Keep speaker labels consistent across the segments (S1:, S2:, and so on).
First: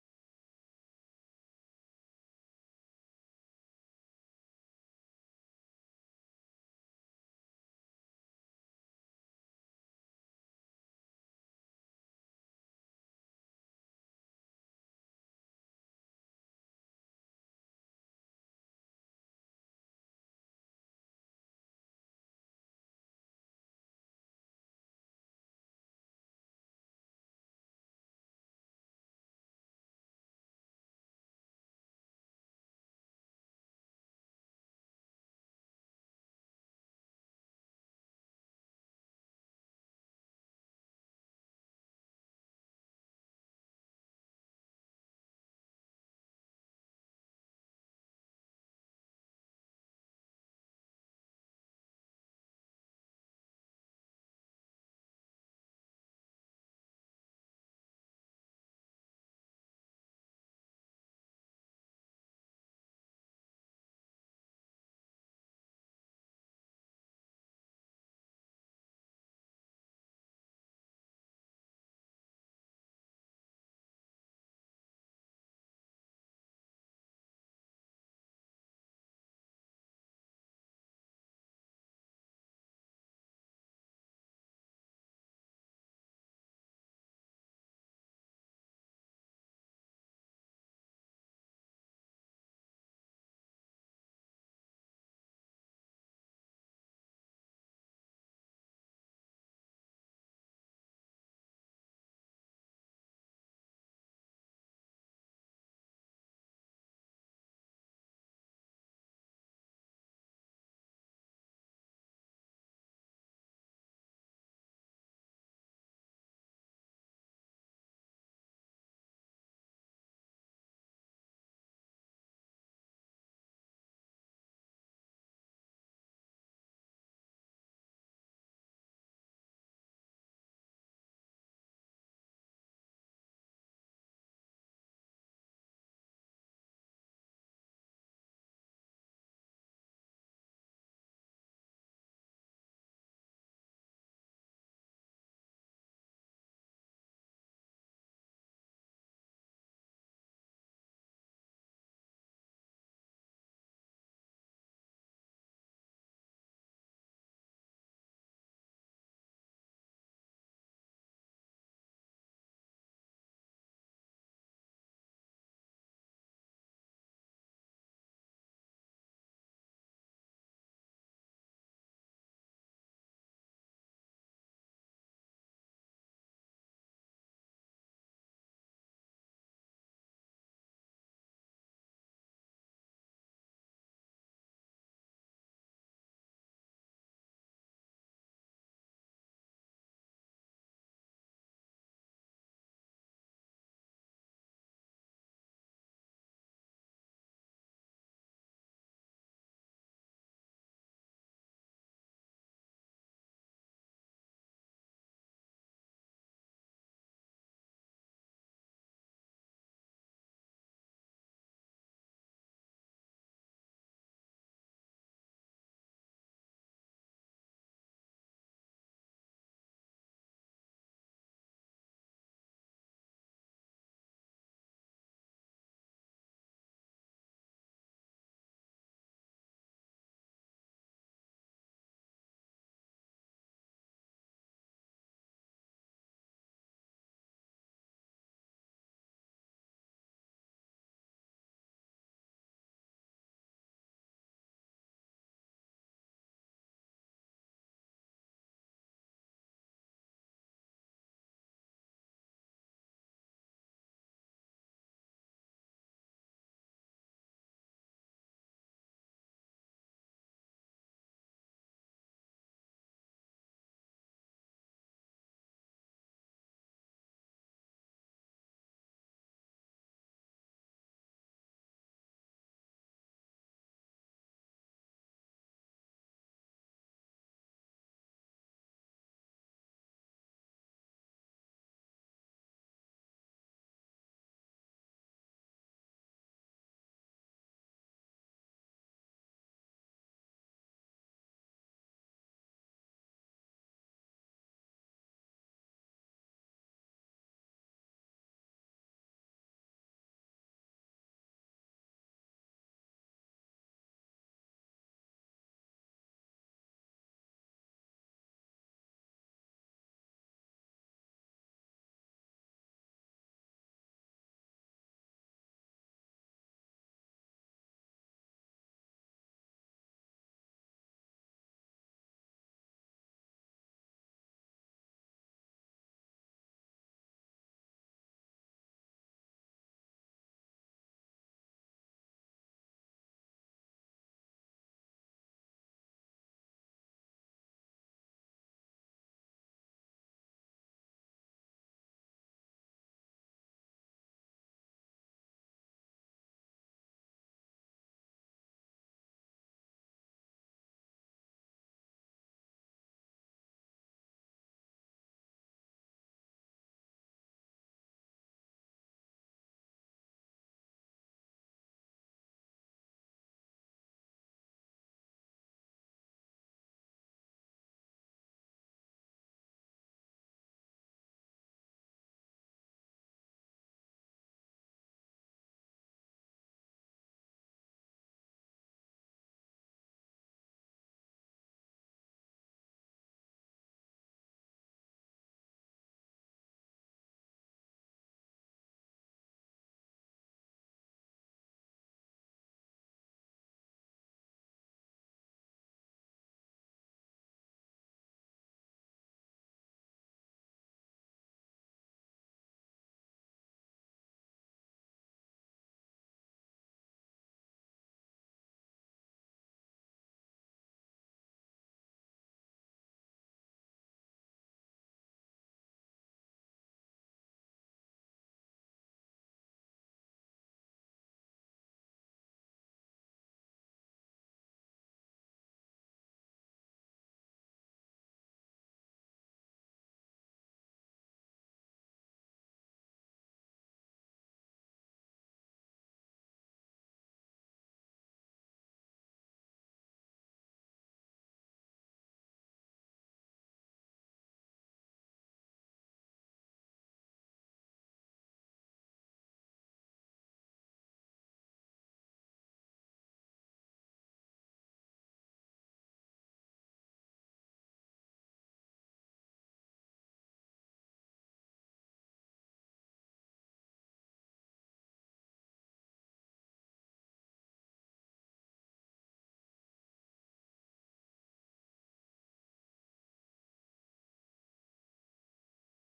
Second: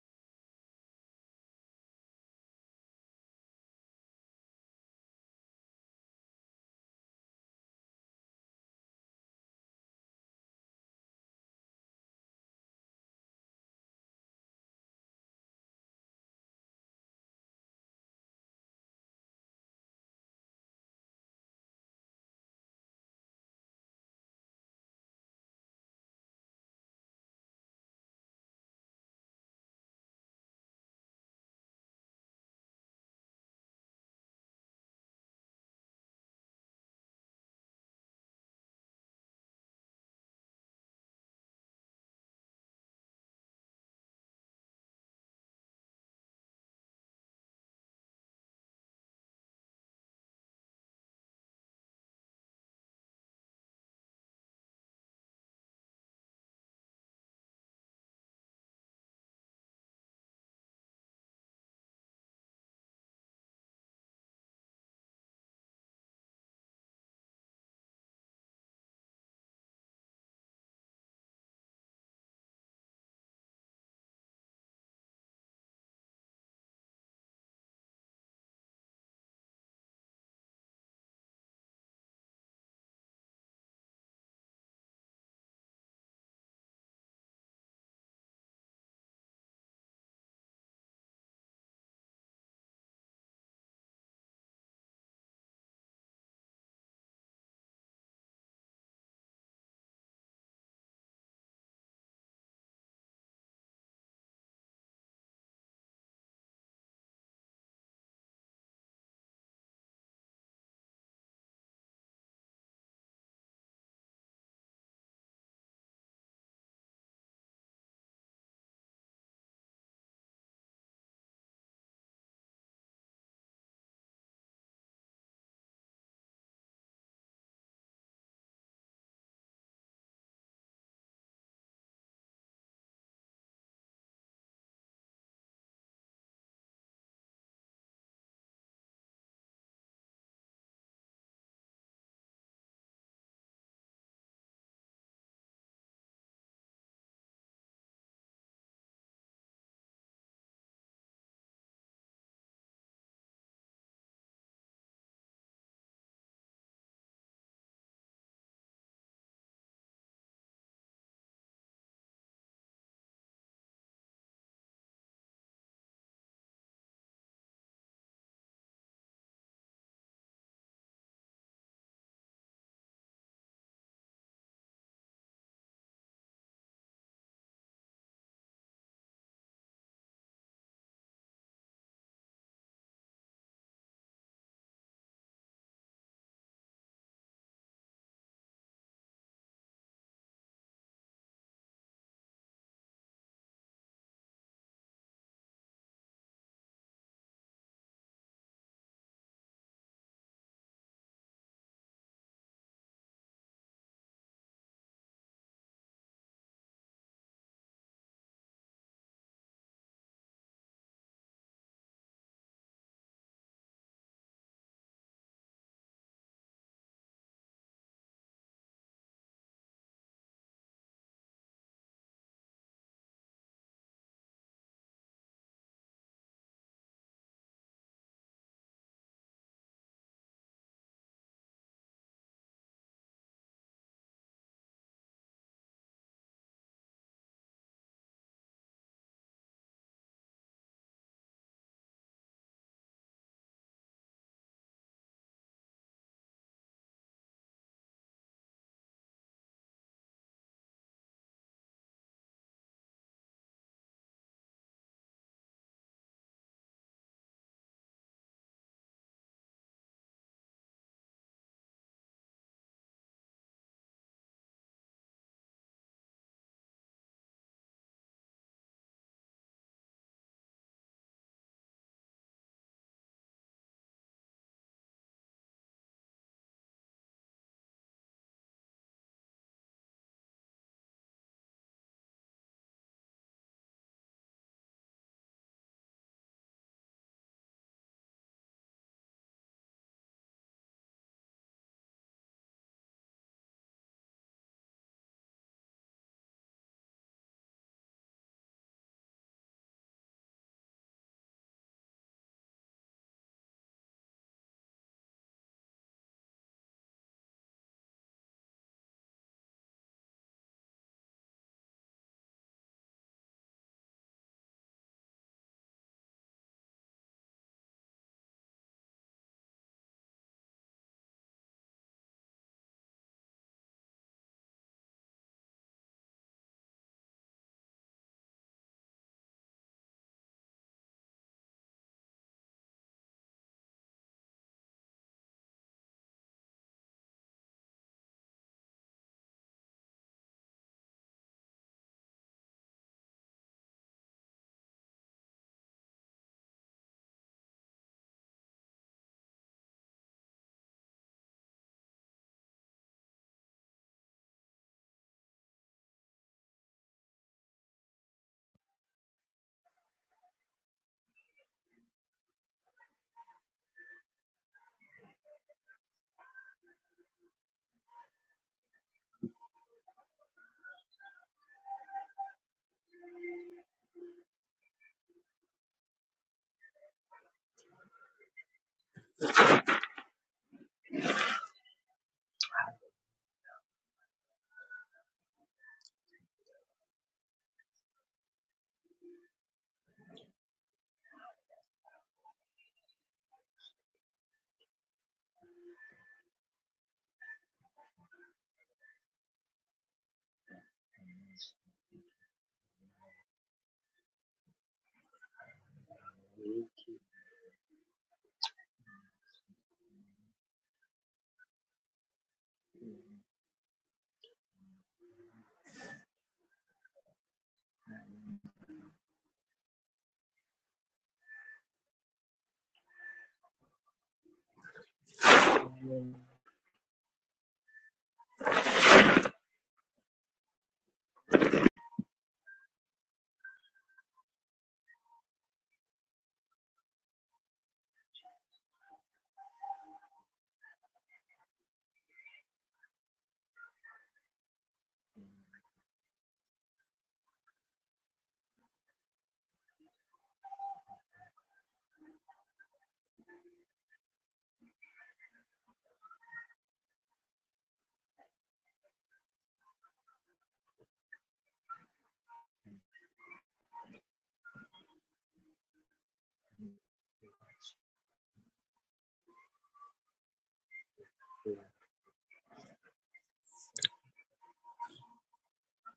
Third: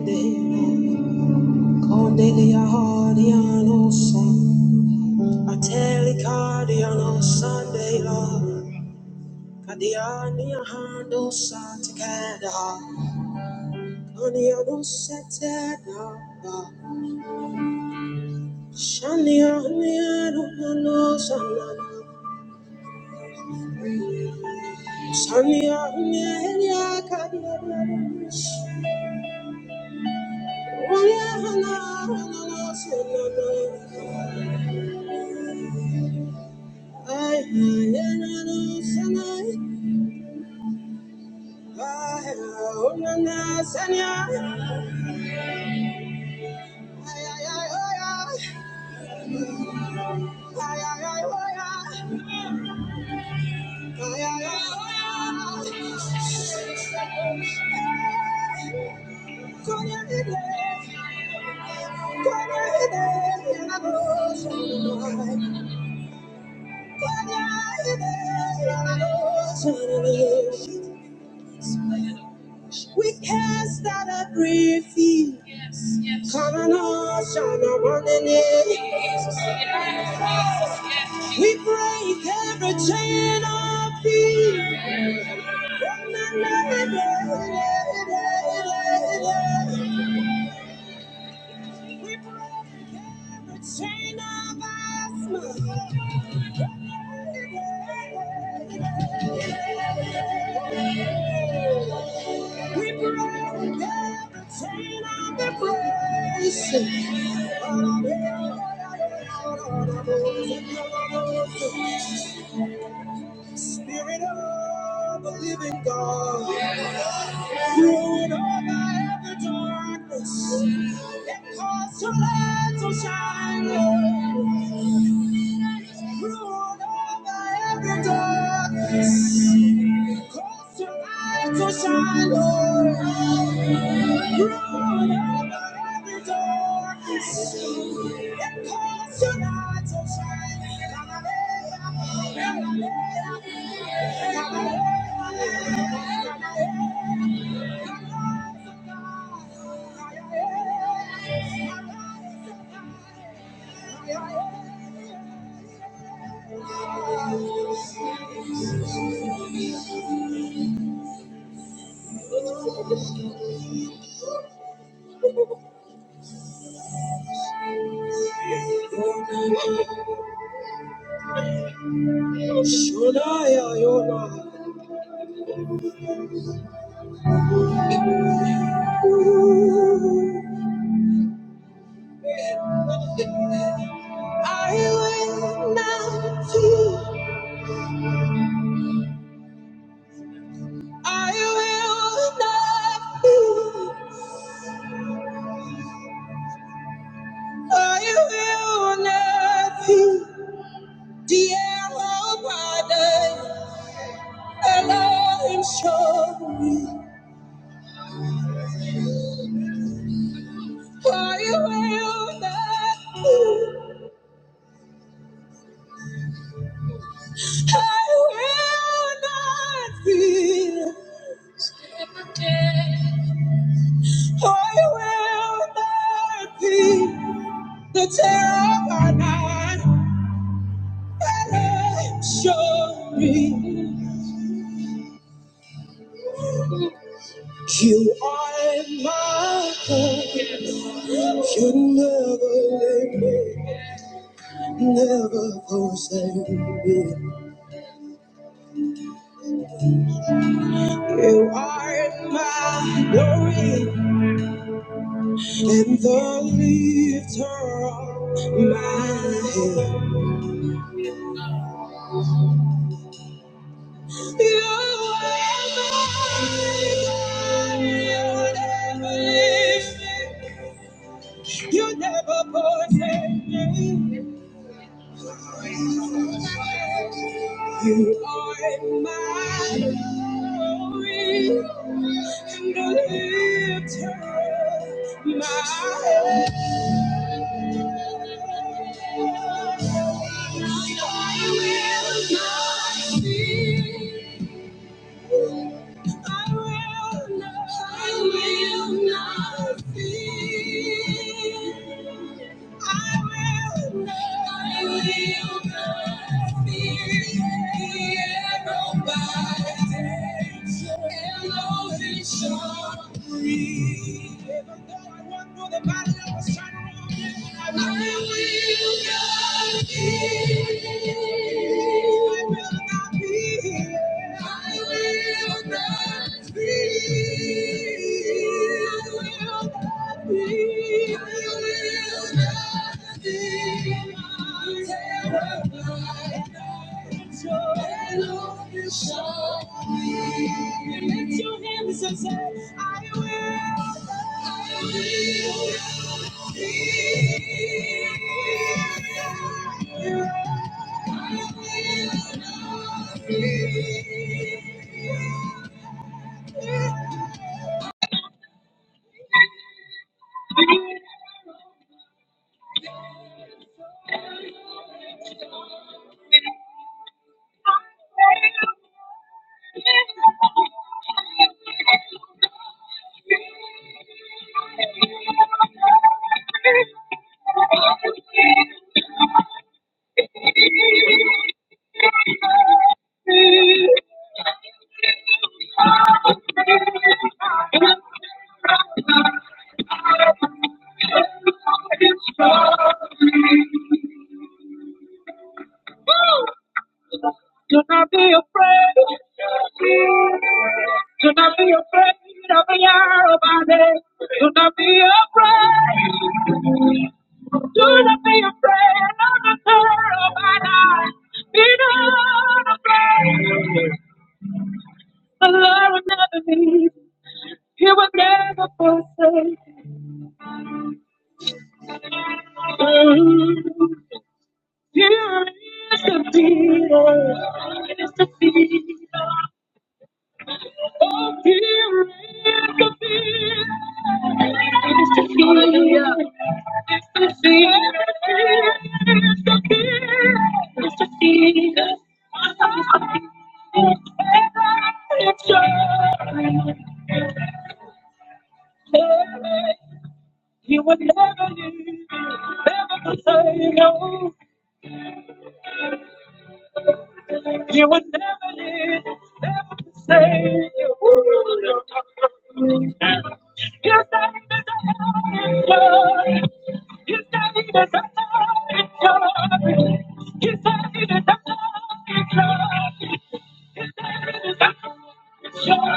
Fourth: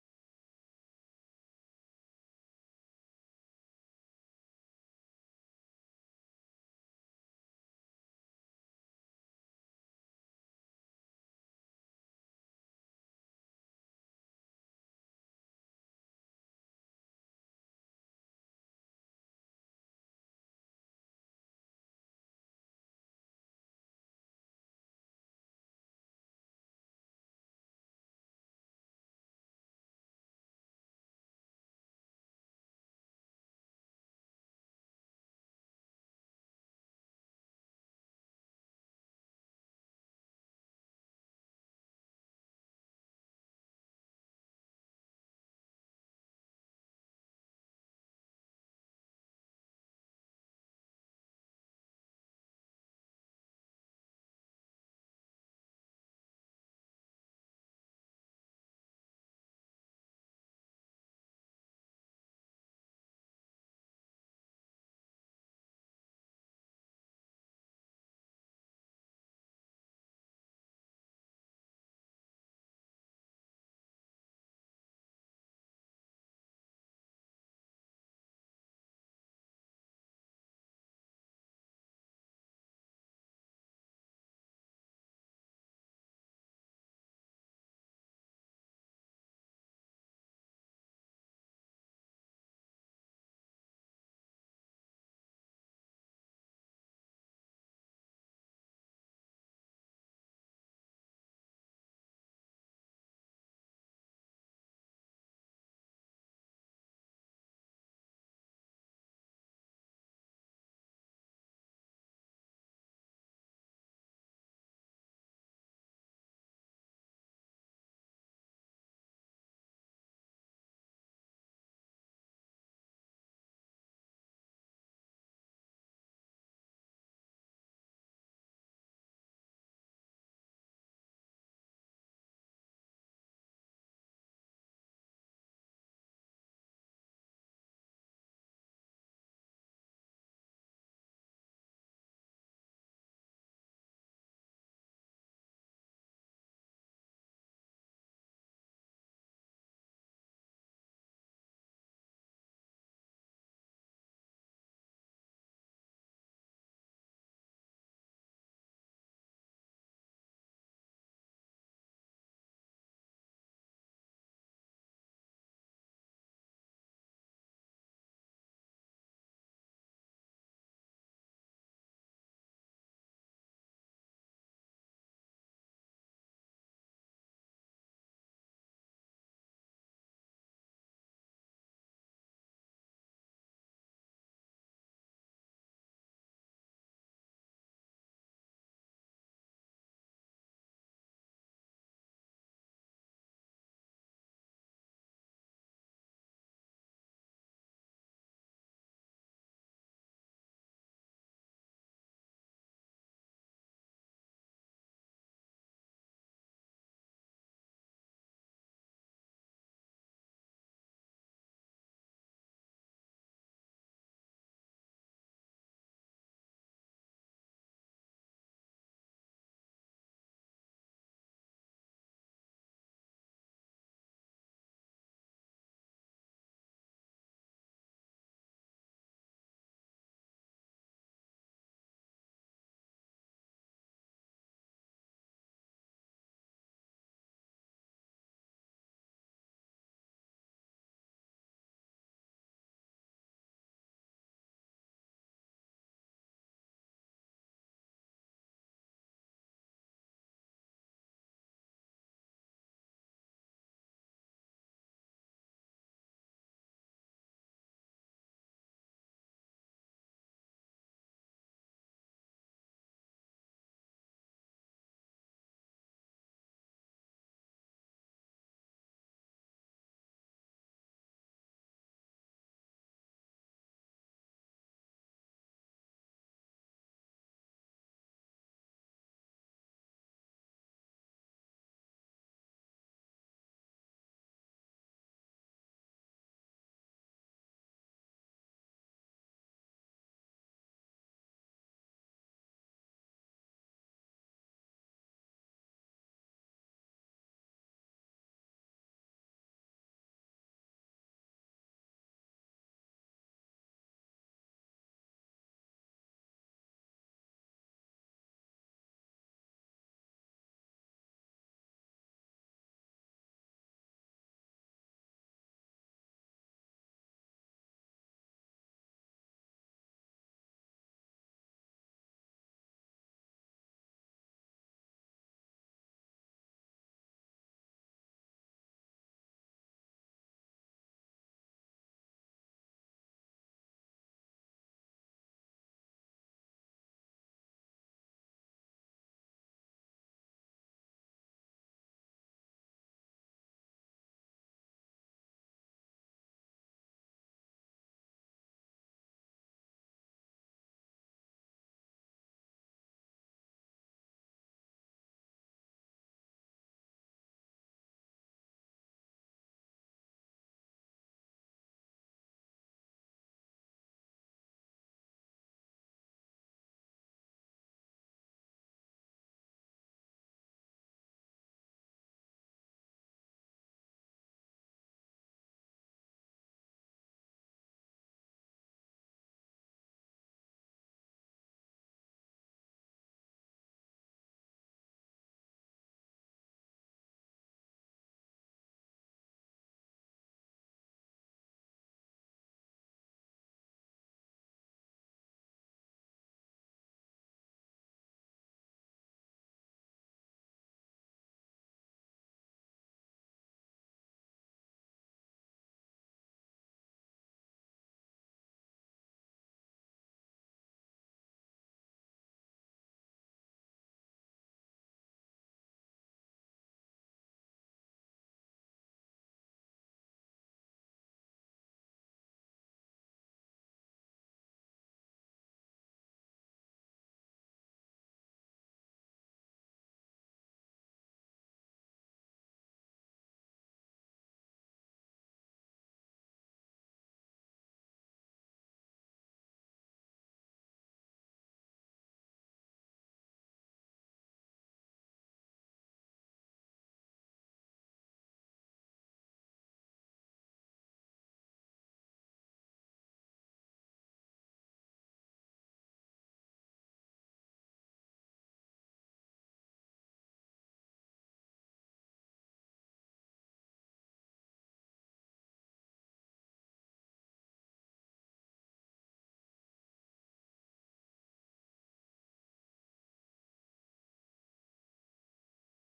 S1: Shania, Thank you. We cast out every fear. Yes, yes. Calling all shall not run in it. Jesus, yes, yes. We break every chain of fear. Yes. We break every chain of us. We break every chain of depression. Spirit of the living God. Through all I have darkness that caused your light to shine. Lord. Through all I have the darkness caused your light to shine. Lord. Through all I have darkness that caused your light to shine. Hallelujah. Hallelujah. Should I, I, oh, Lord. I will not fear. I will not fear. I will not fear. The arrow by day, Elohim show me. I will not fear. I will not fear. I will not fear. The terror by night, and show me you are my God. You never leave me, never forsake me. You are my glory and the lifter of my head. You are my God. You never leave me. You never forsake me. You are my glory and the lifter of my head. I will not fear. I will not, I will not fear. I will not be. Lift your hands and say, I will, I will be. your I will be. your Do not be afraid. Do not be afraid of the arrow by day. Do not be afraid. Do not be afraid of the terror by night. Be not afraid. The Lord will never leave. He will never forsake. you. Here is the deal. It is the deal. Oh, fear is the fear. It's the fear. It's the fear. It's the fear. It's the fear. It's the fear. It's your fear. You would never leave, never forsake. You would never leave, never forsake you. His name is a holy God. His name is a holy God. His name is a holy God.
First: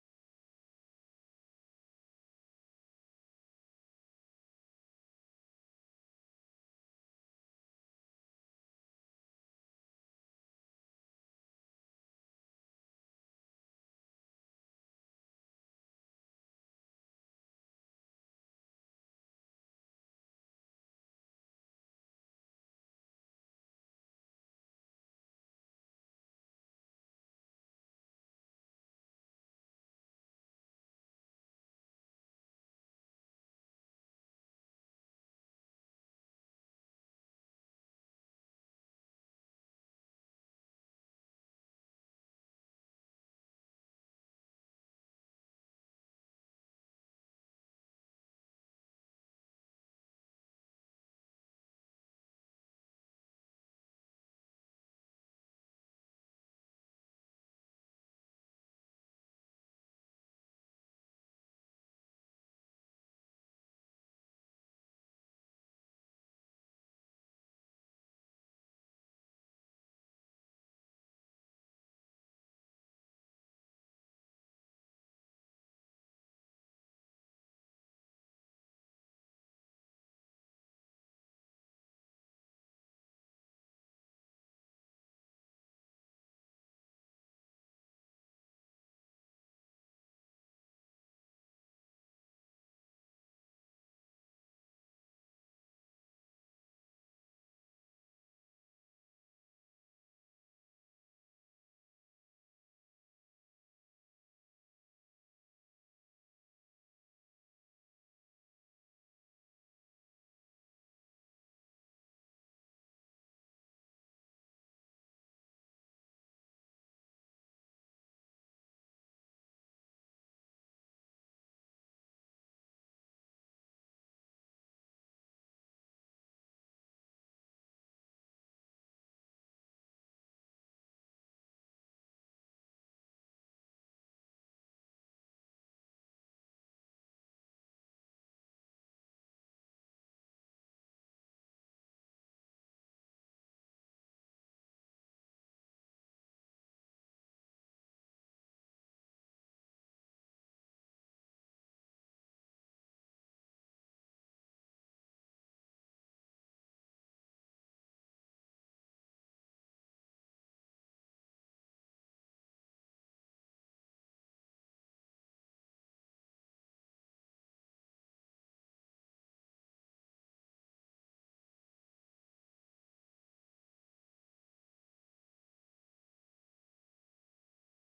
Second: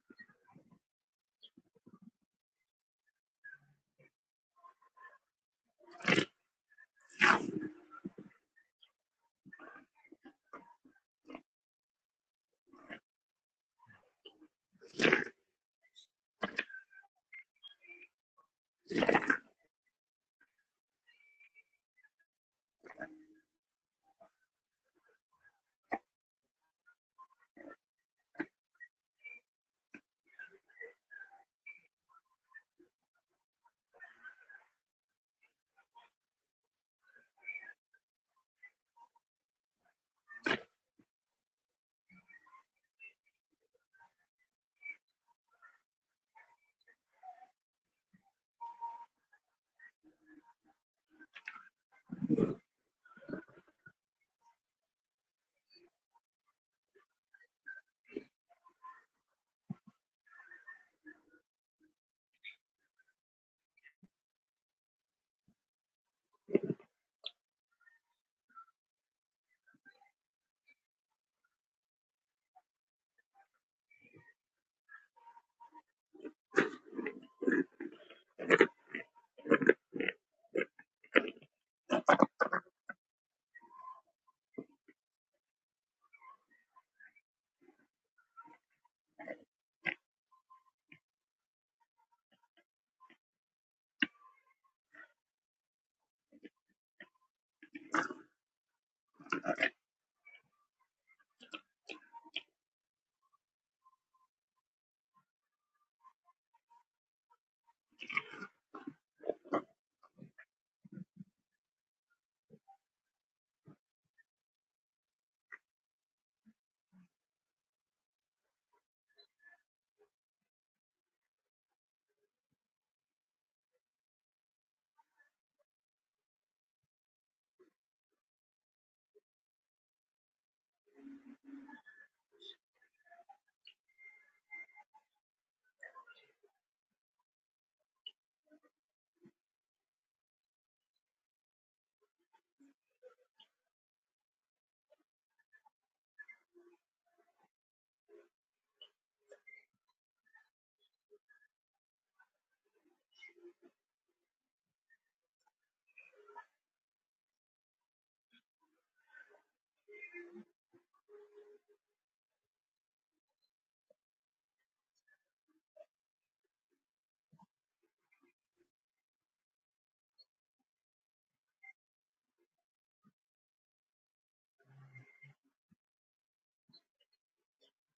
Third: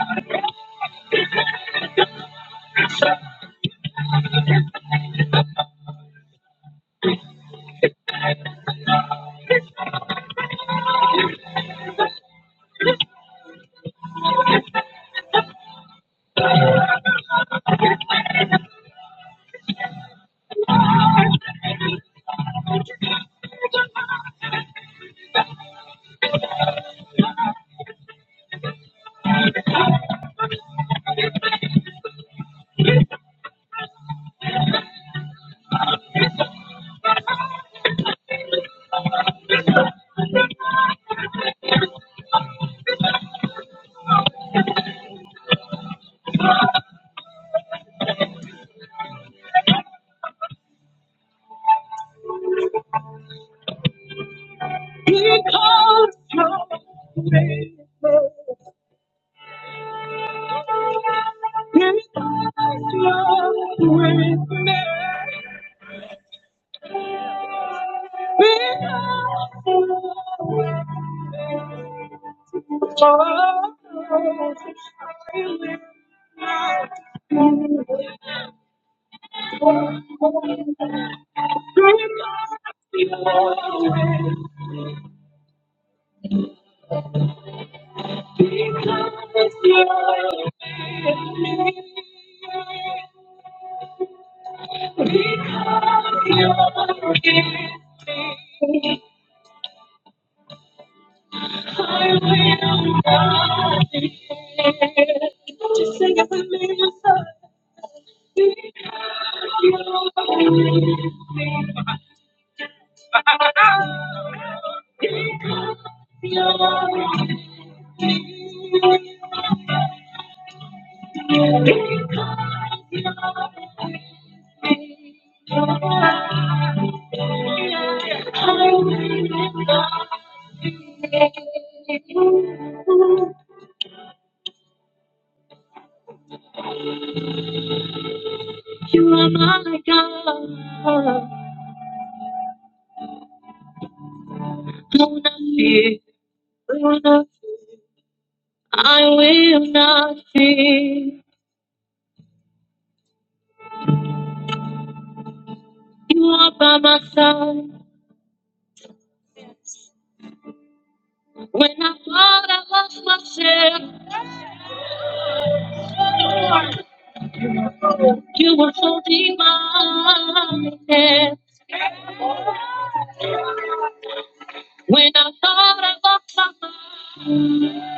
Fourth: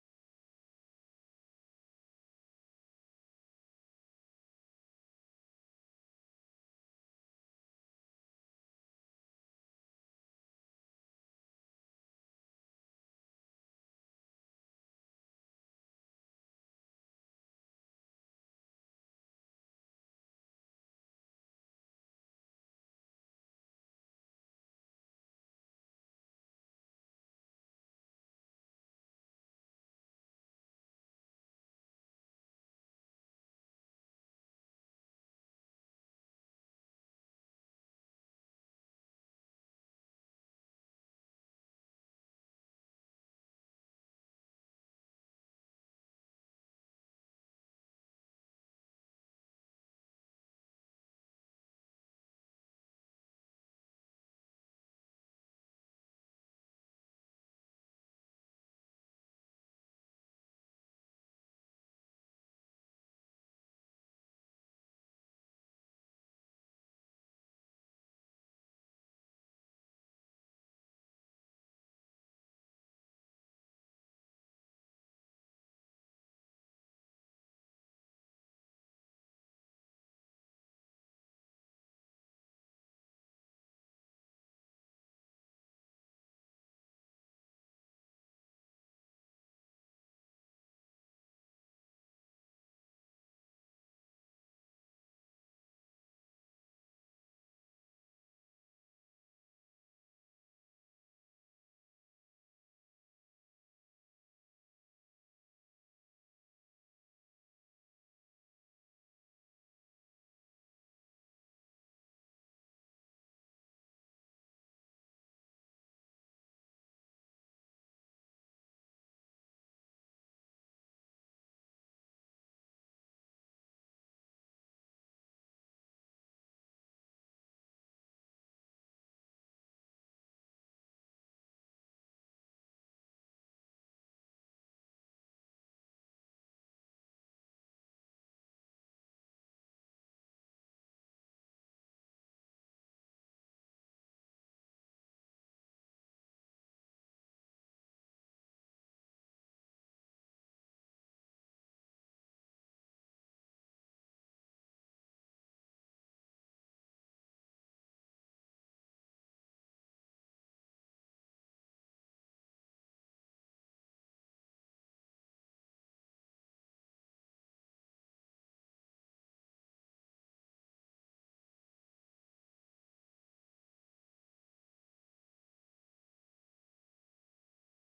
S1: He calls you. He calls you with me. Because you're I will not be moved. Just sing it with me, son. Because you're with me. Because you're with me. I will not be. shaken. You are my God. I will not fear. I will not fear. I will not fear. You are by my side. When I thought I lost myself, you were holding my hand. When I thought I lost my mind,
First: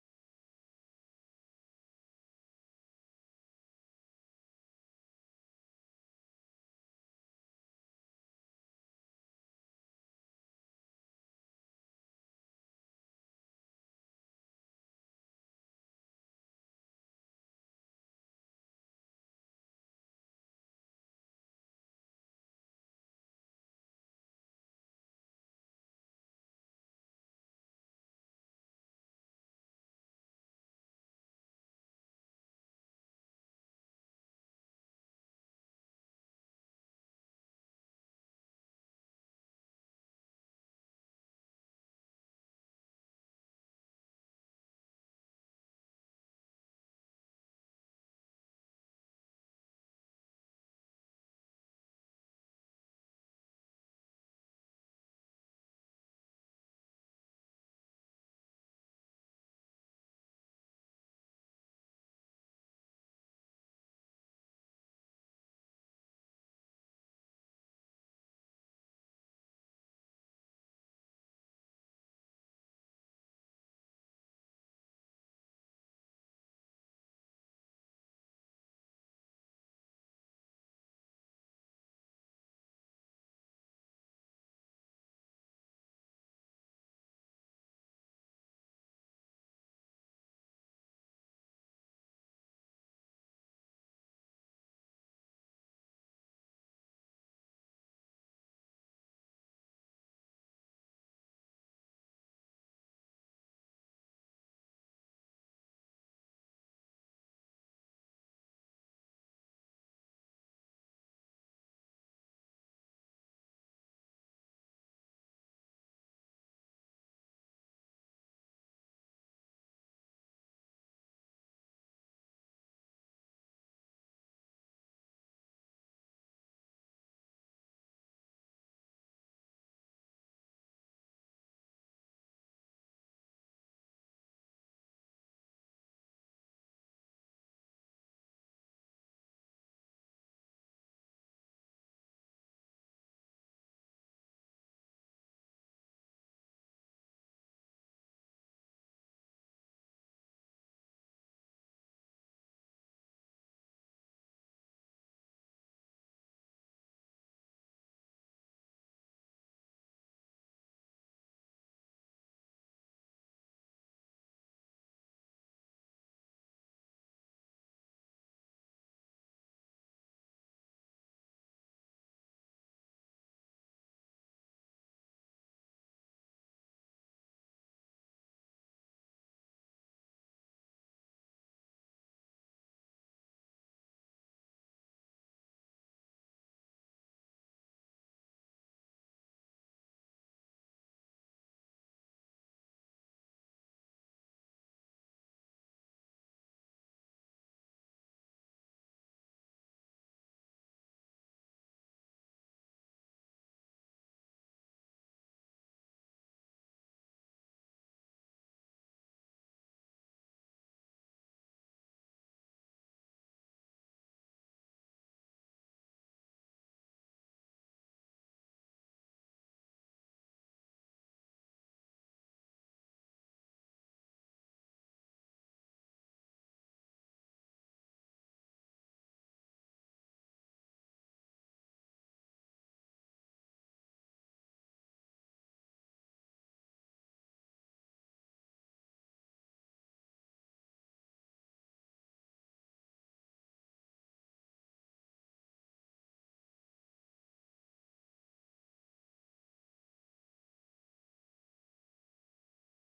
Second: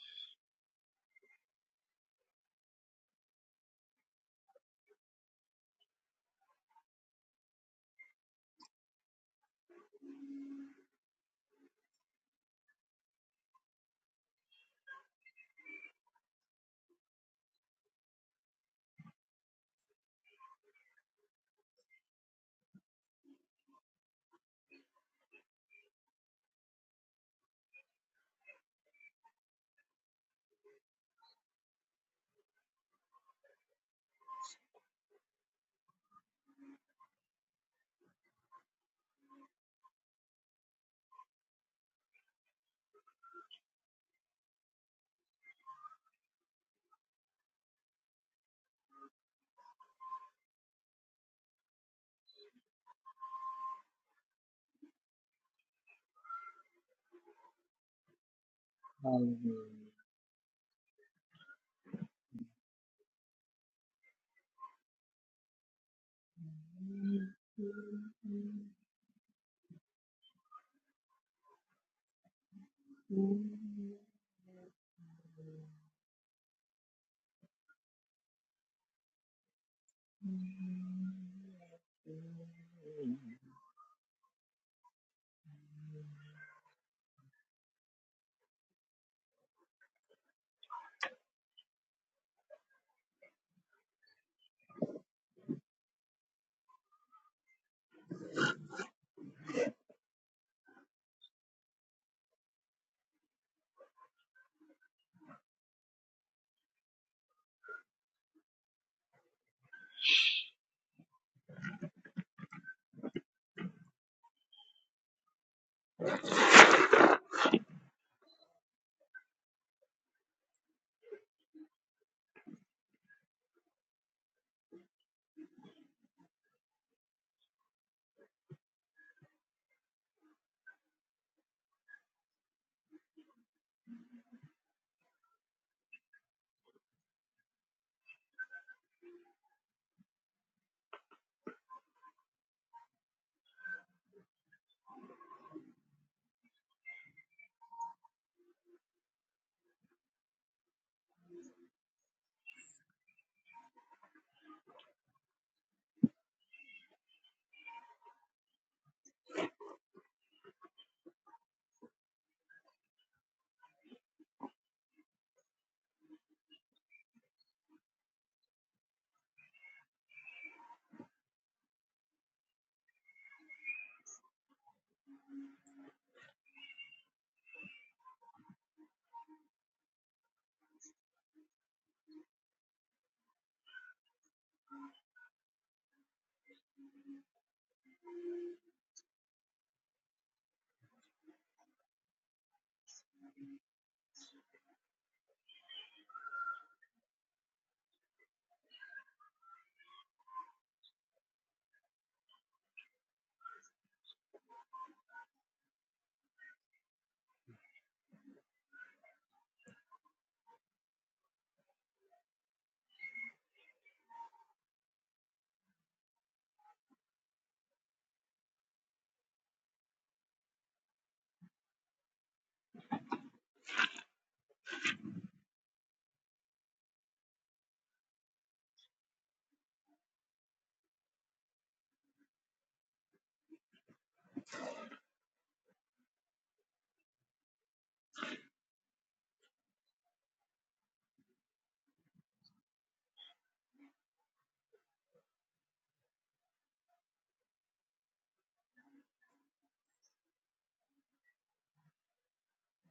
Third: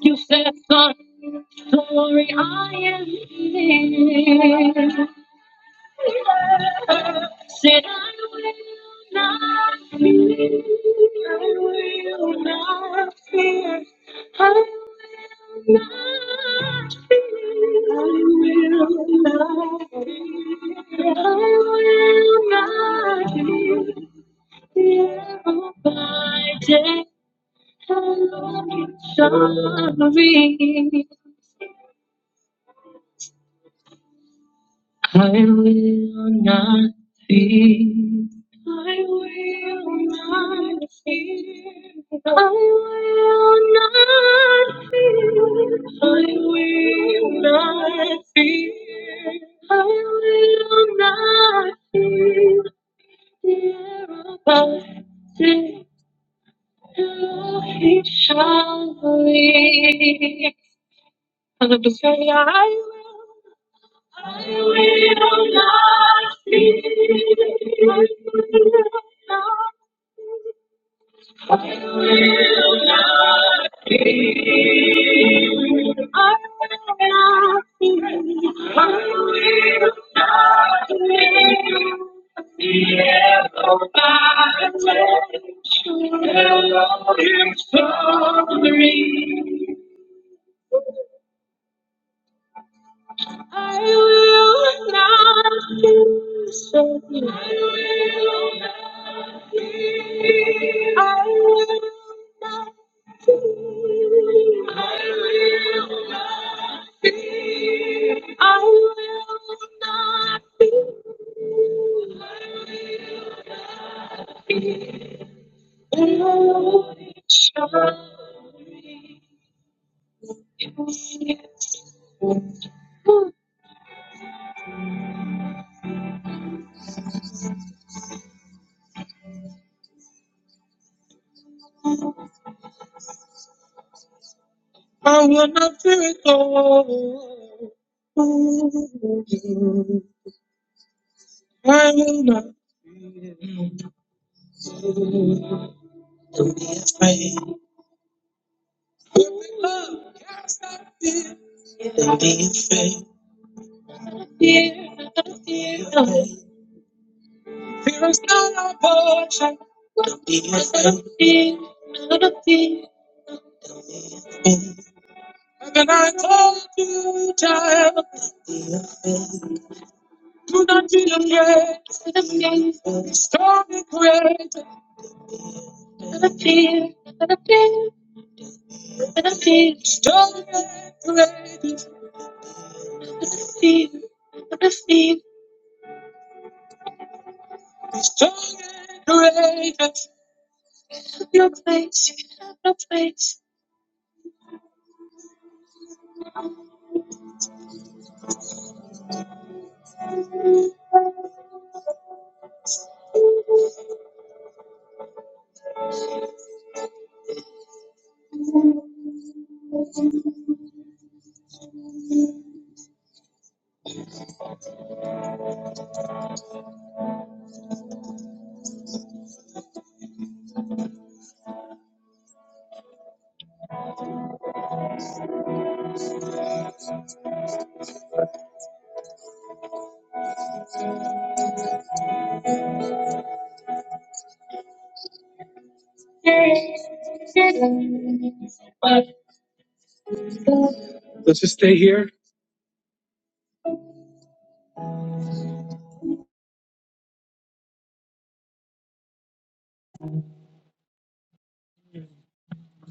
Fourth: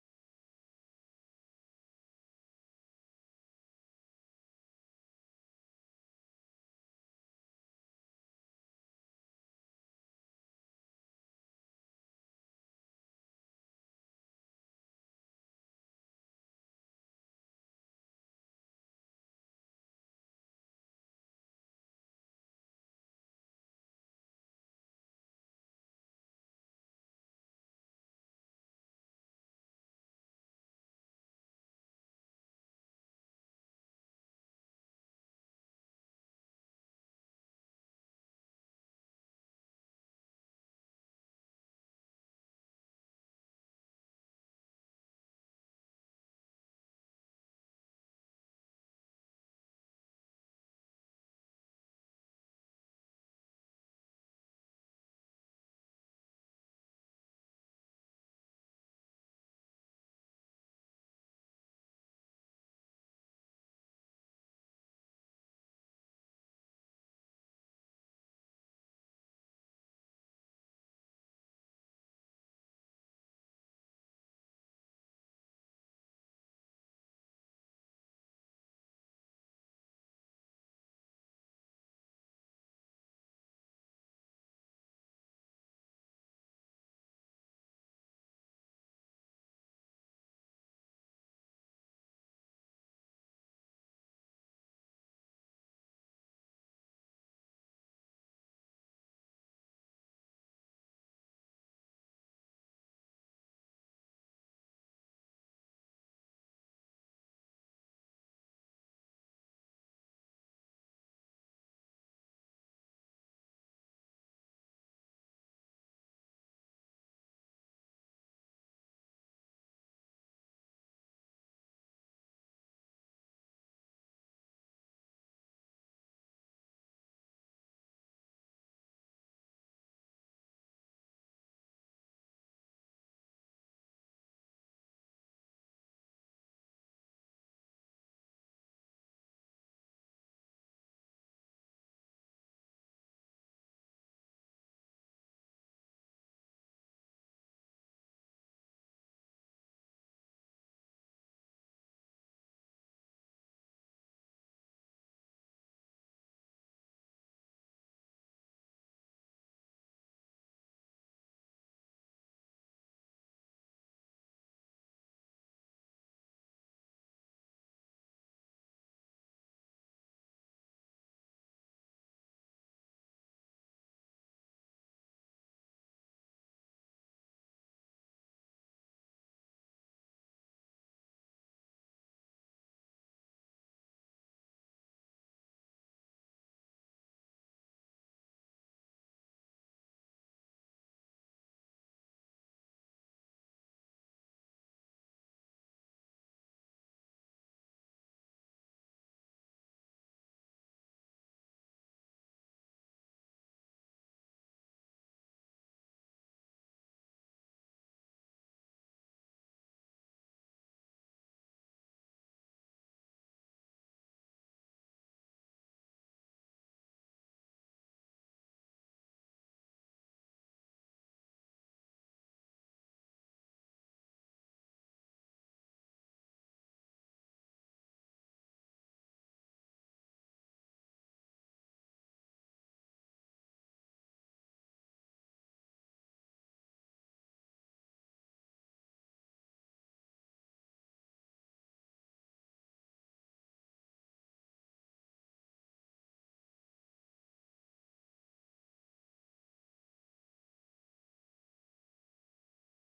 S1: you said, "Son, sorry, I am here." Said I will not fear. I will not fear. I will not fear. I will not fear. I will not fear. All I will be sorry. I will not fear. I will not fear. I will not fear. I will not fear. I will not fear. The arrow he shall lead. Hallelujah. I will I will not fear. I will not fear. I will not fear. I will not fear. I will trust in Elohim for me. I will not be shaken. I will not be. I will not be. I will not be I will not be. Oh, surely yes, yes. I will not be afraid. I will not Cast out fear. Don't Be afraid. Fear, fear. Fear is not a portion. Don't Be afraid. Fear, not fear. And I told you, do not be afraid. Not fear, not a fear, not fear, not a fear. Strong and courageous. Not fear, not a fear. Strong and courageous. No place, no place.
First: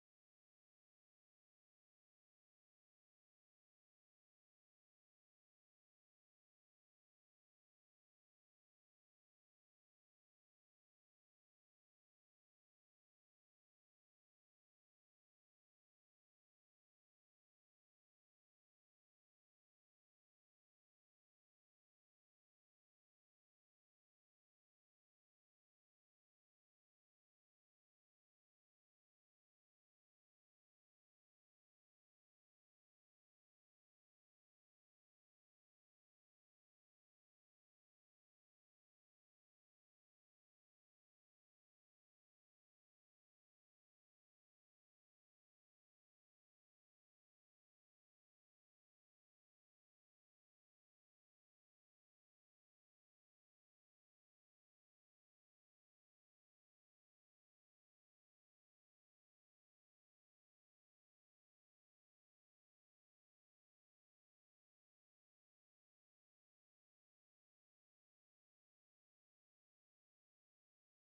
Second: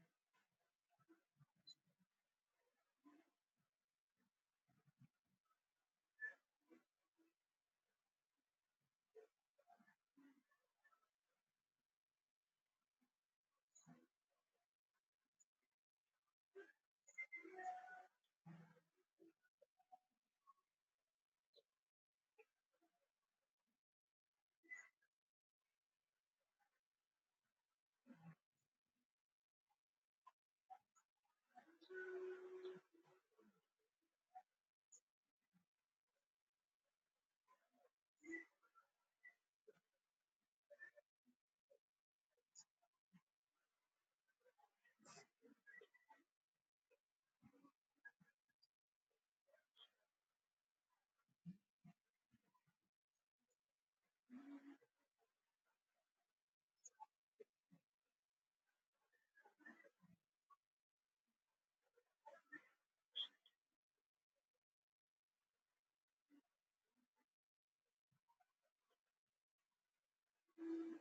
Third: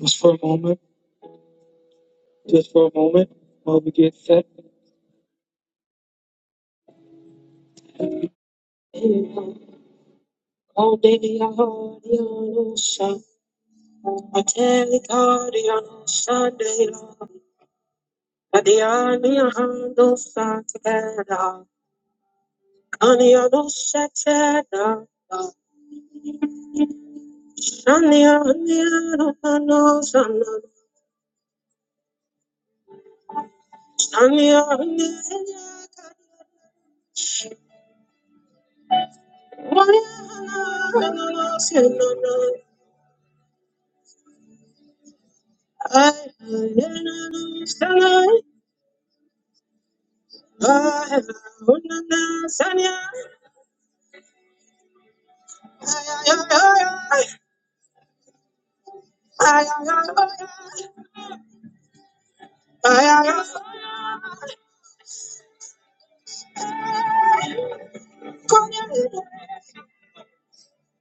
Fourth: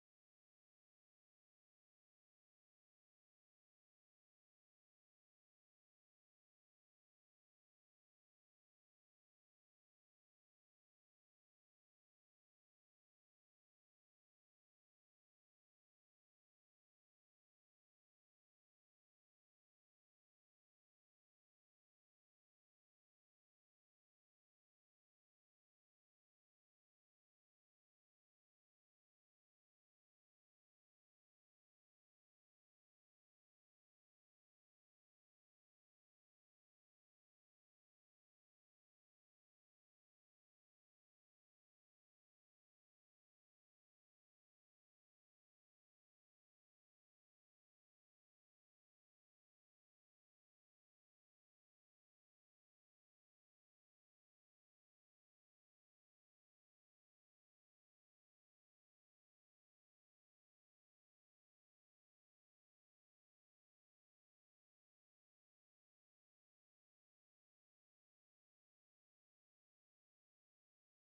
S1: Just for a moment. just for a moment while we get set. Aniano shetana, shania aniano ano shania aniano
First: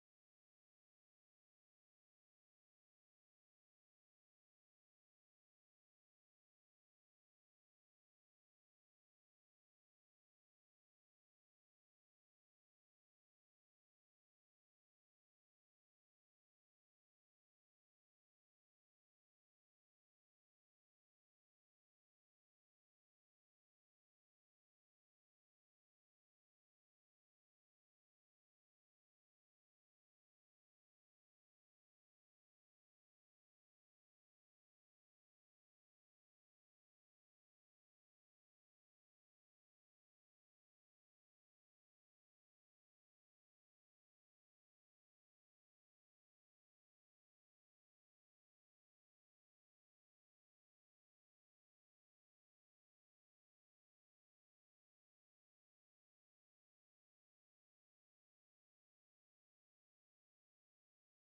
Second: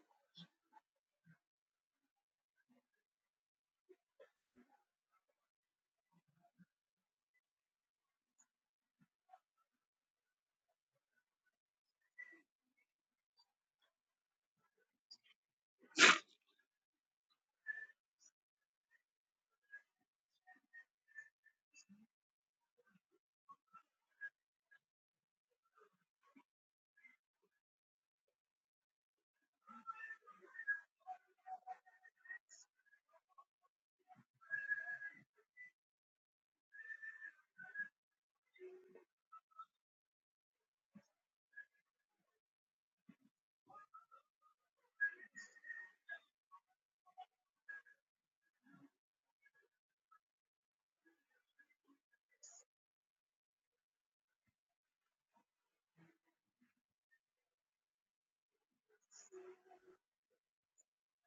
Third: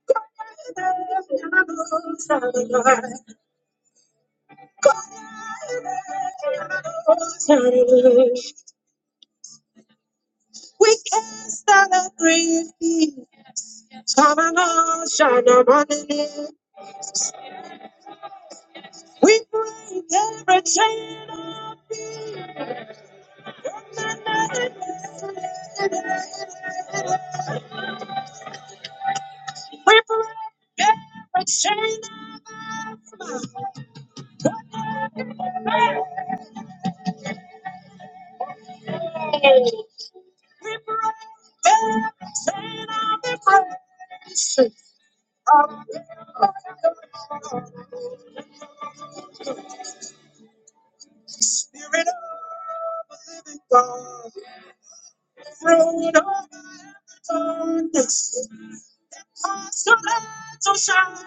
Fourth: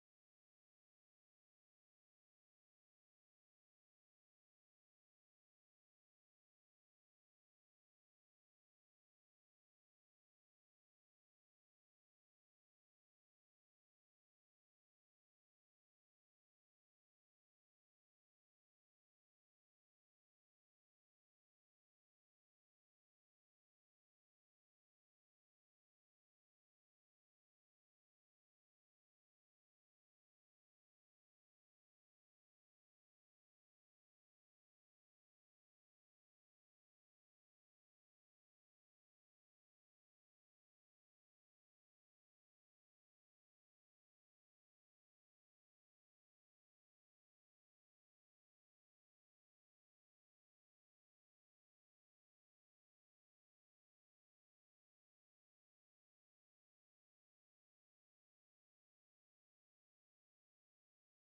S1: We can celebrate Shamanah, Shamanah, we break every chain of madness. We break every chain of madness. We break every chain of depression. Spirit of a living God, fruit of the darkness, cause your light to shine.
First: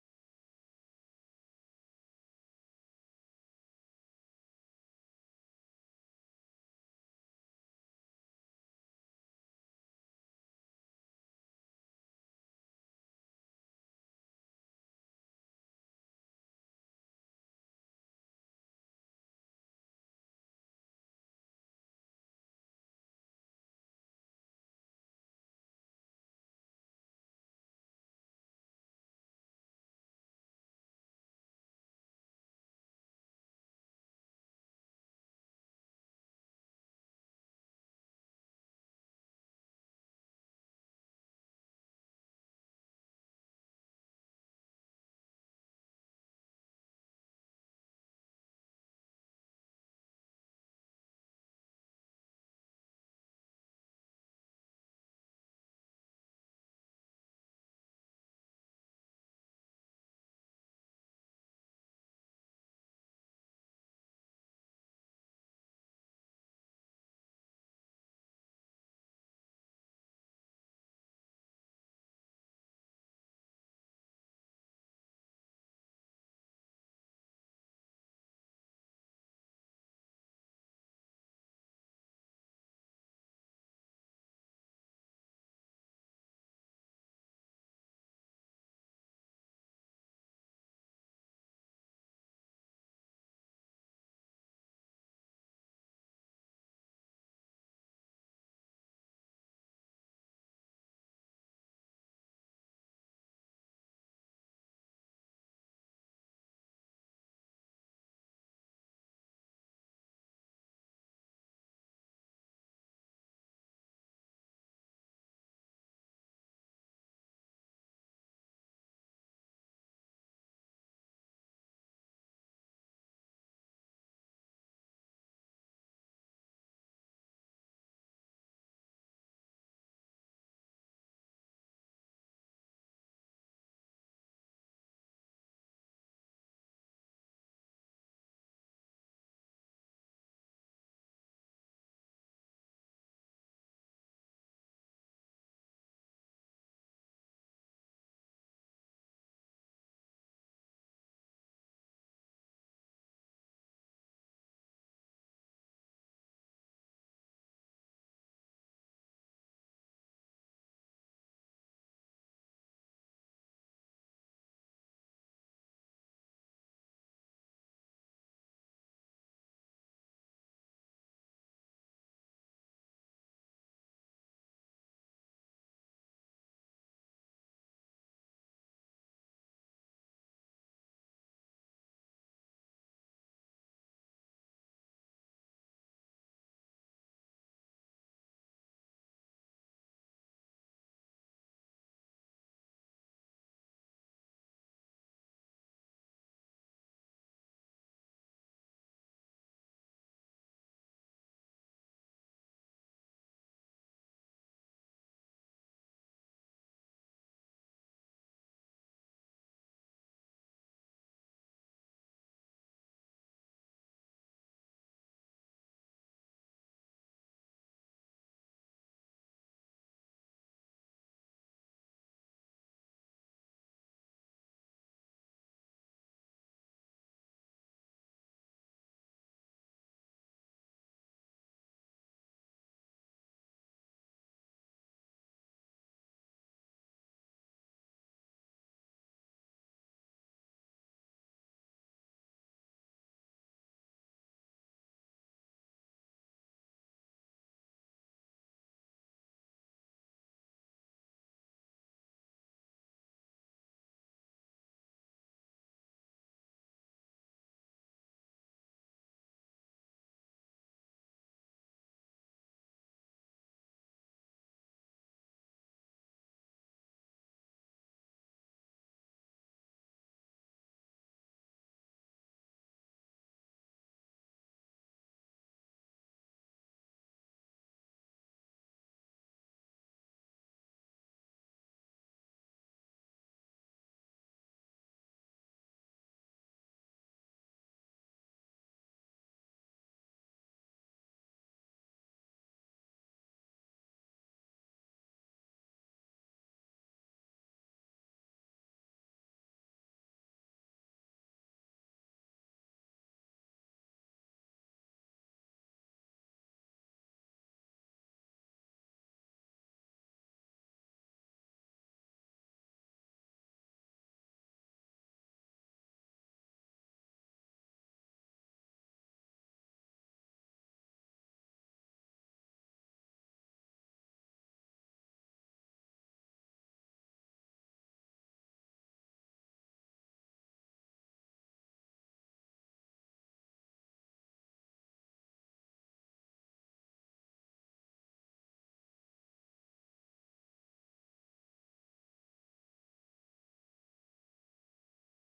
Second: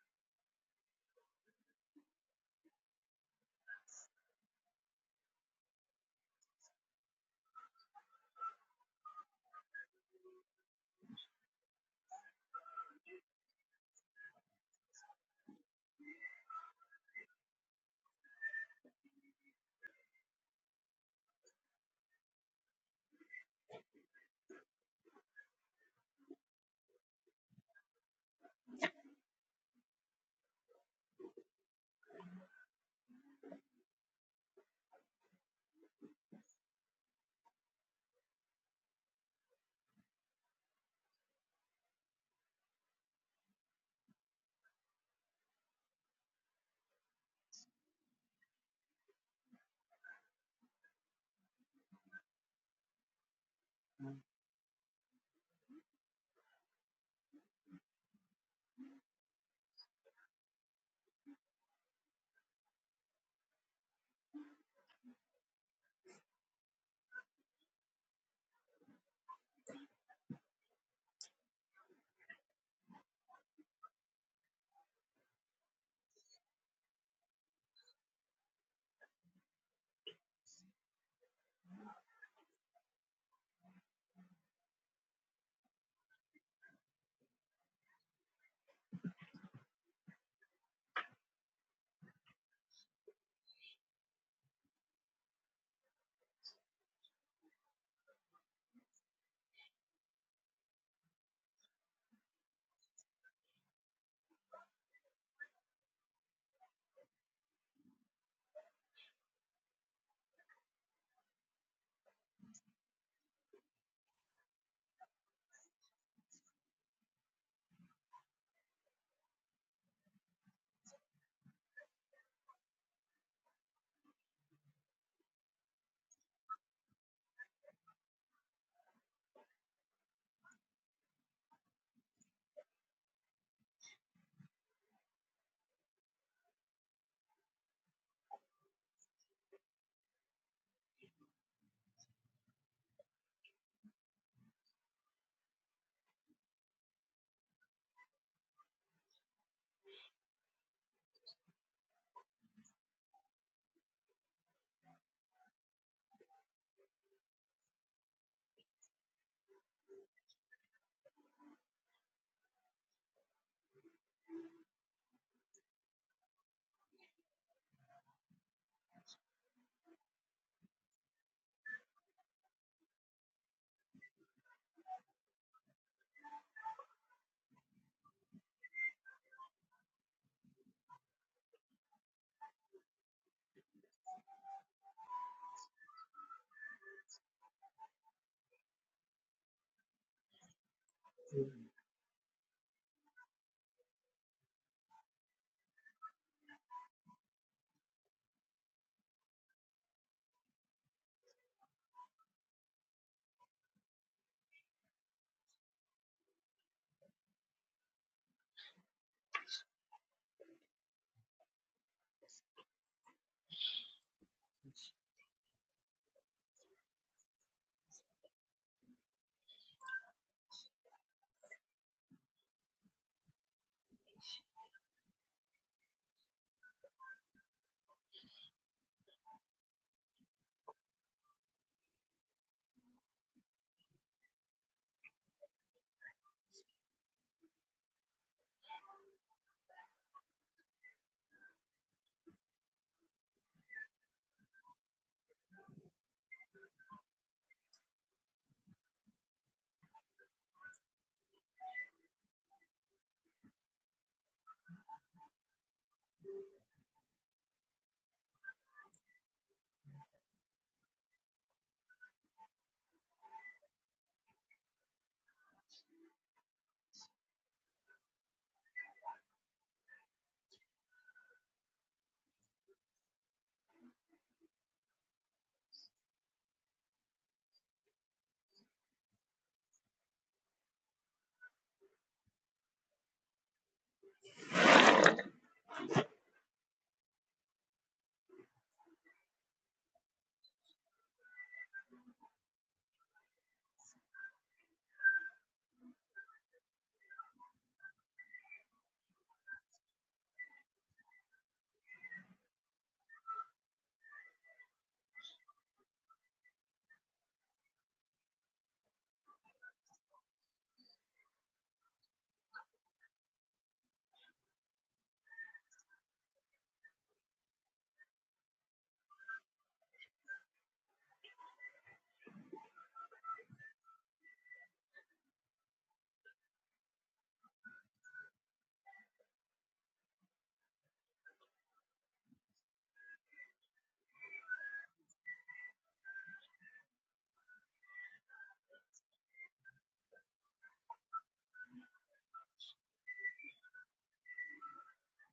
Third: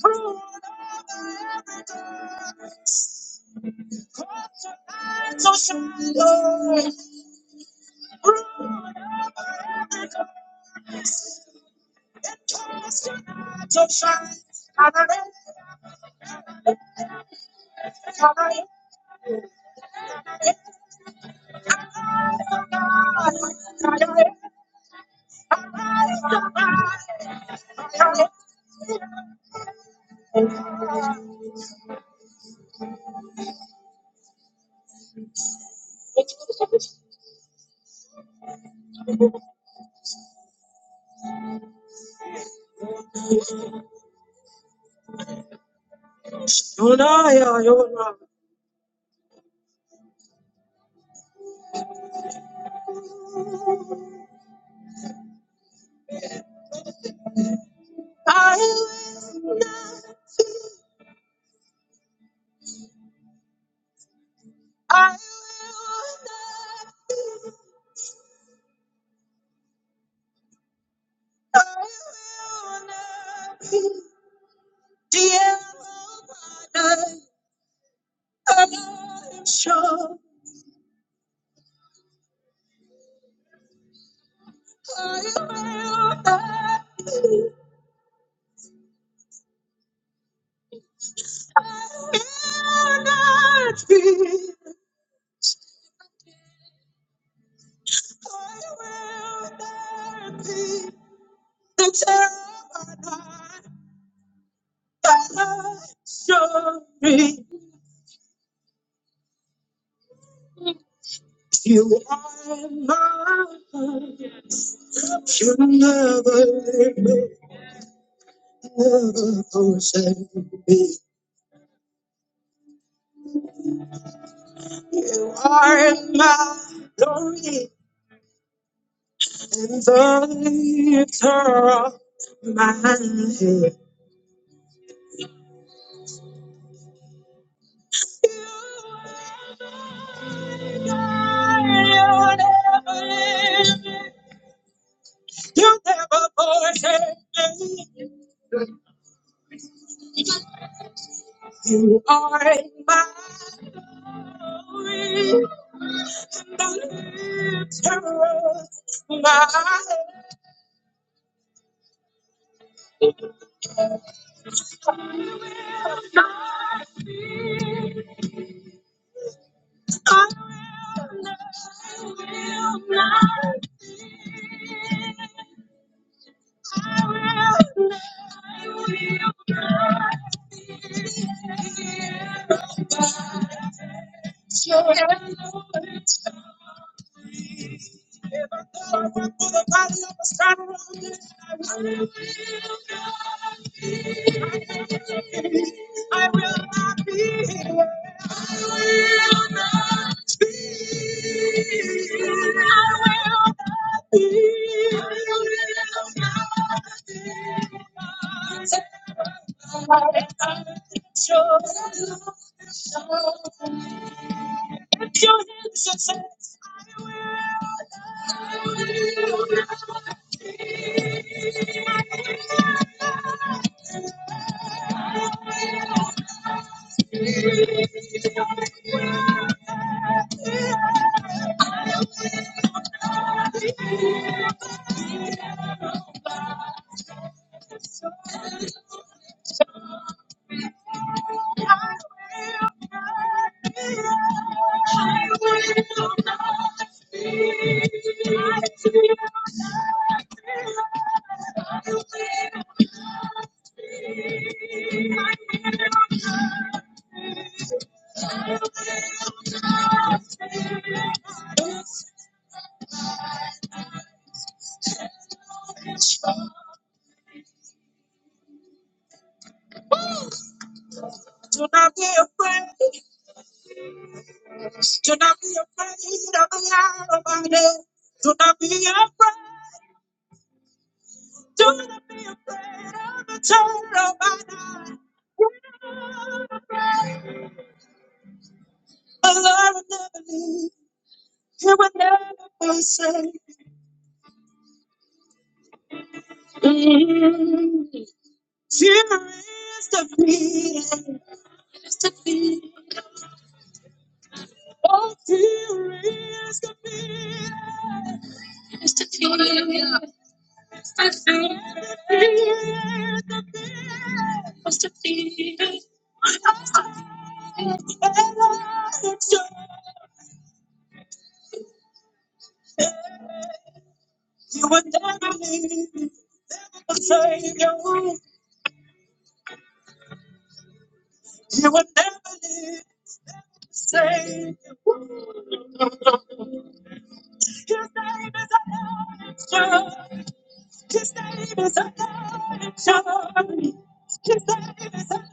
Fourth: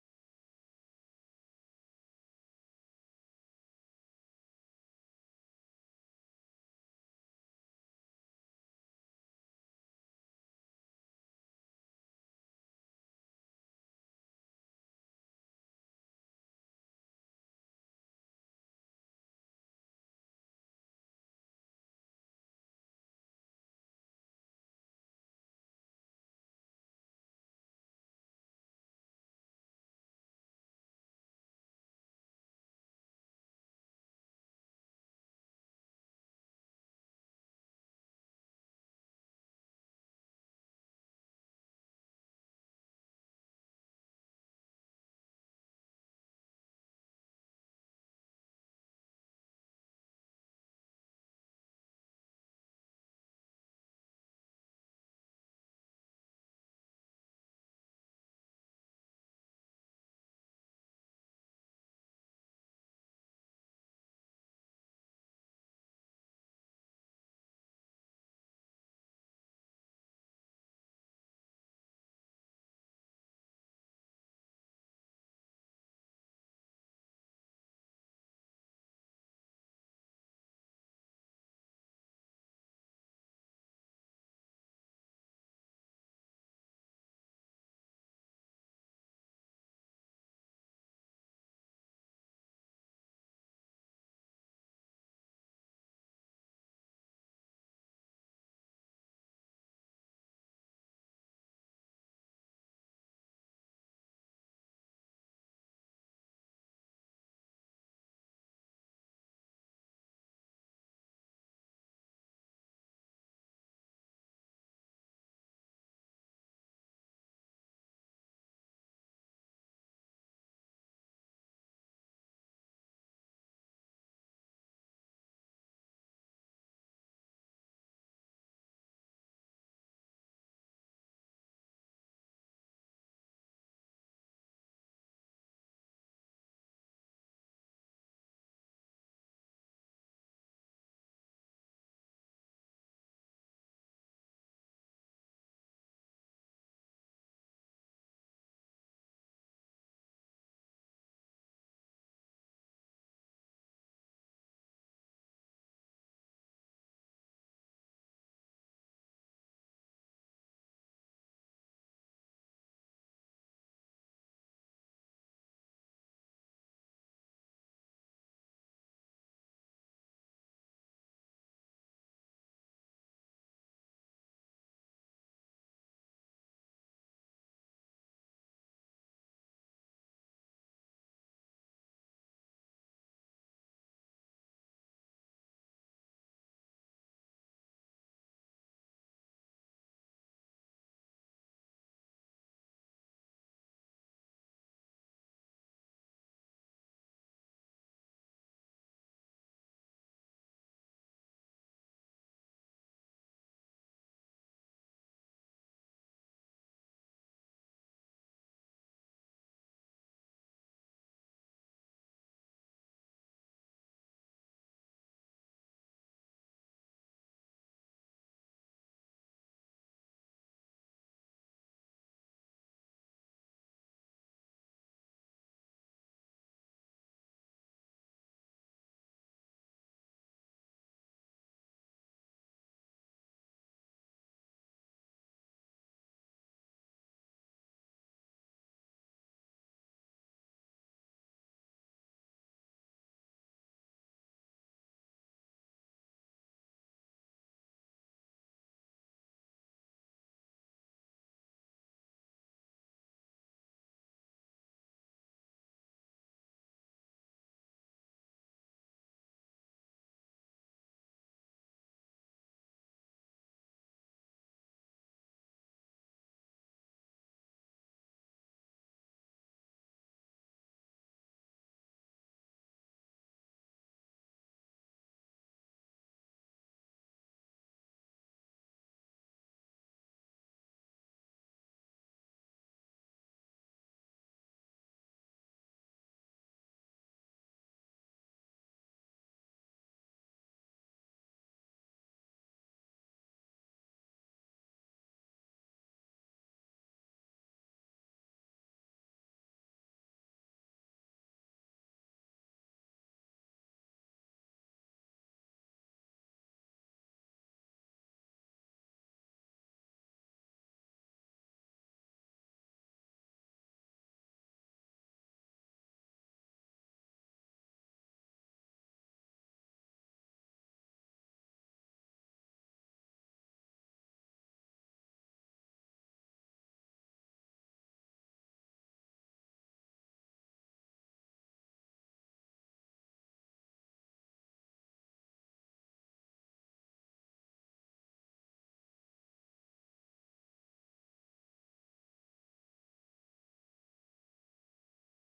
S1: Fruit of cause your light to shine, Lord. Fruit of cause your light to shine. Hallelujah, hallelujah, hallelujah. You Yona you know. I will not, I will not. You are mine. You'll never, never forsake me. are my glory and the lifter of my head. You never forsake me. You are my glory and the lifter of my head. I was your enemy. Even if I went through the valley of the shadow of the death, I will not be hidden. I Will not be hidden. I will not be hidden. I will not be hidden. Lift your hands and say, Do not be afraid. Do not be afraid of the arrow by day. Do not be afraid. Do not be afraid of the terror by night. The Lord will never leave. He will never forsake. Fear is defeated. Is defeated. Oh, fear is defeated. Is defeated. Is defeated. Fear is defeated. Is defeated. And I exalt You will never leave the Savior. You will never leave Savior. His name is a lion. His name is a lion. His name is a lion. His name is a lion.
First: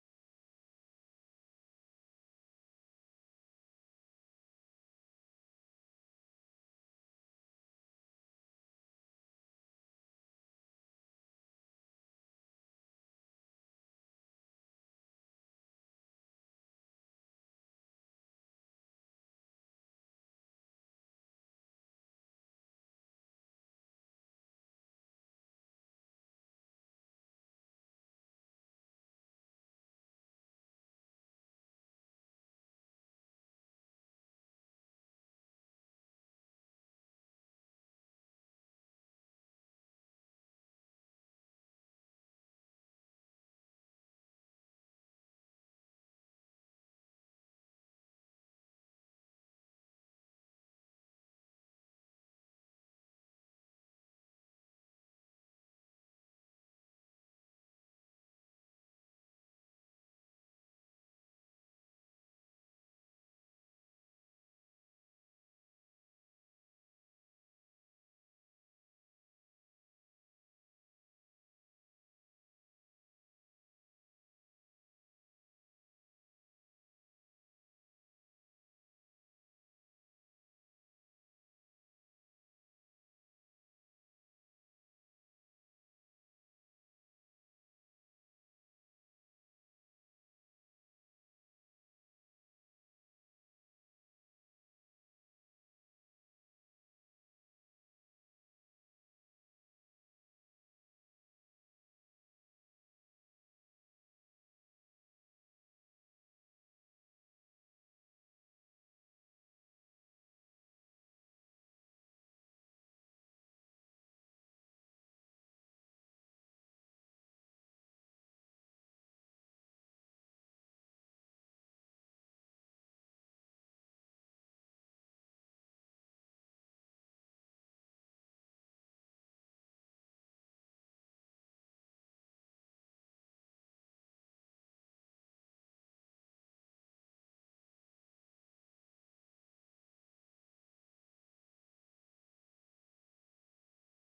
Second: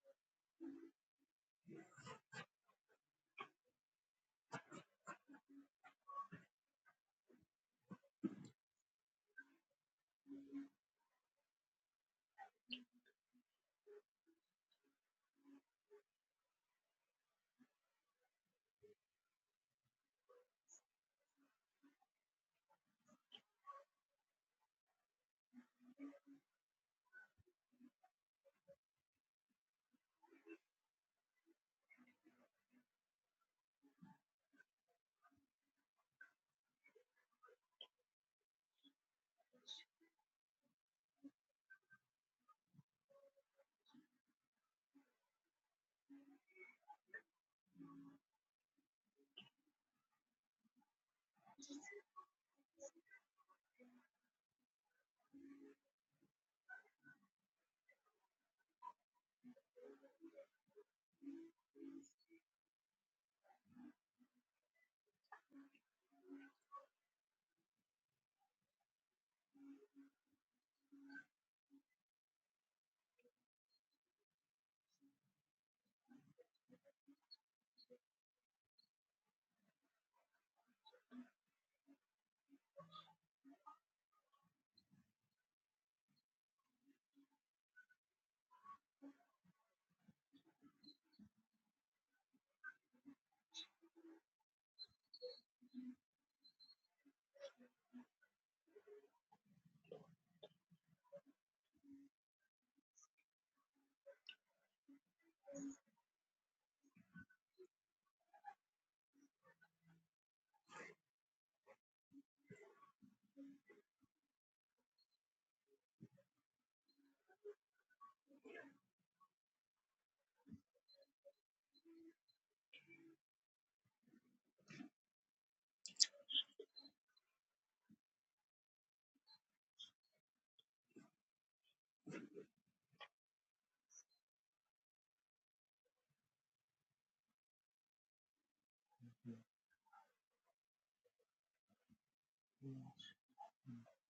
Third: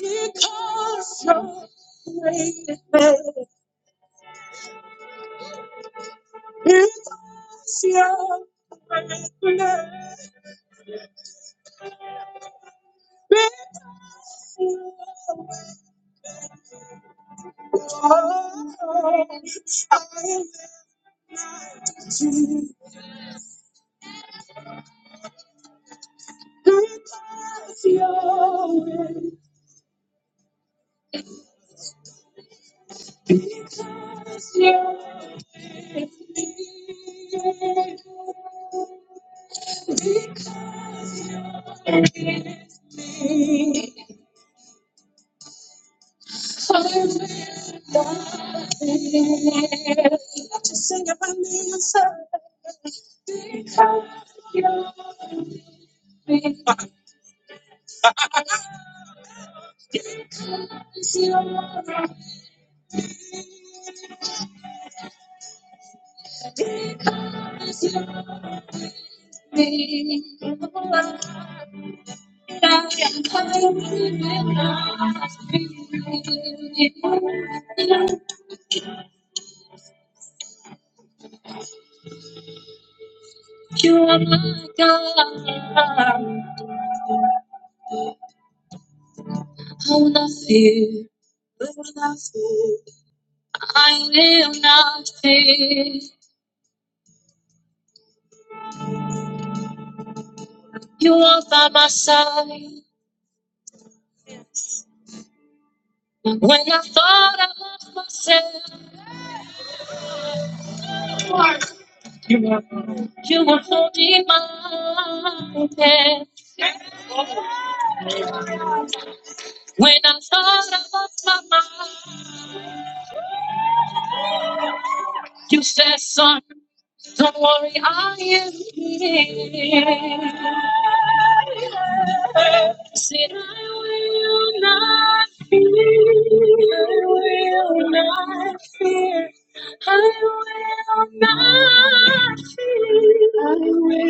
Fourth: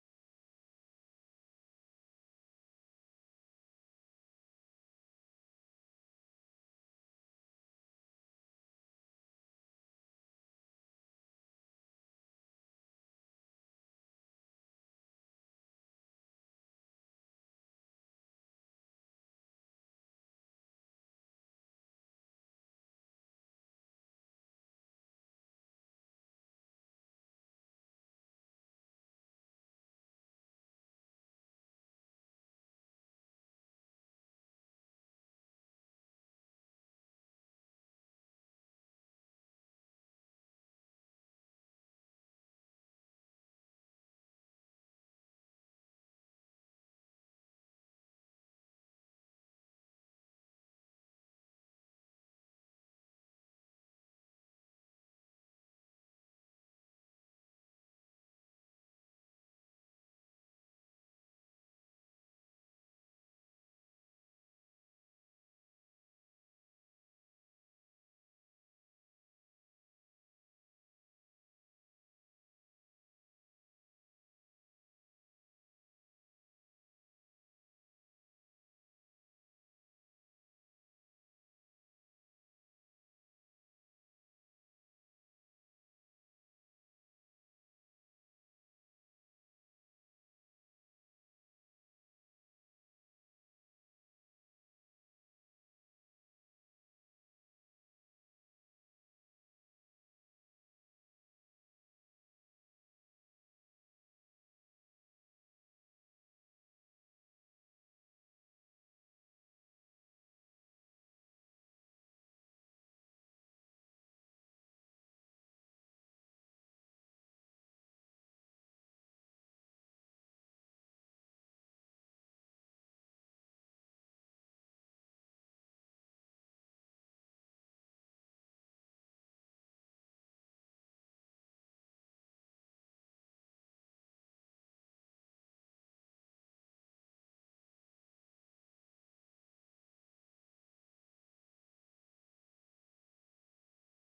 S1: Because you're great. Because you're great. Because you're great. I will not you. Because you're great. I will not What you Cause you're me. I'm sorry. Because you're me. I will not fear. I will not fear. You are by my side. When I thought I lost myself, You were holding my hand when I thought I lost my mind. You said, "Son, don't worry, I am here." Said, "I will not fear. I will not fear. I will not fear. I will not fear.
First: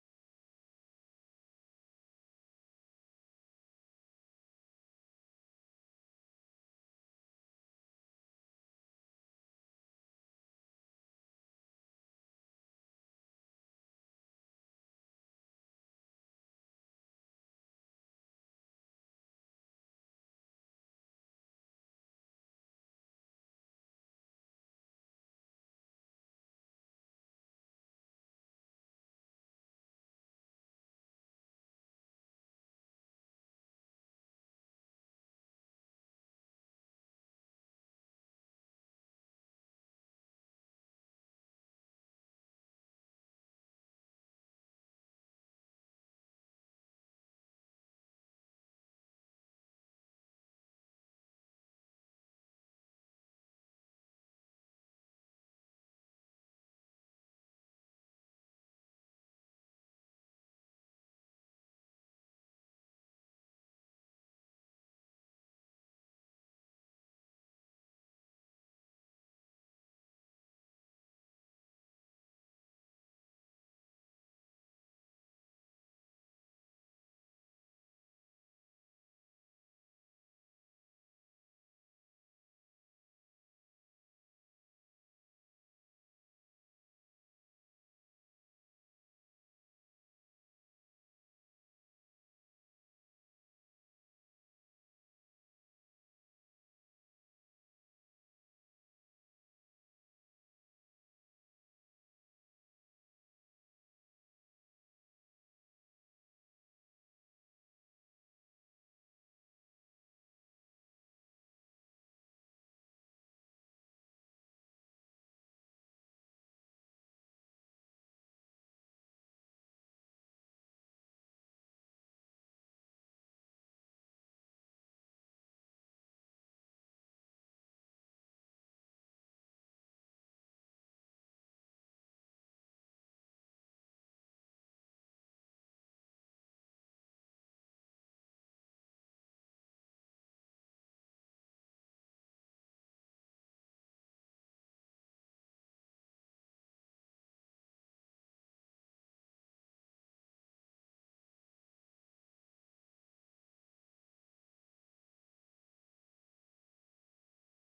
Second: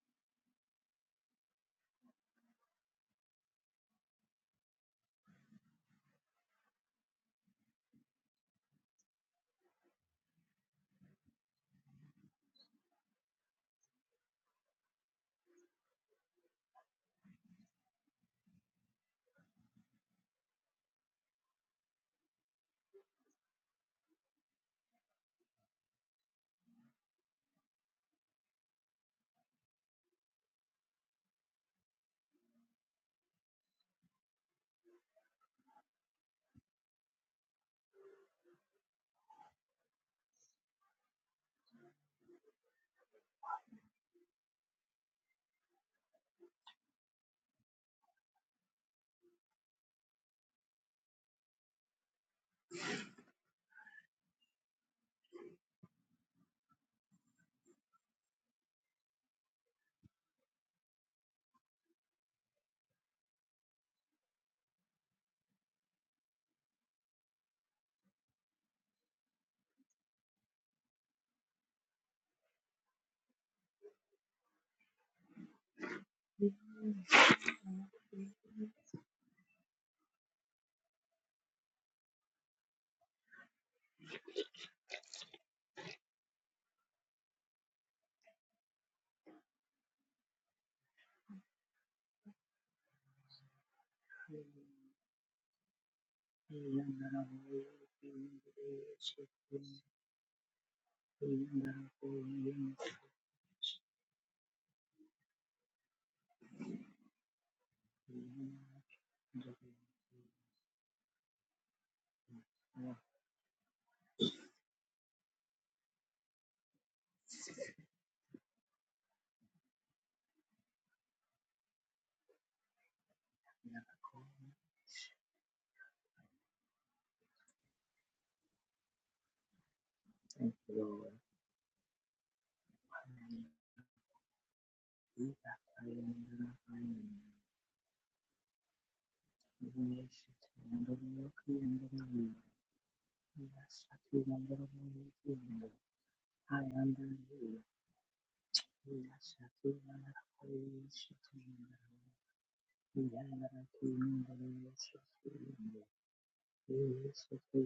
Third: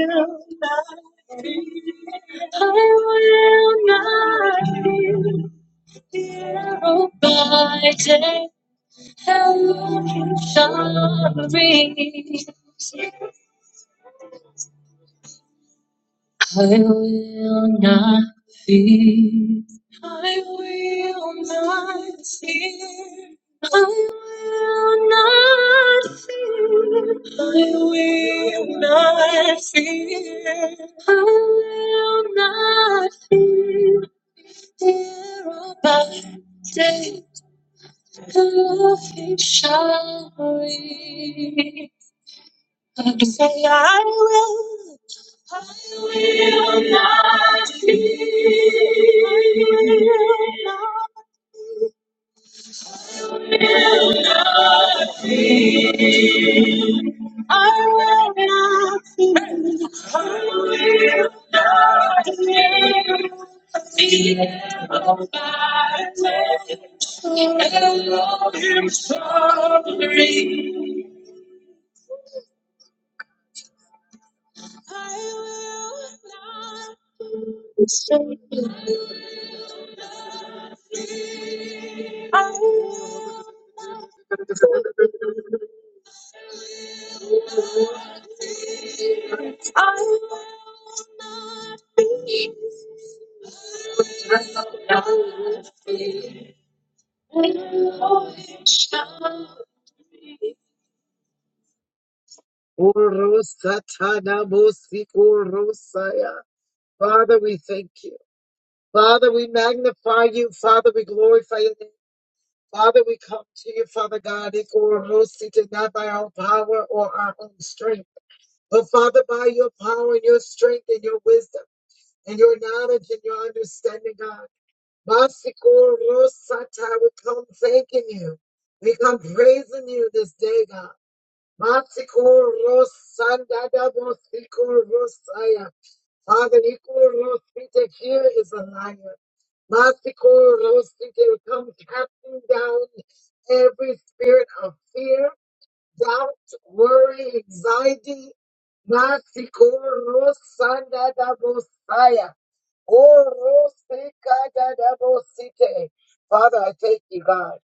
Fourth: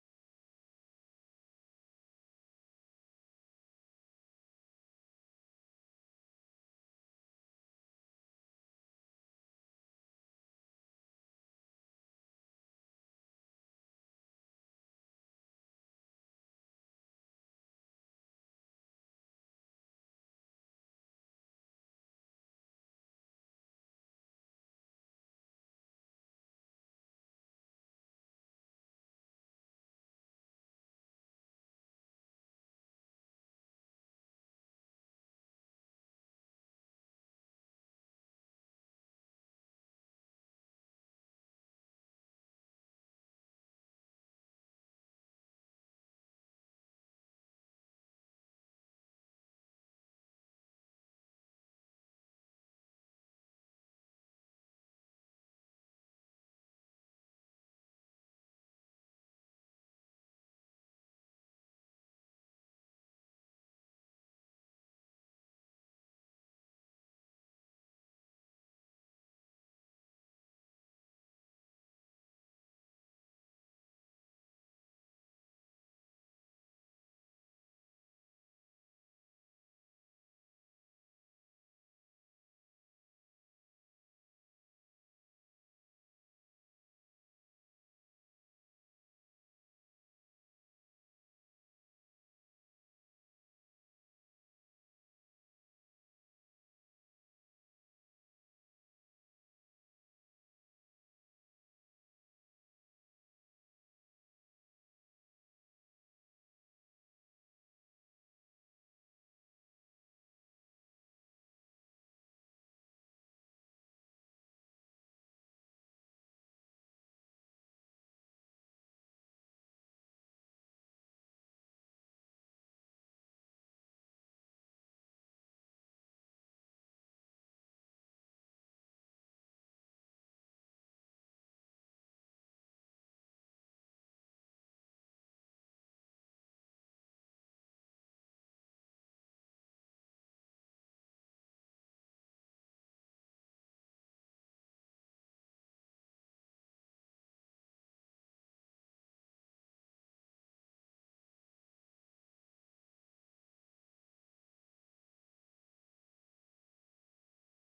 S1: I will not fear." day by day tell you sorry. I will not fear. I will not fear. I will not fear. I will not fear. I will not fear. Fear of thy day, the love he shall bring. Say I will, I will, I will shout. Urusatanamusikurusaya. Father, we thank you. Father, we magnify you. Father, we glorify your name. Father, we come to you, Father God, Ikurusita, not by our power or our own strength, but Father, by your power and your strength and your wisdom and your knowledge and your understanding, God. Basiko Rosata, we come thanking you. We come praising you this day, God. Basiko Rosanda da Bosiko Rosaya. Father, Iko Rosita here is a liar. Basiko Rosita, we come casting down every spirit of fear, doubt, worry, anxiety. Basiko Rosanda da Bosaya. Orosikadadabosite. Father, I thank you, God.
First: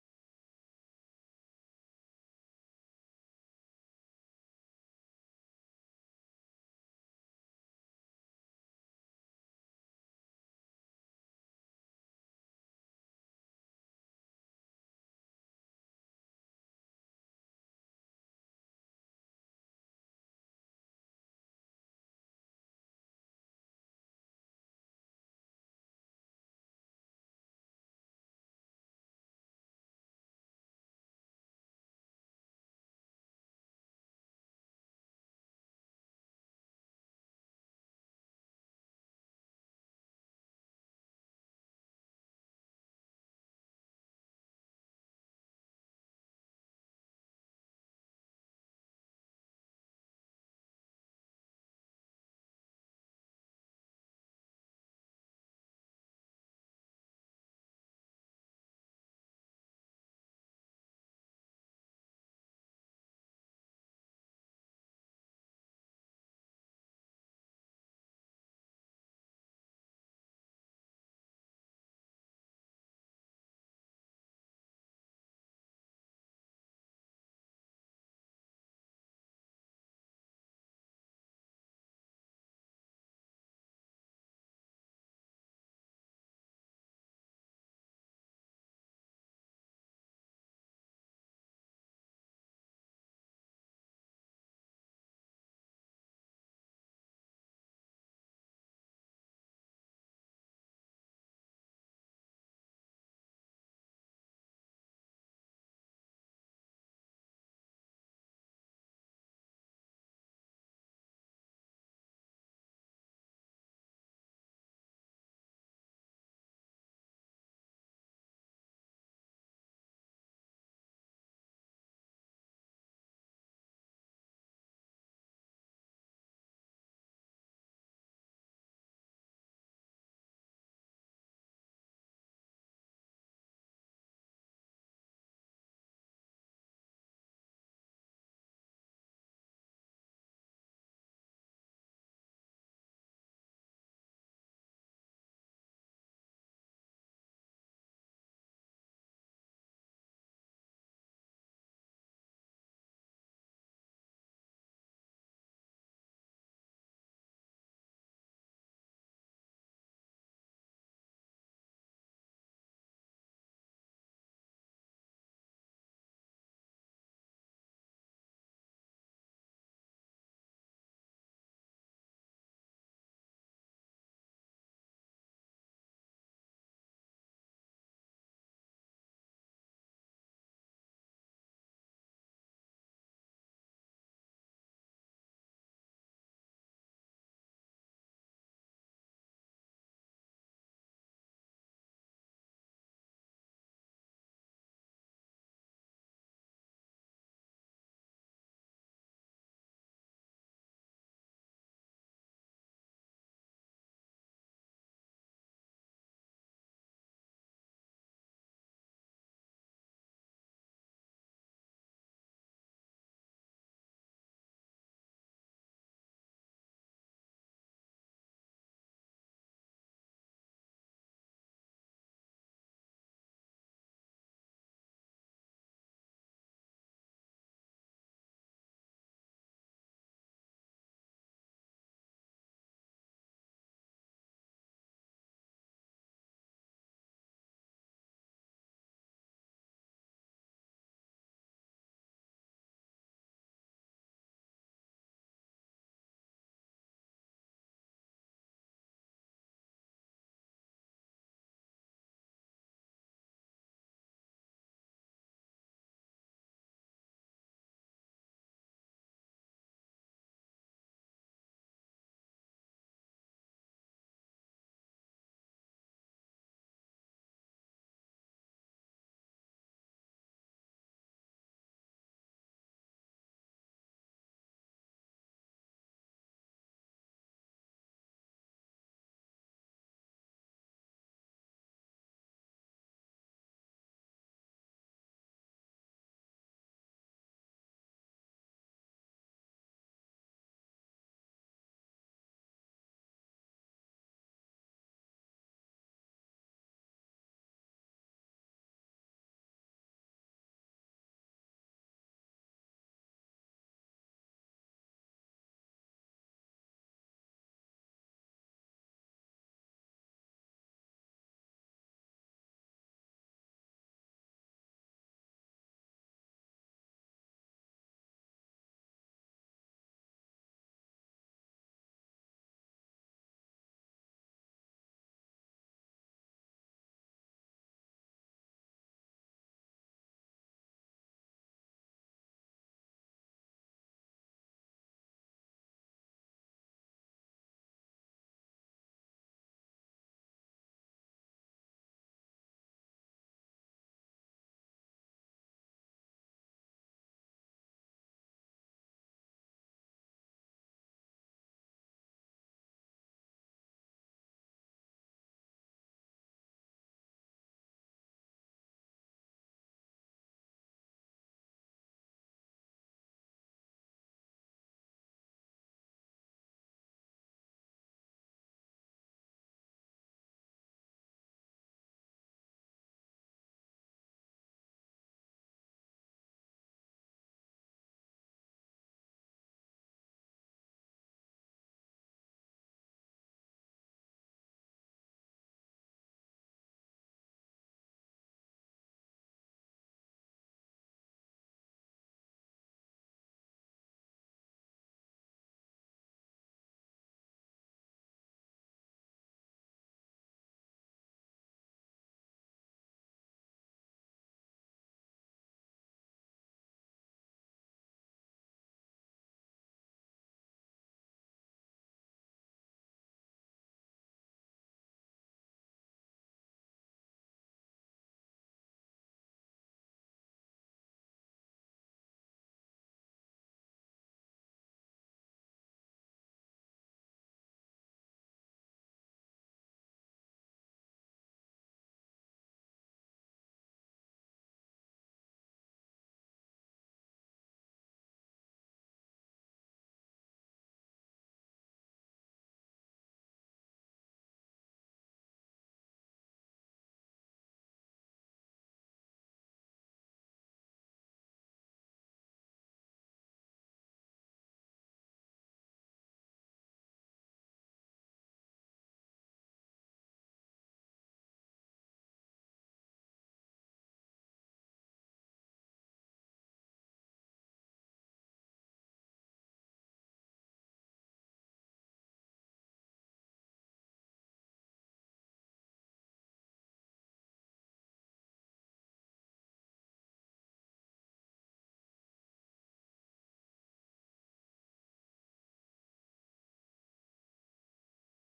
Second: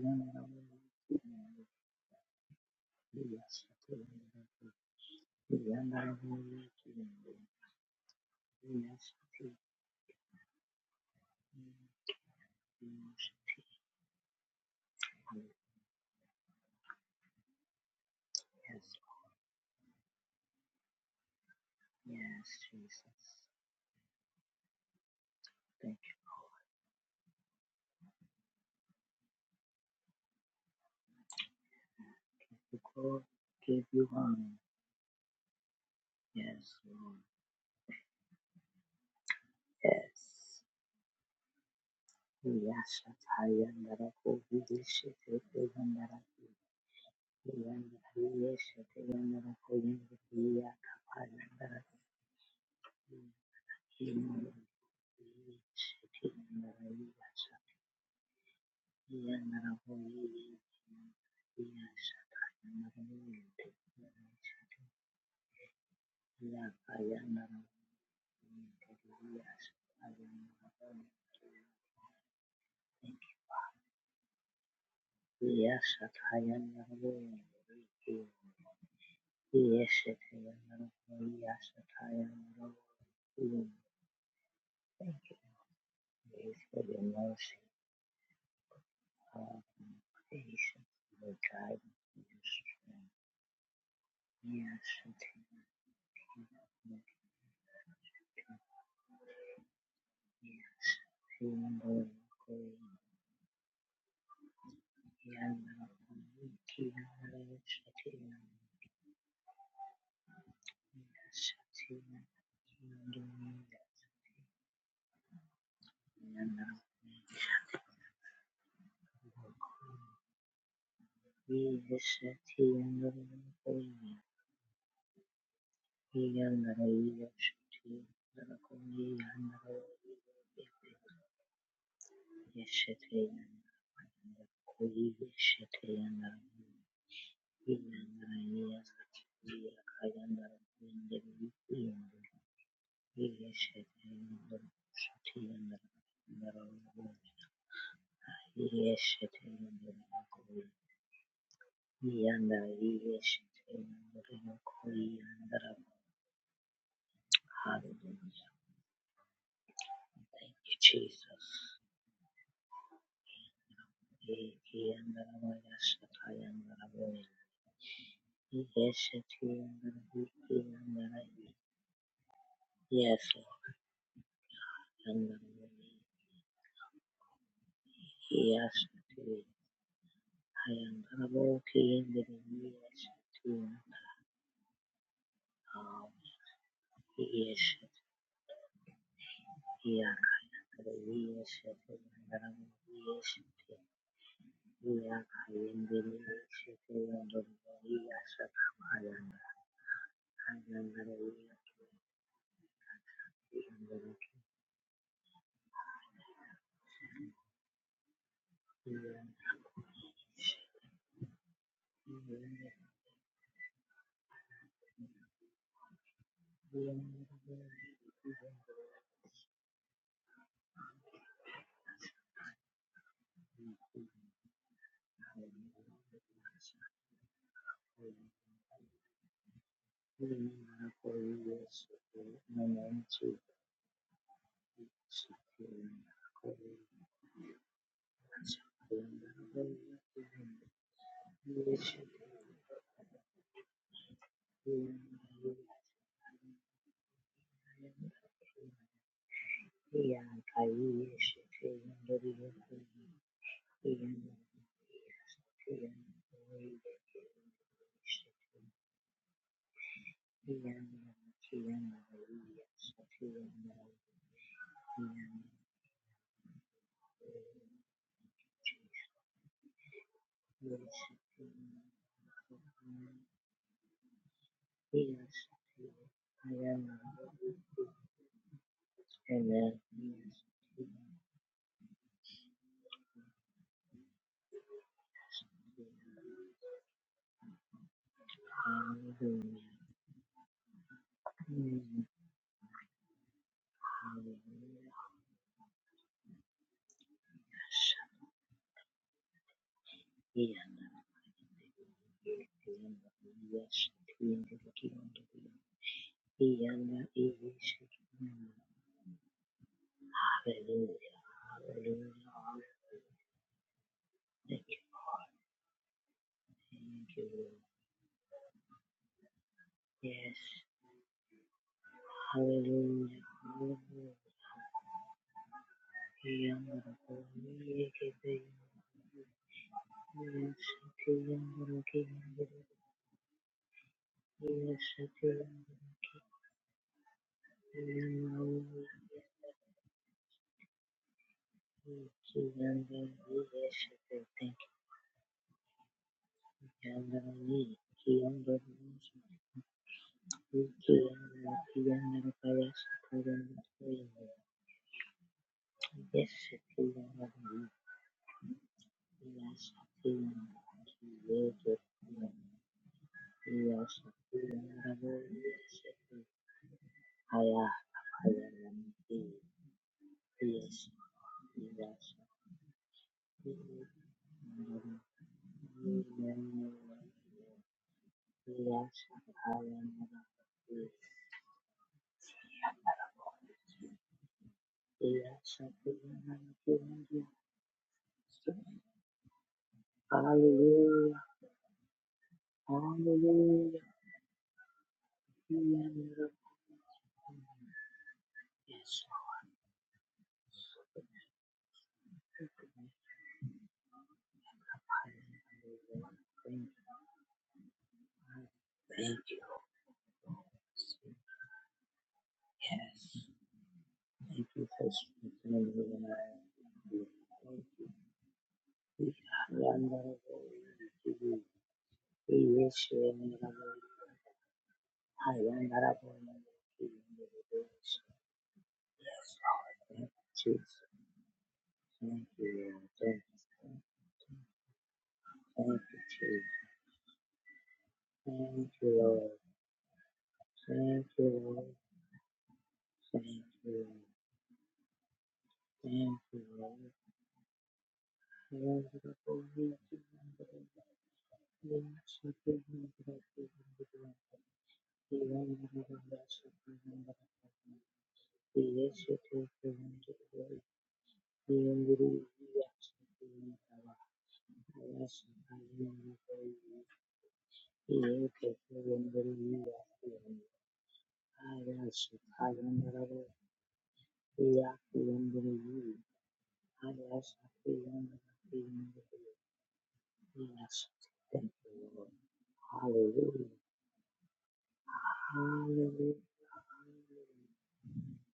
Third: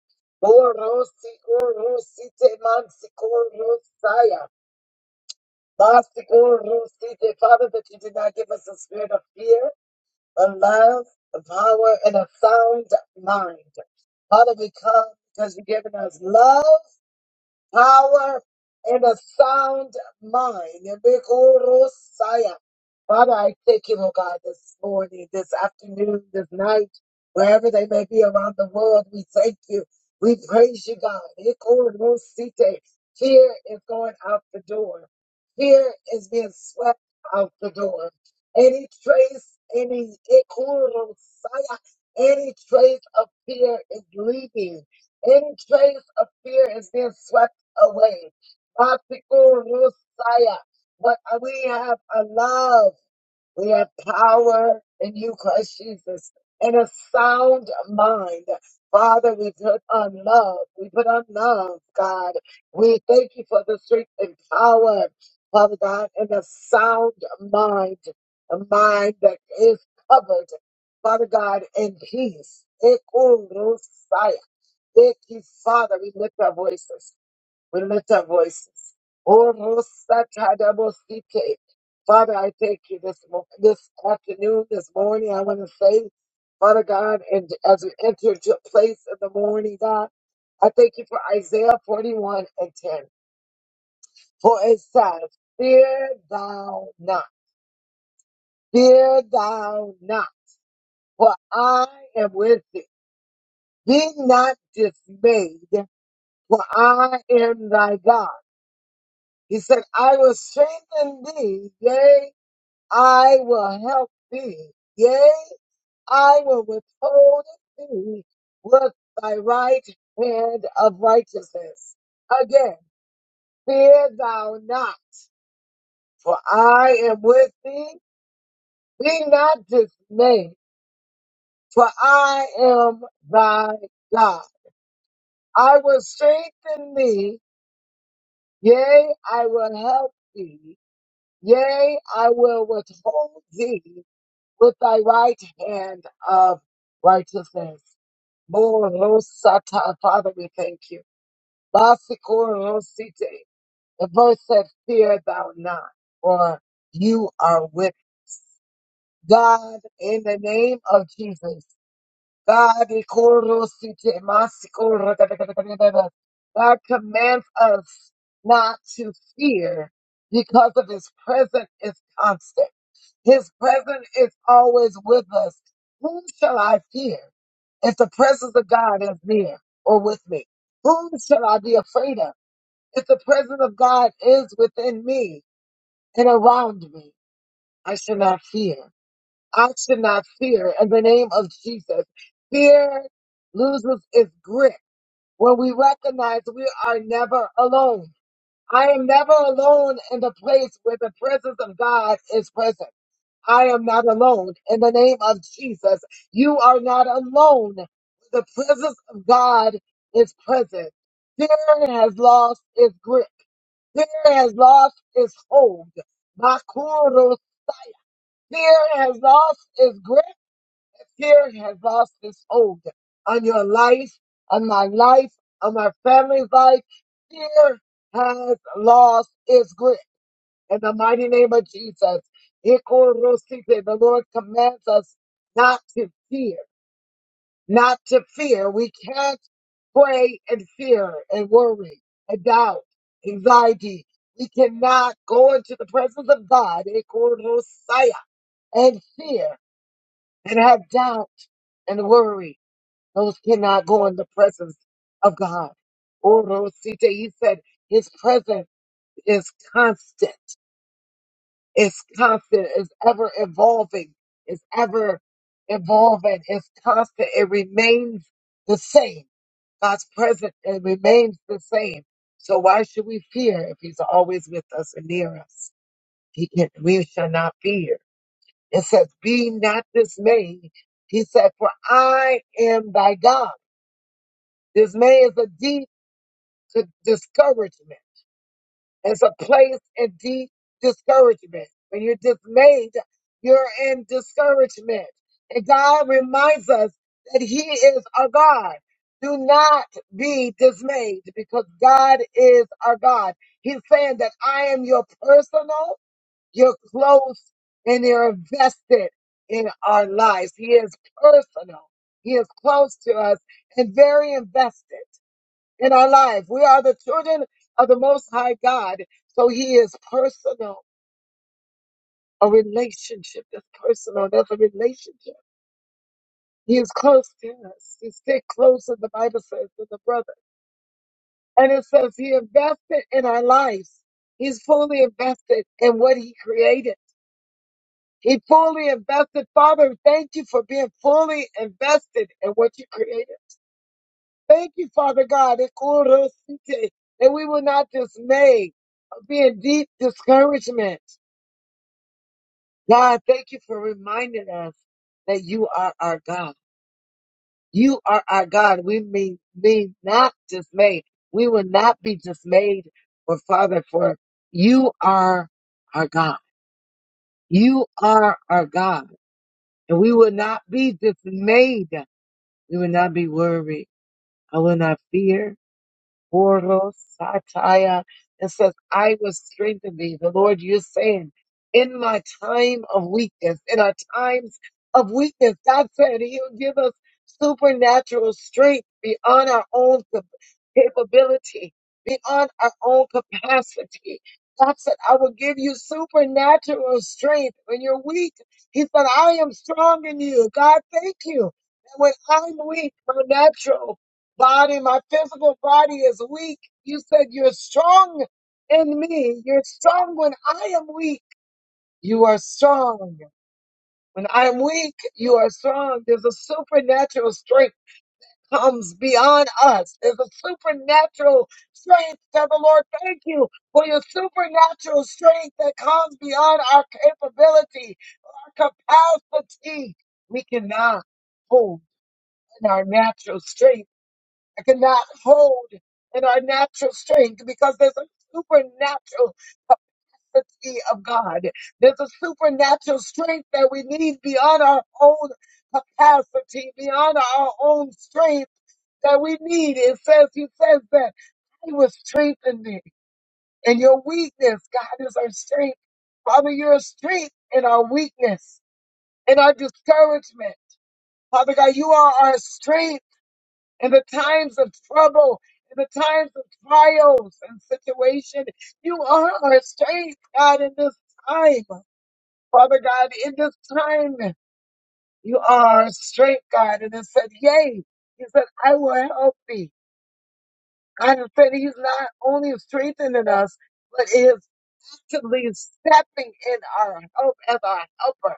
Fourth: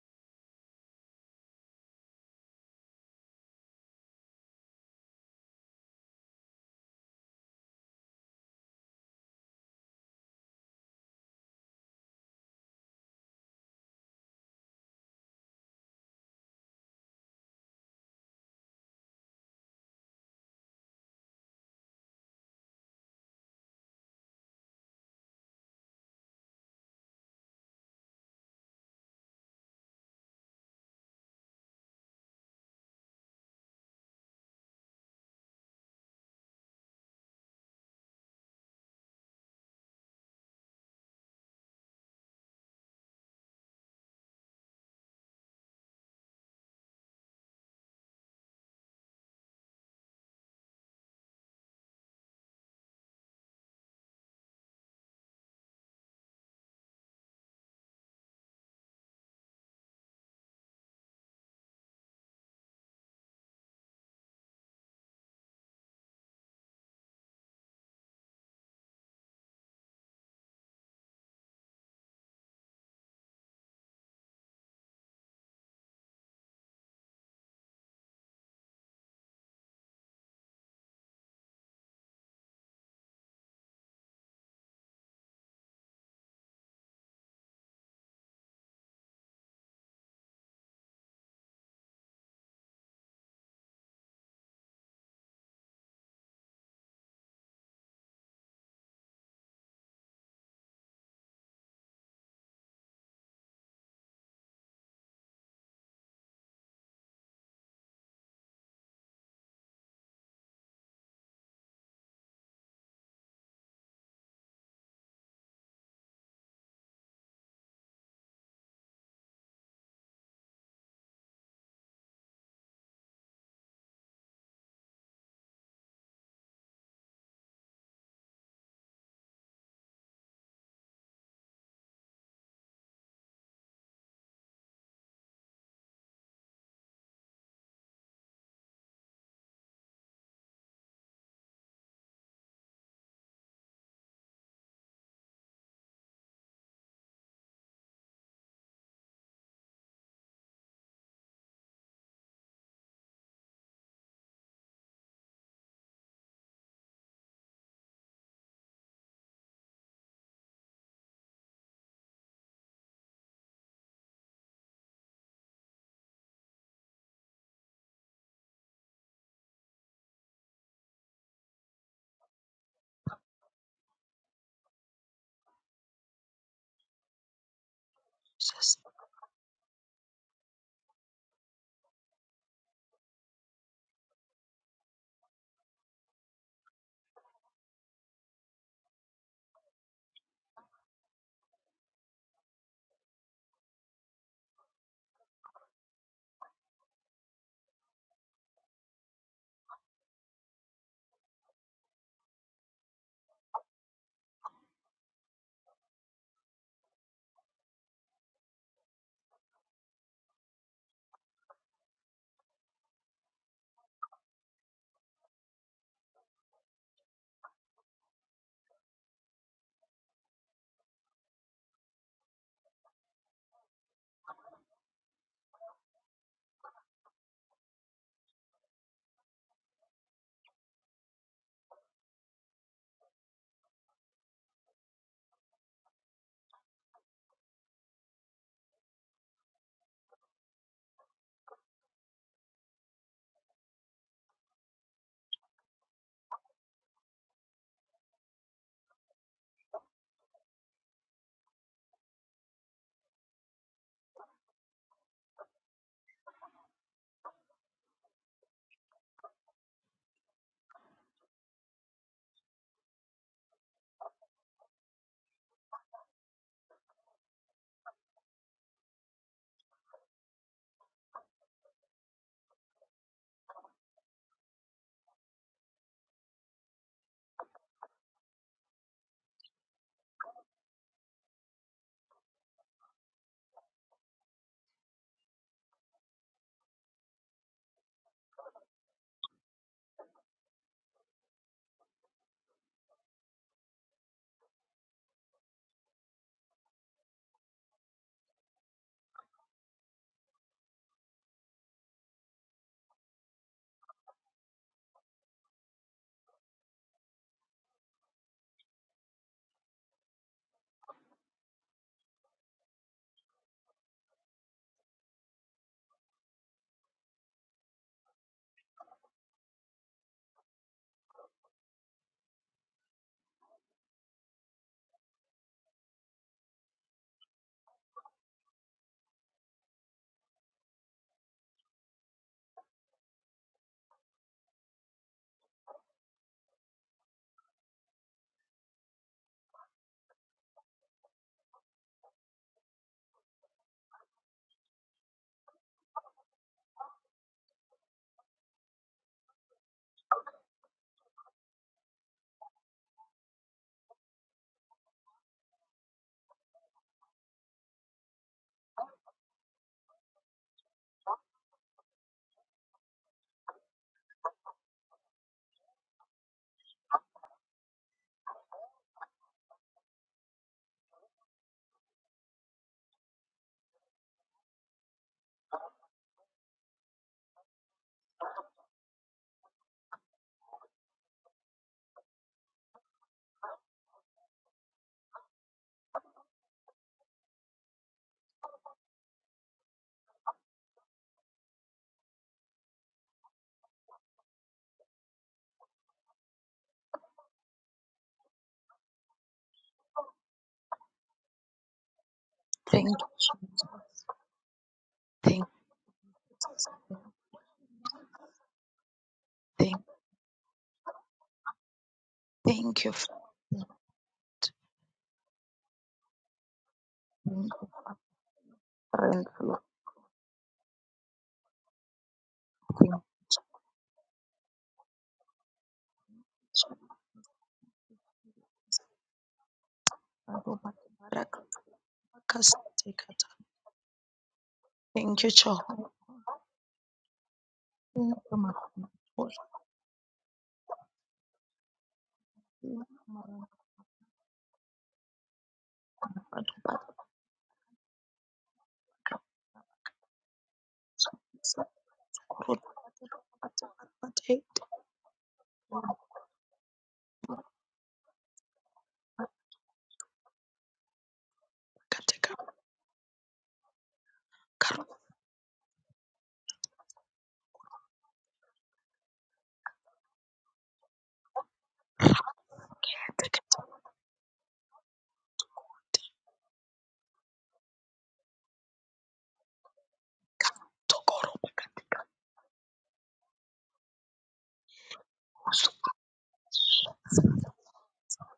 S1: Orosi, orosite, mansikorosaya. Masikorosite. Father, that you did not give us a spirit of fear, but love, of power, and a sound mind. Father, we come because you've given us love power and a sound mind. And big old Rosiah. Father, I thank you, oh God, this morning, this afternoon, this night, wherever they may be around the world. We thank you. We praise you, God. Big old Rosite. Fear is going out the door. Fear is being swept out the door. Any trace, any big old Rosiah, any trace of fear is leaving. Any trace of fear is being swept away. Messiah. But we have a love, we have power in you, Christ Jesus, and a sound mind. Father, we put on love. We put on love, God. We thank you for the strength and power, Father God, and a sound mind, a mind that is covered, Father God, in peace. Ekurusaya. Thank you, Father. We lift our voices. We lift our voices. Oh, Rosatadabosike. Father, I thank you this mo- this afternoon, this morning. I want to say, Father God, and as we enter into place in the morning, God, I thank you for Isaiah 41 and 10. For it says, Fear thou not, fear thou not, for I am with thee. Be not dismayed, for I am thy God. He said, I will strengthen thee. Yea, I will help thee. Yea, I will withhold thee with thy right hand of righteousness. Again, fear thou not, for I am with thee. Be not dismayed, for I am thy God. I will strengthen thee. Yea, I will help thee. Yea, I will withhold thee with thy right hand of righteousness. Morosata, Father, we thank you. Basikorosite. The verse said, Fear thou not, for you are with God in the name of Jesus. God, God commands us not to fear because of his presence is constant. His presence is always with us. Whom shall I fear if the presence of
S2: Jesus.
S1: God is near or with me? Whom shall I be afraid of if the presence of God is within me and around me? I shall not fear. I should not fear in the name of Jesus. Fear loses its grip when we recognize we are never alone. I am never alone in the place where the presence of God is present. I am not alone in the name of Jesus. You are not alone. The presence of God is present. Fear has lost its grip. Fear has lost its hold. Makuro, fear has lost its grip fear has lost its hold on your life, on my life, on my family's life. Fear has lost its grip. In the mighty name of Jesus, Ikorosite, the Lord commands us not to fear, not to fear. We can't pray and fear and worry and doubt, anxiety. We cannot go into the presence of God Ikorosaya, and fear and have doubt and worry those cannot go in the presence of God. Oh, Rosita, he said his presence is constant. It's constant. It's ever evolving. It's ever evolving. It's constant. It remains the same. God's presence, it remains the same. So why should we fear if he's always with us and near us? He can, we shall not fear. It says, be not dismayed. He said, for I am thy God. Dismay is a demon. to discouragement. It's a place in deep discouragement. When you're dismayed, you're in discouragement. And God reminds us that He is our God. Do not be dismayed because God is our God. He's saying that I am your personal, you're close, and you're invested in our lives. He is personal. He is close to us and very invested in our life. We are the children of the Most High God. So He is personal, a relationship that's personal. That's a relationship. He is close to us. He's stick closer, the Bible says, than the brother. And it says He invested in our lives. He's fully invested in what He created. He fully invested. Father, thank you for being fully invested in what you created. Thank you, Father God, that Kurosite, that we will not dismay or be in deep discouragement. God, thank you for reminding us that you are our God. You are our God. We may, may not dismay. We will not be dismayed, For Father, for you are our God. You are our God. And we will not be dismayed. We will not be worried. I will not fear. Boros Sataya and says, I will strengthen thee. The Lord, you're saying, in my time of weakness, in our times of weakness, God said He'll give us supernatural strength beyond our own cap- capability, beyond our own capacity. God said, I will give you supernatural strength when you're weak. He said, I am strong in you. God, thank you. And when I'm
S2: Thank
S1: weak,
S2: you,
S1: my natural body, my
S2: thank
S1: physical body is weak. You said you're strong in me. You're
S2: thank
S1: strong when I am weak. You are
S2: thank you for
S1: strong. When I am weak, you are strong. There's a supernatural
S2: being
S1: strength comes
S2: friend
S1: beyond
S2: Lord.
S1: us. There's a supernatural strength Father Lord
S2: Thank you,
S1: thank you for your supernatural strength that comes beyond our capability, our capacity. We
S2: Jehovah.
S1: cannot hold in our
S2: Barakatakasitikata.
S1: natural strength. I cannot
S2: Thank you, Jehovah.
S1: hold
S2: Thank
S1: in our natural strength because there's
S2: you,
S1: a
S2: my Lord.
S1: supernatural
S2: Thank
S1: capacity of God. There's a
S2: you,
S1: supernatural
S2: my Lord.
S1: strength that we need beyond our own capacity,
S2: Barakatakasa.
S1: beyond our own strength that we need. It says, He says that He will strengthen me. And your
S2: Kurubatakatakatakatakatakata.
S1: weakness, God, is our strength. Father, you're a strength in our weakness, in our discouragement. Father God, you are our strength in the times of trouble, in the times of trials and situation. You are our strength, God, in this time. Father God, in this
S2: Karubatakata.
S1: time, you are our strength, God. And it said, Yea. He said, I will help thee. God has said he's
S2: Tokorobakatakata.
S1: not only strengthening us, but he is actively stepping in our help as our helper.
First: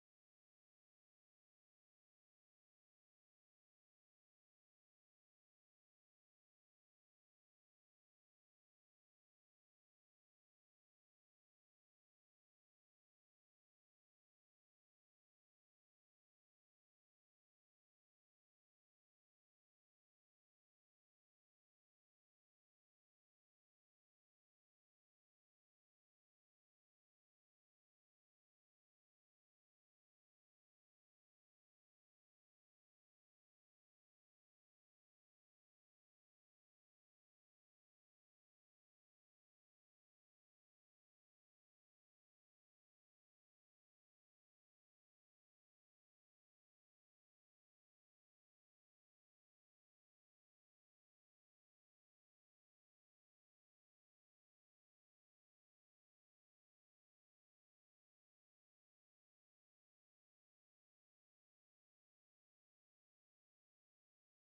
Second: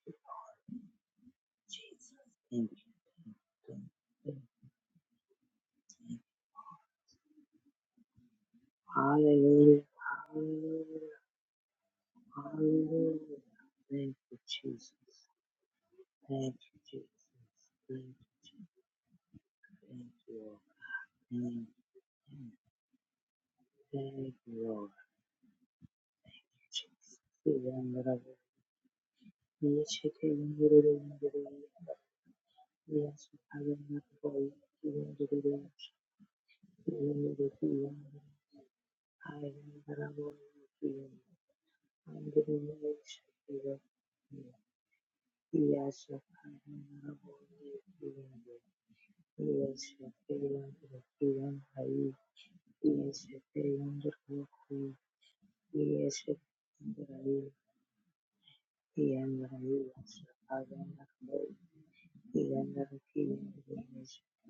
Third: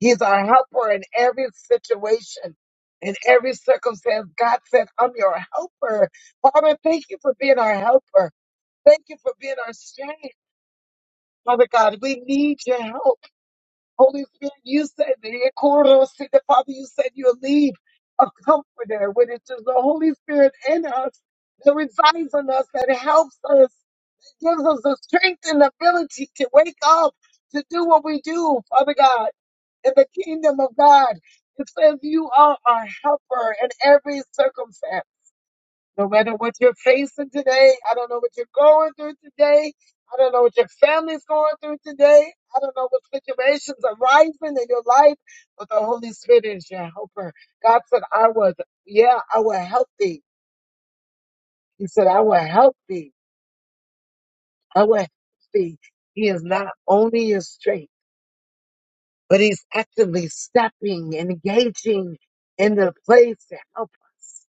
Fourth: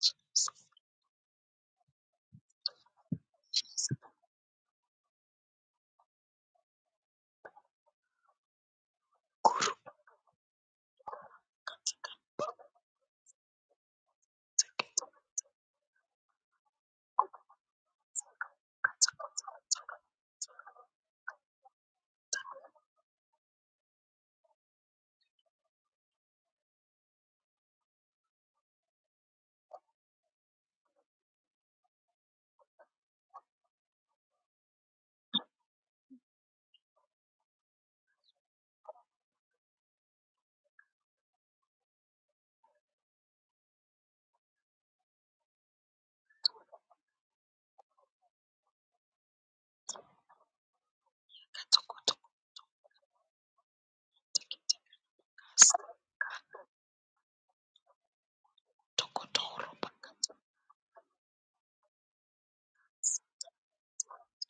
S1: He's our helper in every situation, in every circumstance. God said, I'm your helper. Father, thank you for being our helper. Thank you for being our strength. Father God, we need your help. Holy Spirit, you said, the Father, you said you'll leave a comforter, which is the Holy Spirit in us that resides in us, that helps us, gives us the strength and ability to wake up, to do what we do, Father God in the kingdom of God. It says you are our helper in every circumstance. No matter what you're facing today, I don't know what you're going through today. I don't know what your family's going through today. I don't know what situations are rising in your life, but the Holy Spirit is your helper. God said, I was, yeah, I will help thee. He said, I
S2: Tokotoko-
S1: will help thee. I will help thee. He is not only your strength. but he's actively stepping, engaging in the place to help us,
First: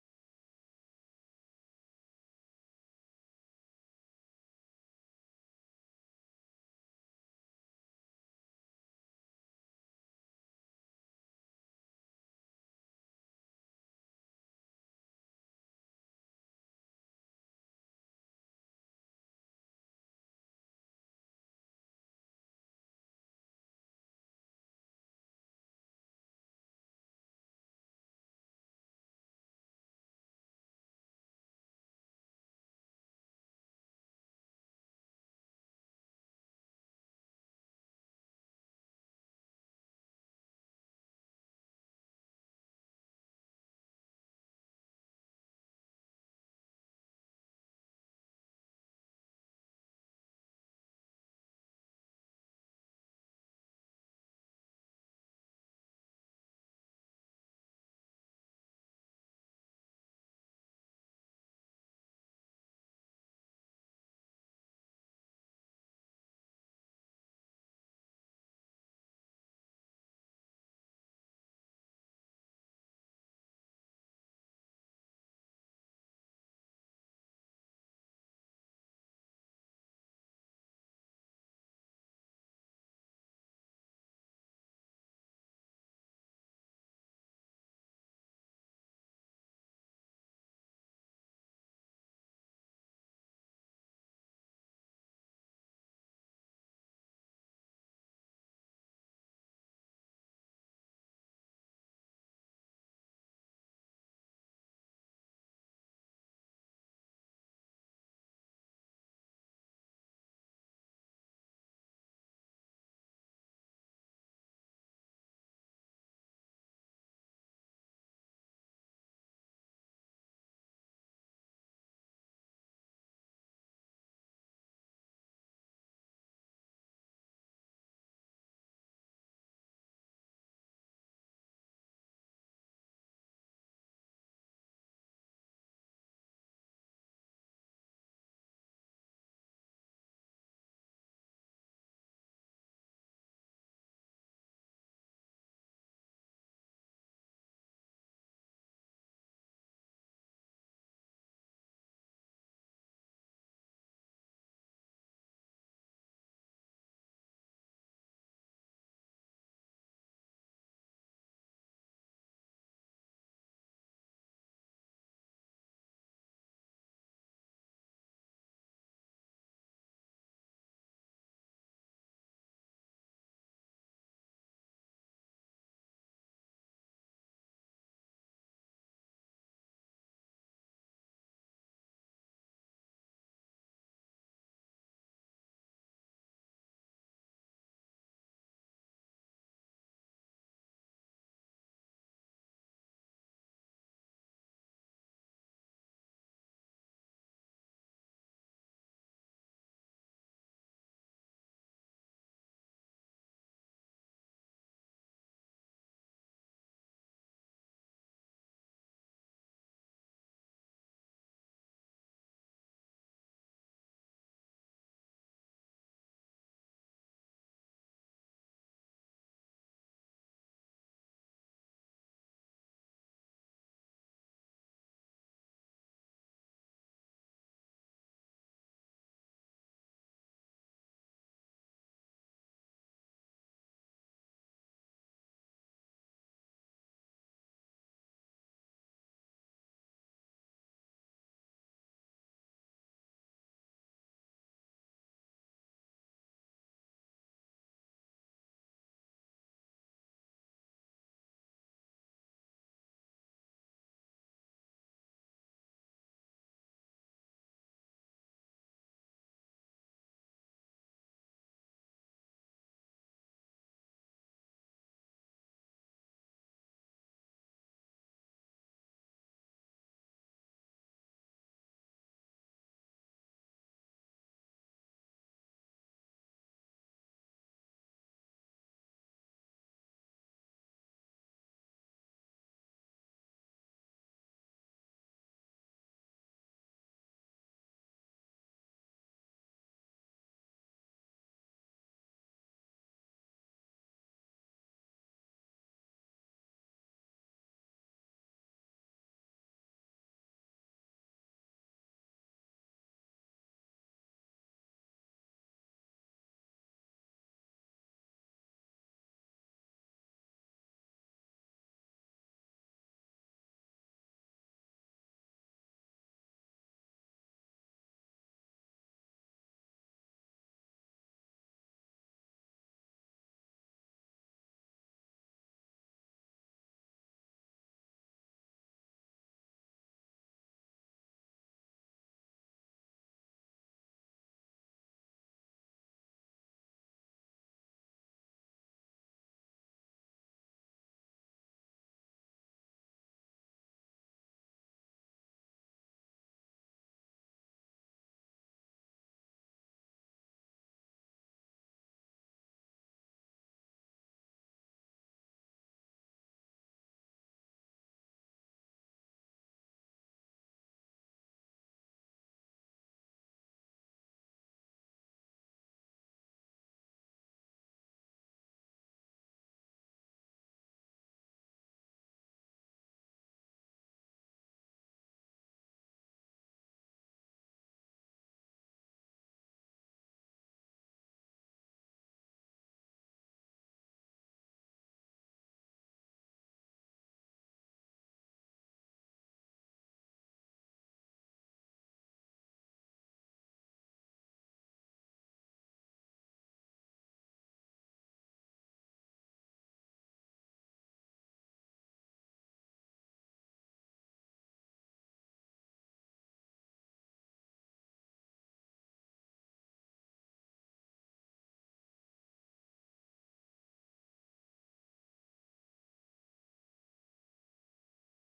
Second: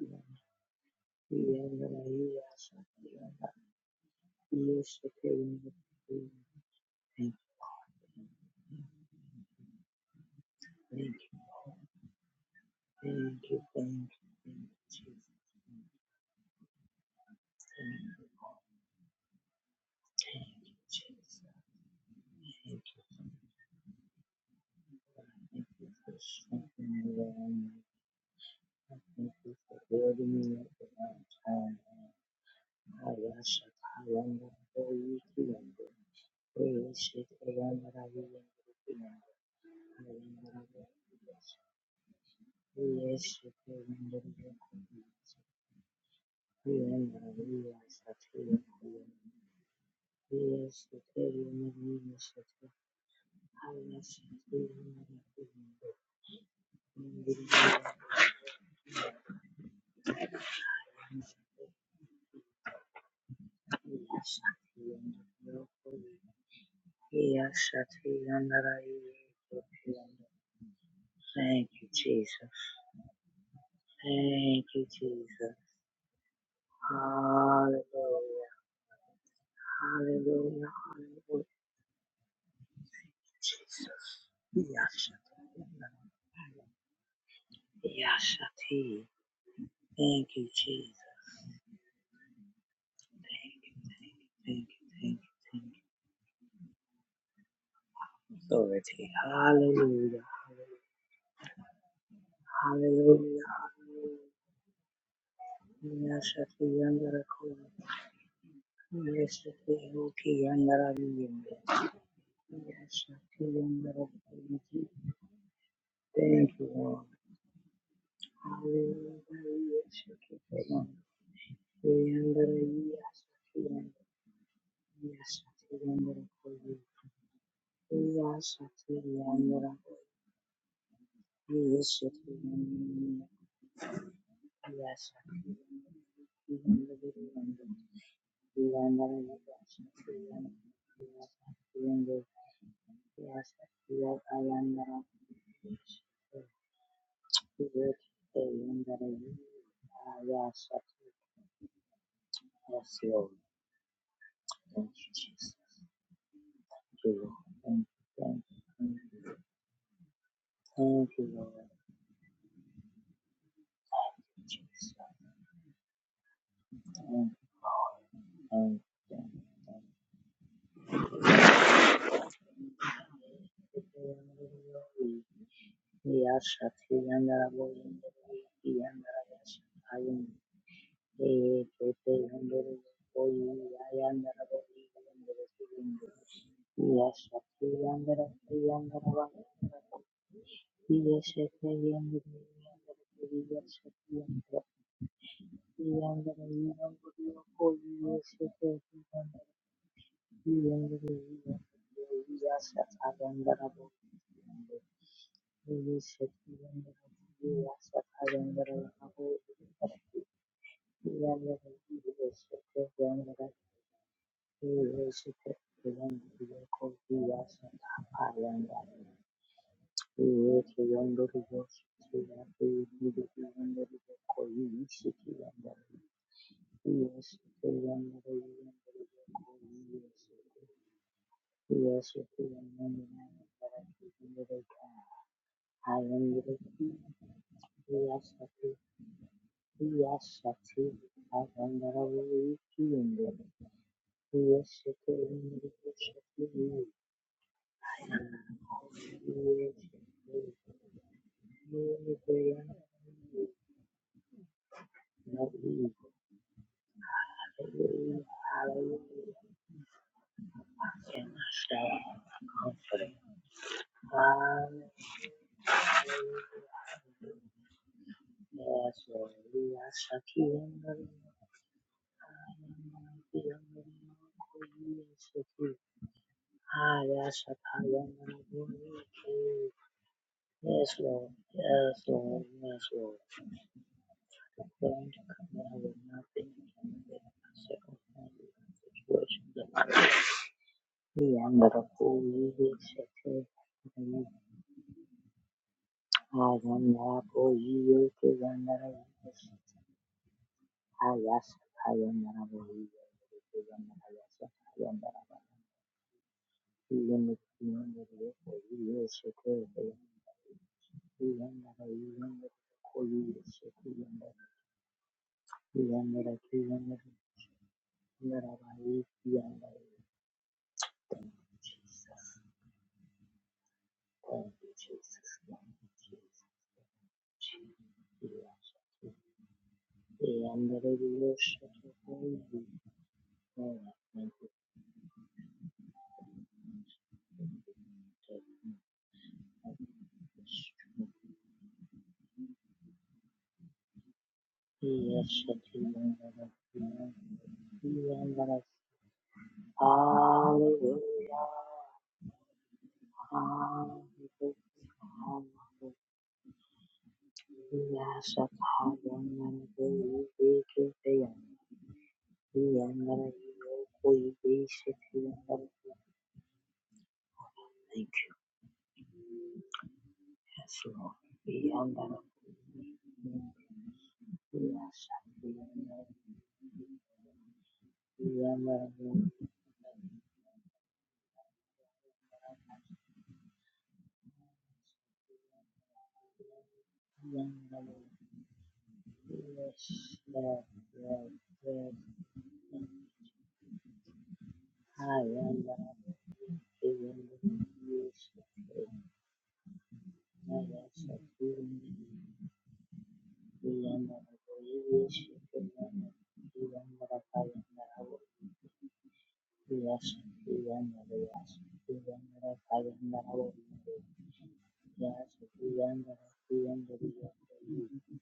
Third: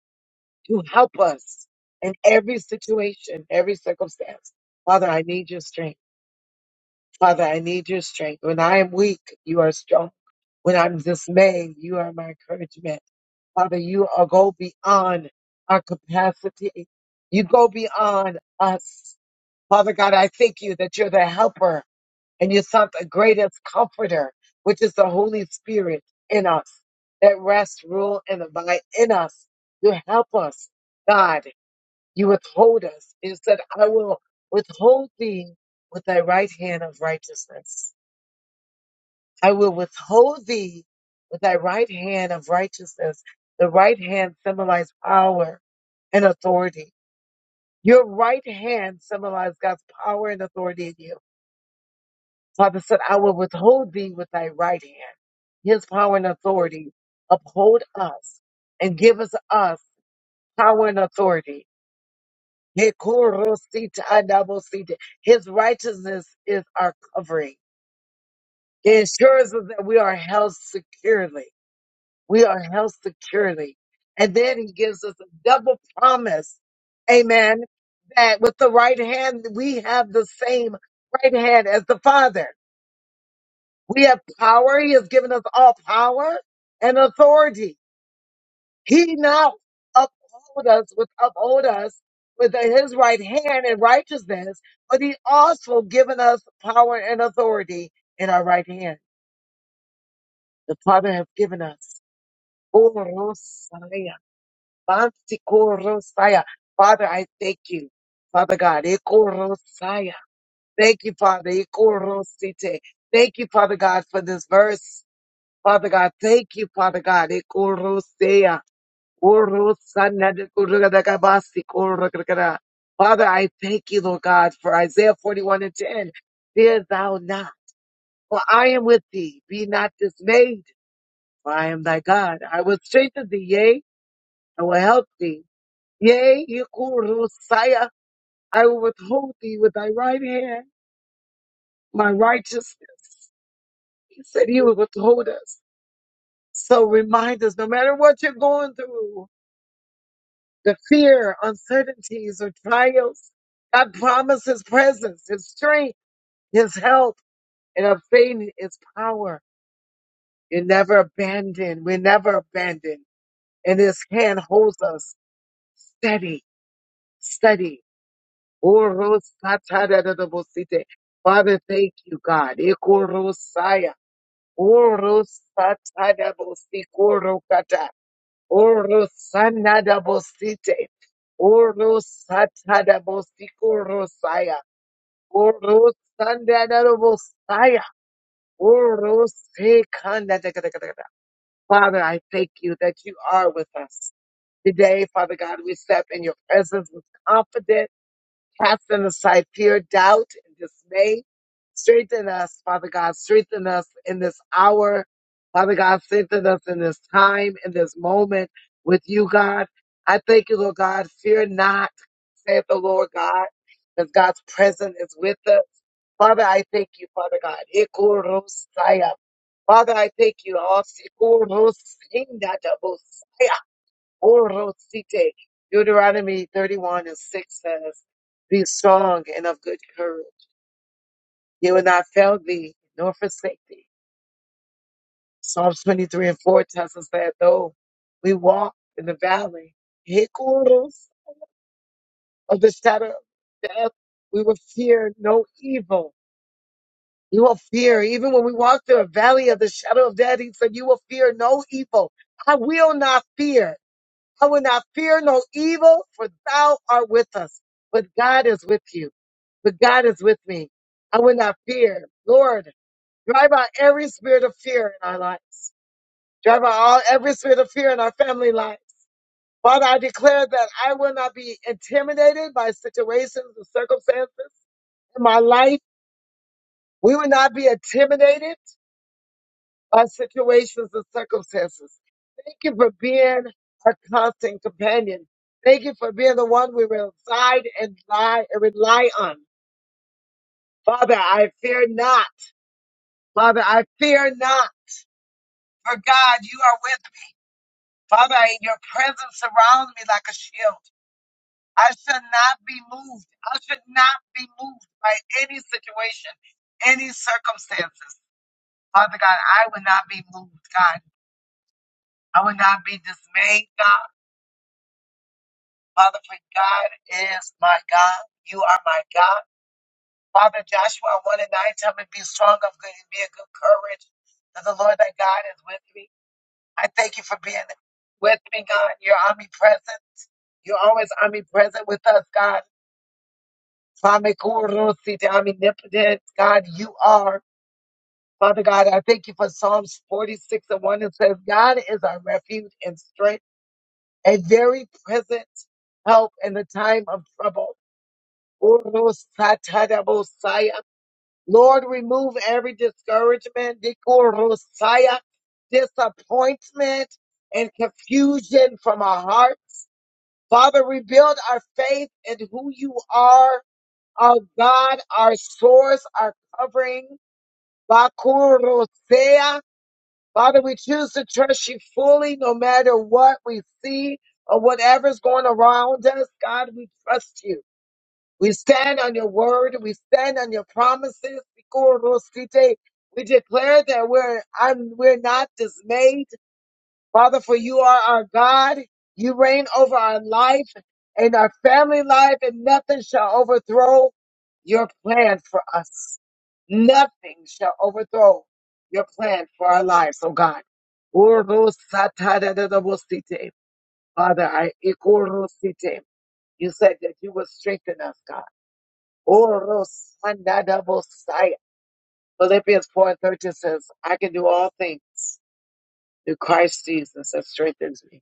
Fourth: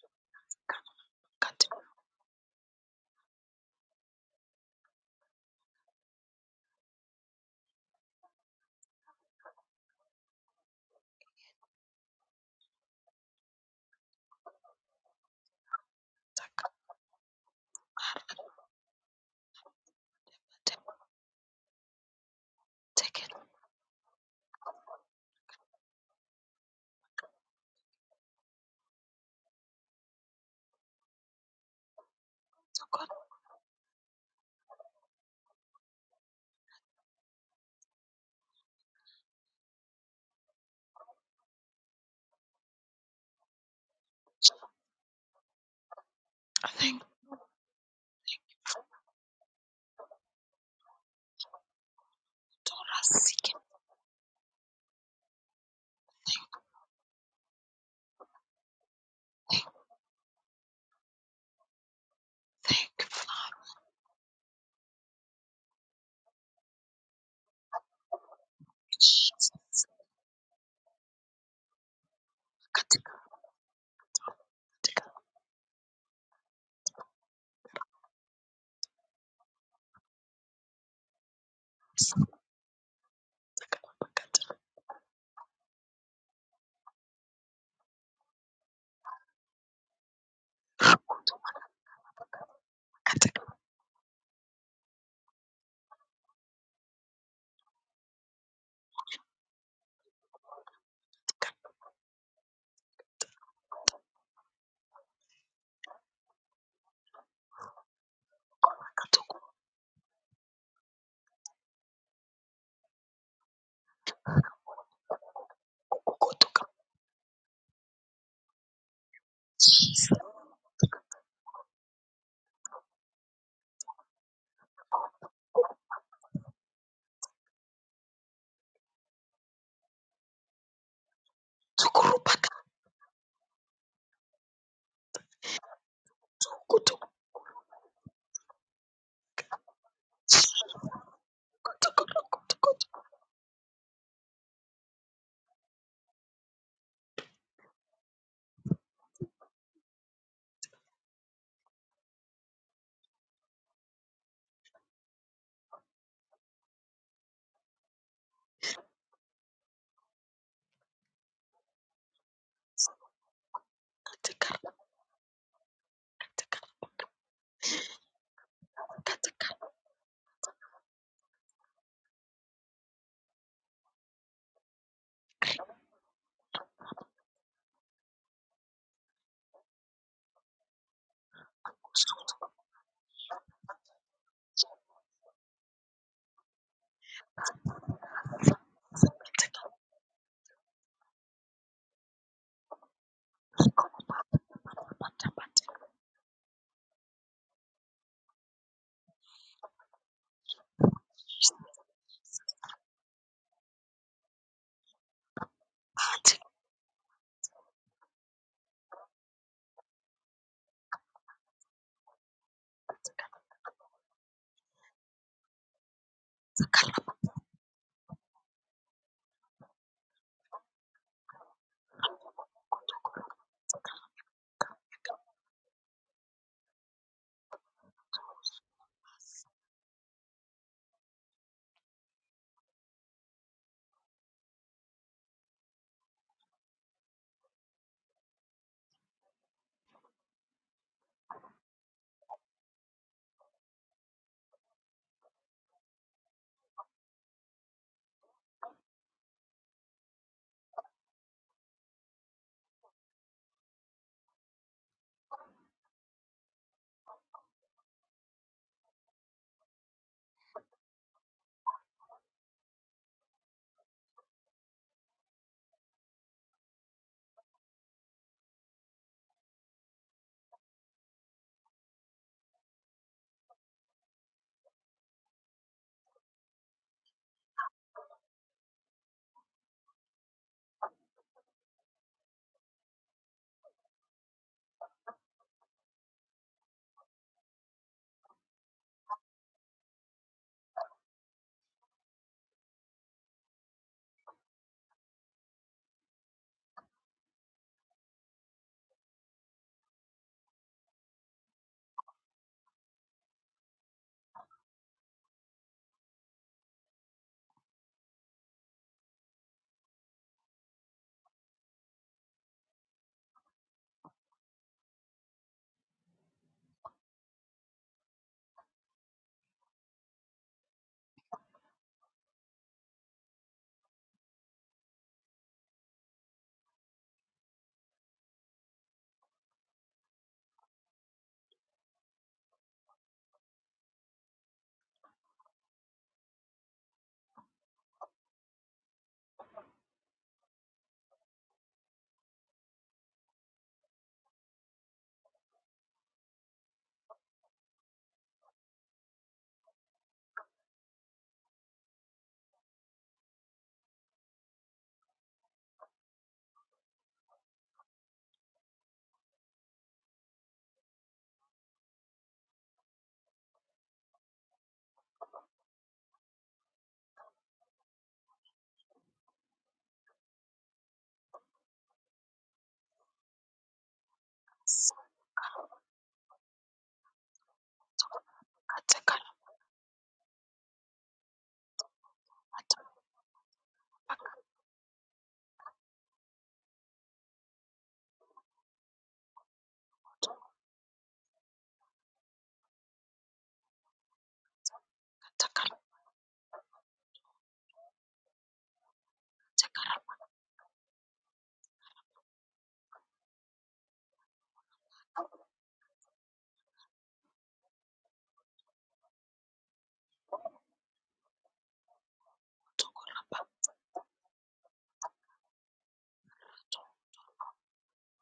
S1: to
S2: tokotorobakatakatakatakatakata.
S1: help us in every situation, every circumstance. Father, I need your strength. Father, I need your strength. When I am weak, you are strong. When I'm dismayed, you are my encouragement. Father, you are go beyond our capacity. You go beyond us. Father God, I thank you that you're the helper and you sought the greatest comforter, which is the Holy Spirit in us, that rests, rule, and abide in us. You help us, God. You withhold us. You said, I will withhold thee with thy right hand of righteousness. I will withhold thee with thy right hand of righteousness. The right hand symbolizes power and authority. Your right hand symbolizes God's power and authority in you. Father said, I will withhold thee with thy right hand. His power and authority uphold us and give us us power and authority.
S2: Thank you, for Lord. Thank you,
S1: His righteousness is our covering. It ensures us
S2: Father.
S1: that we are held securely. We are held securely. And then he gives us a double promise. Amen. That with the right hand, we have the same right hand as the Father. We have power. He has given us all power and authority. He now uphold us with uphold us with his right hand in righteousness, but he also given us power and authority in our right hand. The Father has given us. Oh, Rosaya, Bantiko Rosaya. Father, I thank you. Father God, Eko Rosaya. Thank you, Father. Eko Rosite. Thank you, Father God, for this verse. Father God, thank you, Father God. Ekorosea, orosana, dekorogadagabasi, korogadagada. Father, I thank you, Lord God, for Isaiah 41 and 10. Fear thou not, for I am with thee. Be not dismayed, for I am thy God. I will strengthen thee, yea, I will help thee. Yea, ekorosaya, I will withhold thee with thy right hand, my righteousness. He said he would withhold us. So remind us, no matter what you're going through, the fear, uncertainties, or trials. God promised His presence, His strength, His help, and of unfading His power. You're never abandoned. We're never abandoned. And His hand holds us steady, steady. Orosatadadadabosite. Father, thank you, God. Ikorosaya. Orosatadabosikorokata. Orosanadabosite. Orosatadabostikorosaya. Orosanadabosaya. Orosekandadakadakadakada. Father, I thank you that you are with us. Today, Father God, we step in your presence with confidence Casting aside fear, doubt, and dismay. Strengthen us, Father God. Strengthen us in this hour. Father God, strengthen us in this time, in this moment with you, God. I thank you, Lord God. Fear not, saith the Lord God, because God's presence is with us. Father, I thank you, Father God. Ikorosaya. Father, I thank you. Asikorosindadabosaya. Orosite. Deuteronomy 31 and 6 says, Be strong and of good courage. He will not fail thee nor forsake thee. Psalms 23 and 4 tells us that though we walk in the valley, Hikuros of the shadow of death, we will fear no evil. You will fear, even when we walk through a valley of the shadow of death, he said, You will fear no evil. I will not fear. I will not fear no evil, for thou art with us. But God is with you. But God is with me. I will not fear. Lord, drive out every spirit of fear in our lives. Drive out all every spirit of fear in our family lives. Father, I declare that I will not be intimidated by situations and circumstances in my life. We will not be intimidated. our situations and circumstances. Thank you for being our constant companion. Thank you for being the one we reside and lie and rely on. Father, I fear not. Father, I fear not. For God, you are with me. Father, I- your presence surrounds me like a shield. I shall not be moved. I should not be moved by any situation, any circumstances. Father God, I will not be moved, God. I will not be dismayed, God. Father, for God is my God. You are my God. Father, Joshua 1 and 9, tell me, be strong of good and be of good courage. For the Lord thy God is with me. I thank you for being with me, God. You're omnipresent. You're always omnipresent with us, God. Famikurusi, Omnipotent, God, you are. Father God, I thank you for Psalms 46 and 1. It says, God is our refuge and strength, a very present help in the time of trouble. Urusatadabosaya. Lord, remove every discouragement, dikurusaya, disappointment, and confusion from our hearts. Father, rebuild our faith in who you are, our God, our source, our covering. Bakurusea. Father, we choose to trust you fully no matter what we see or whatever's going around us. God, we trust you. We stand on your word. We stand on your promises. We declare that we're I'm, we're not dismayed, Father, for you are our God. You reign over our life and our family life, and nothing shall overthrow your plan for us. Nothing shall overthrow your plan for our lives, oh God. Father, I you said that you will strengthen us, God. Orosandadabosai. Philippians 4 and 13 says, I can do all things through Christ Jesus that strengthens me.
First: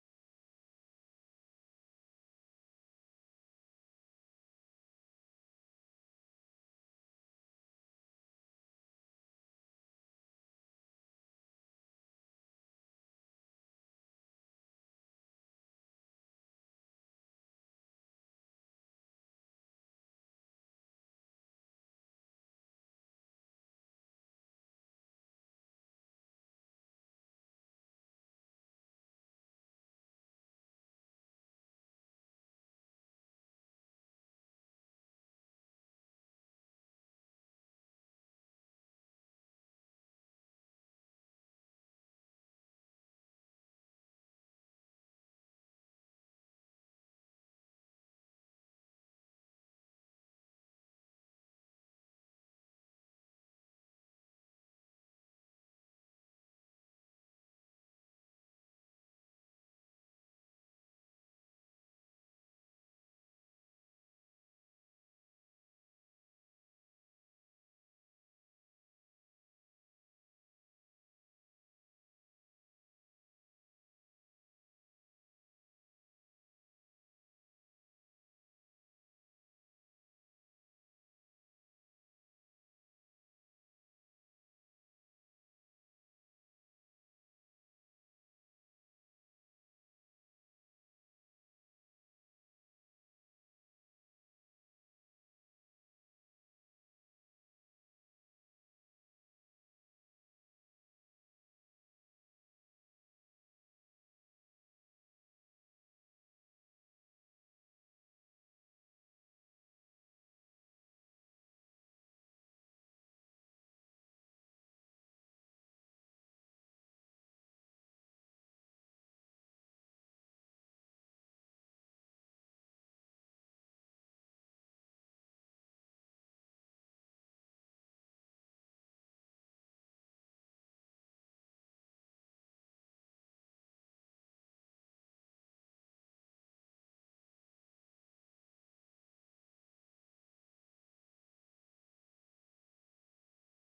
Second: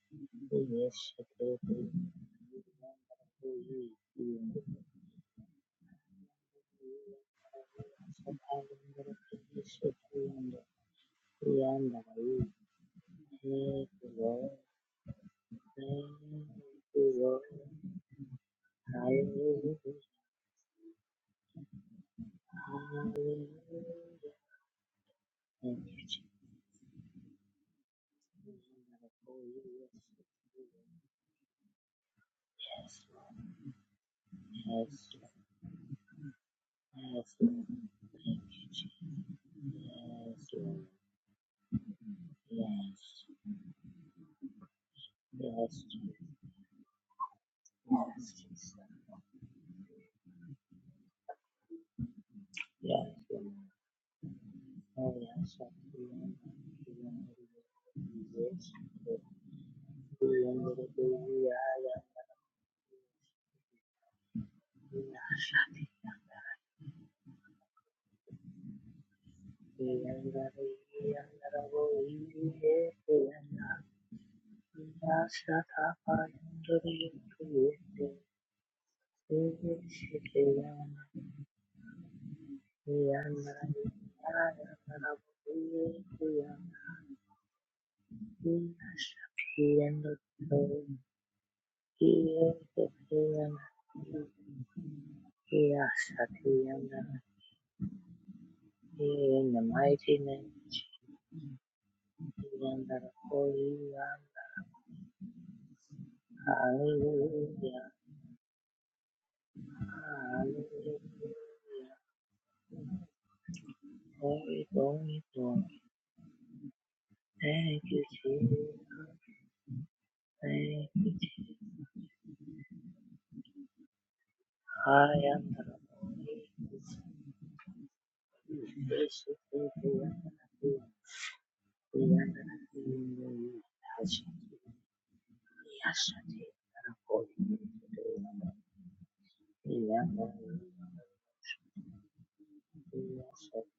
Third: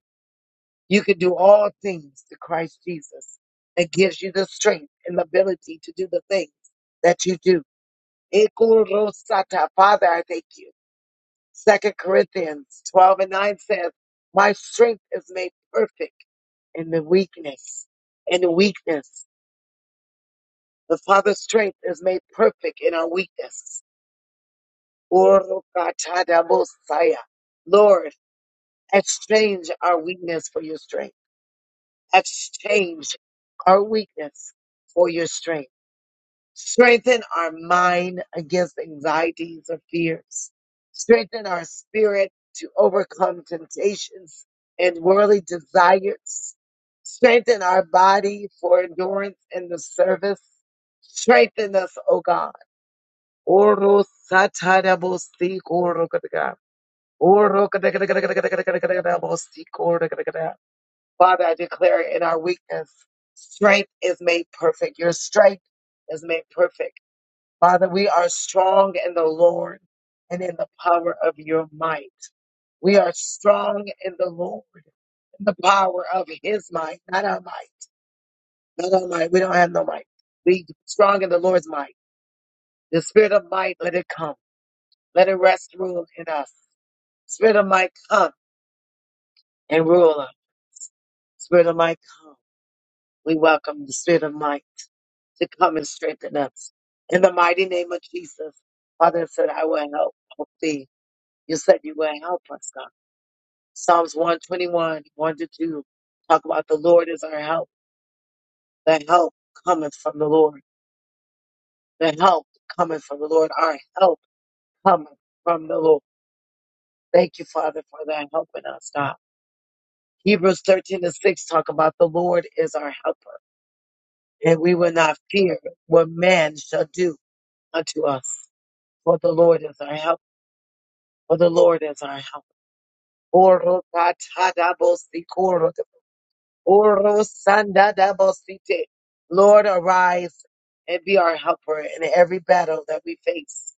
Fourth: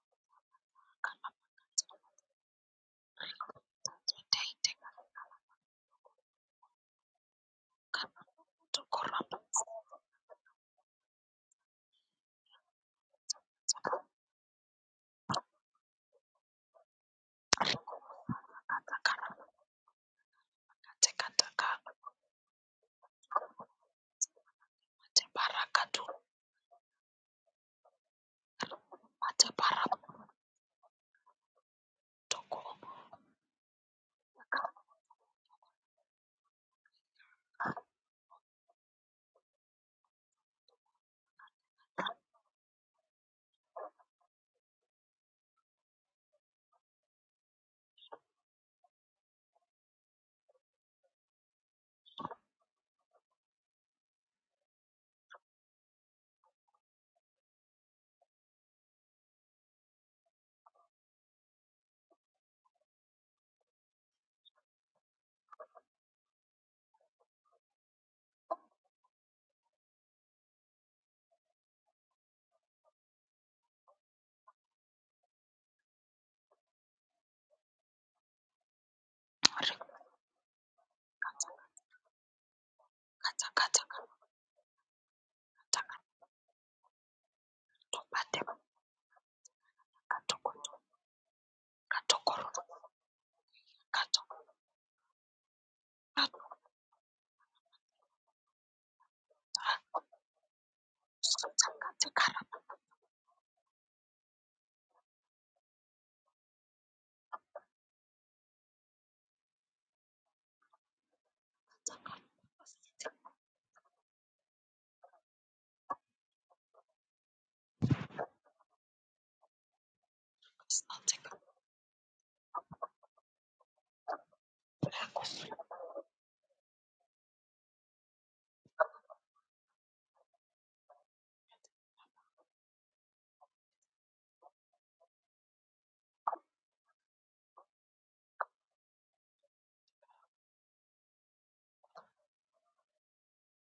S1: You can do all things through Christ Jesus that gives you the strength and the ability to do the things that you do. Ekorosata. Father, I thank you. Second Corinthians 12 and 9 says, My strength is made perfect in the weakness. In the weakness. The Father's strength is made perfect in our weakness. Orokatadabosaya. Lord, exchange our weakness for your strength.
S2: I'm
S1: Exchange our weakness for your strength. Strengthen our mind against anxieties or fears. Strengthen our spirit to overcome temptations and worldly desires. Strengthen our body for endurance in the service. Strengthen us, O God. Orosatadabosikorokataka. Father, I declare in our weakness, strength is made perfect. Your strength is made perfect. Father, we are strong in the Lord and in the power of your might. We are strong in the Lord, in the power of his might, not our might. Not our might. We don't
S2: a man.
S1: have no might. We strong in the Lord's might. The spirit of might, let it come. Let it rest rule in us. Spirit of might, come and rule us. Spirit of might, come. We welcome the Spirit of might to come and strengthen us. In the mighty name of Jesus, Father you said, I will help, help thee. You said you will help us, God. Psalms 121, 1 to 2, talk about the Lord is our help. The help cometh from the Lord. The help cometh from the Lord. Our help cometh from the Lord. Thank you, Father, for that helping us, God. Hebrews 13 and 6 talk about the Lord is our helper, and we will not fear what man shall do unto us. for the Lord is our help, for the Lord is our help. Oro katadabosite, koro- oro sandadabosite. Lord, arise and be our helper in every battle that we face.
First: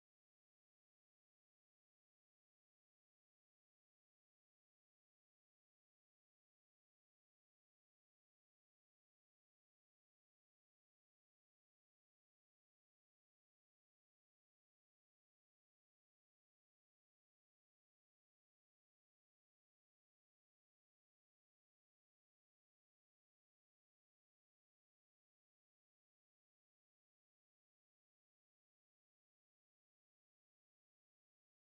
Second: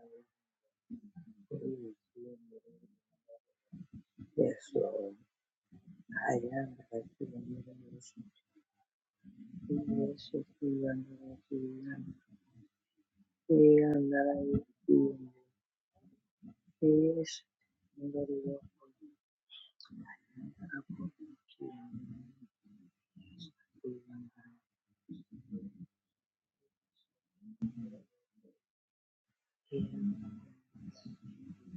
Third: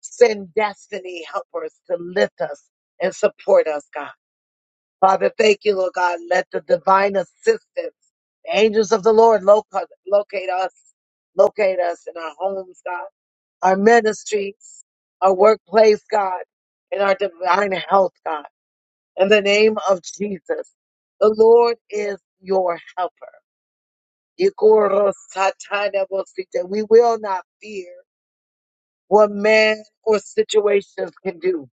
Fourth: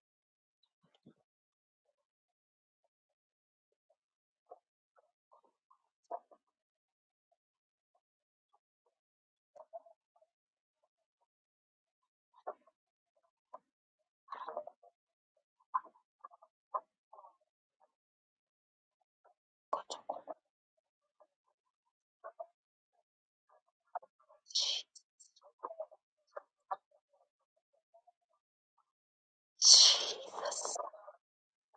S1: Send destiny helpers to lift us and support us, God. Father, thank you, Lord God. Let the divine assistance, the angels of the Lord, loca- locate us, locate us in our homes, God our ministries, our workplace, God, and our divine health, God. In the name of Jesus, the Lord is your helper. Ikorosatatabosite. We will not fear what man or situations can do.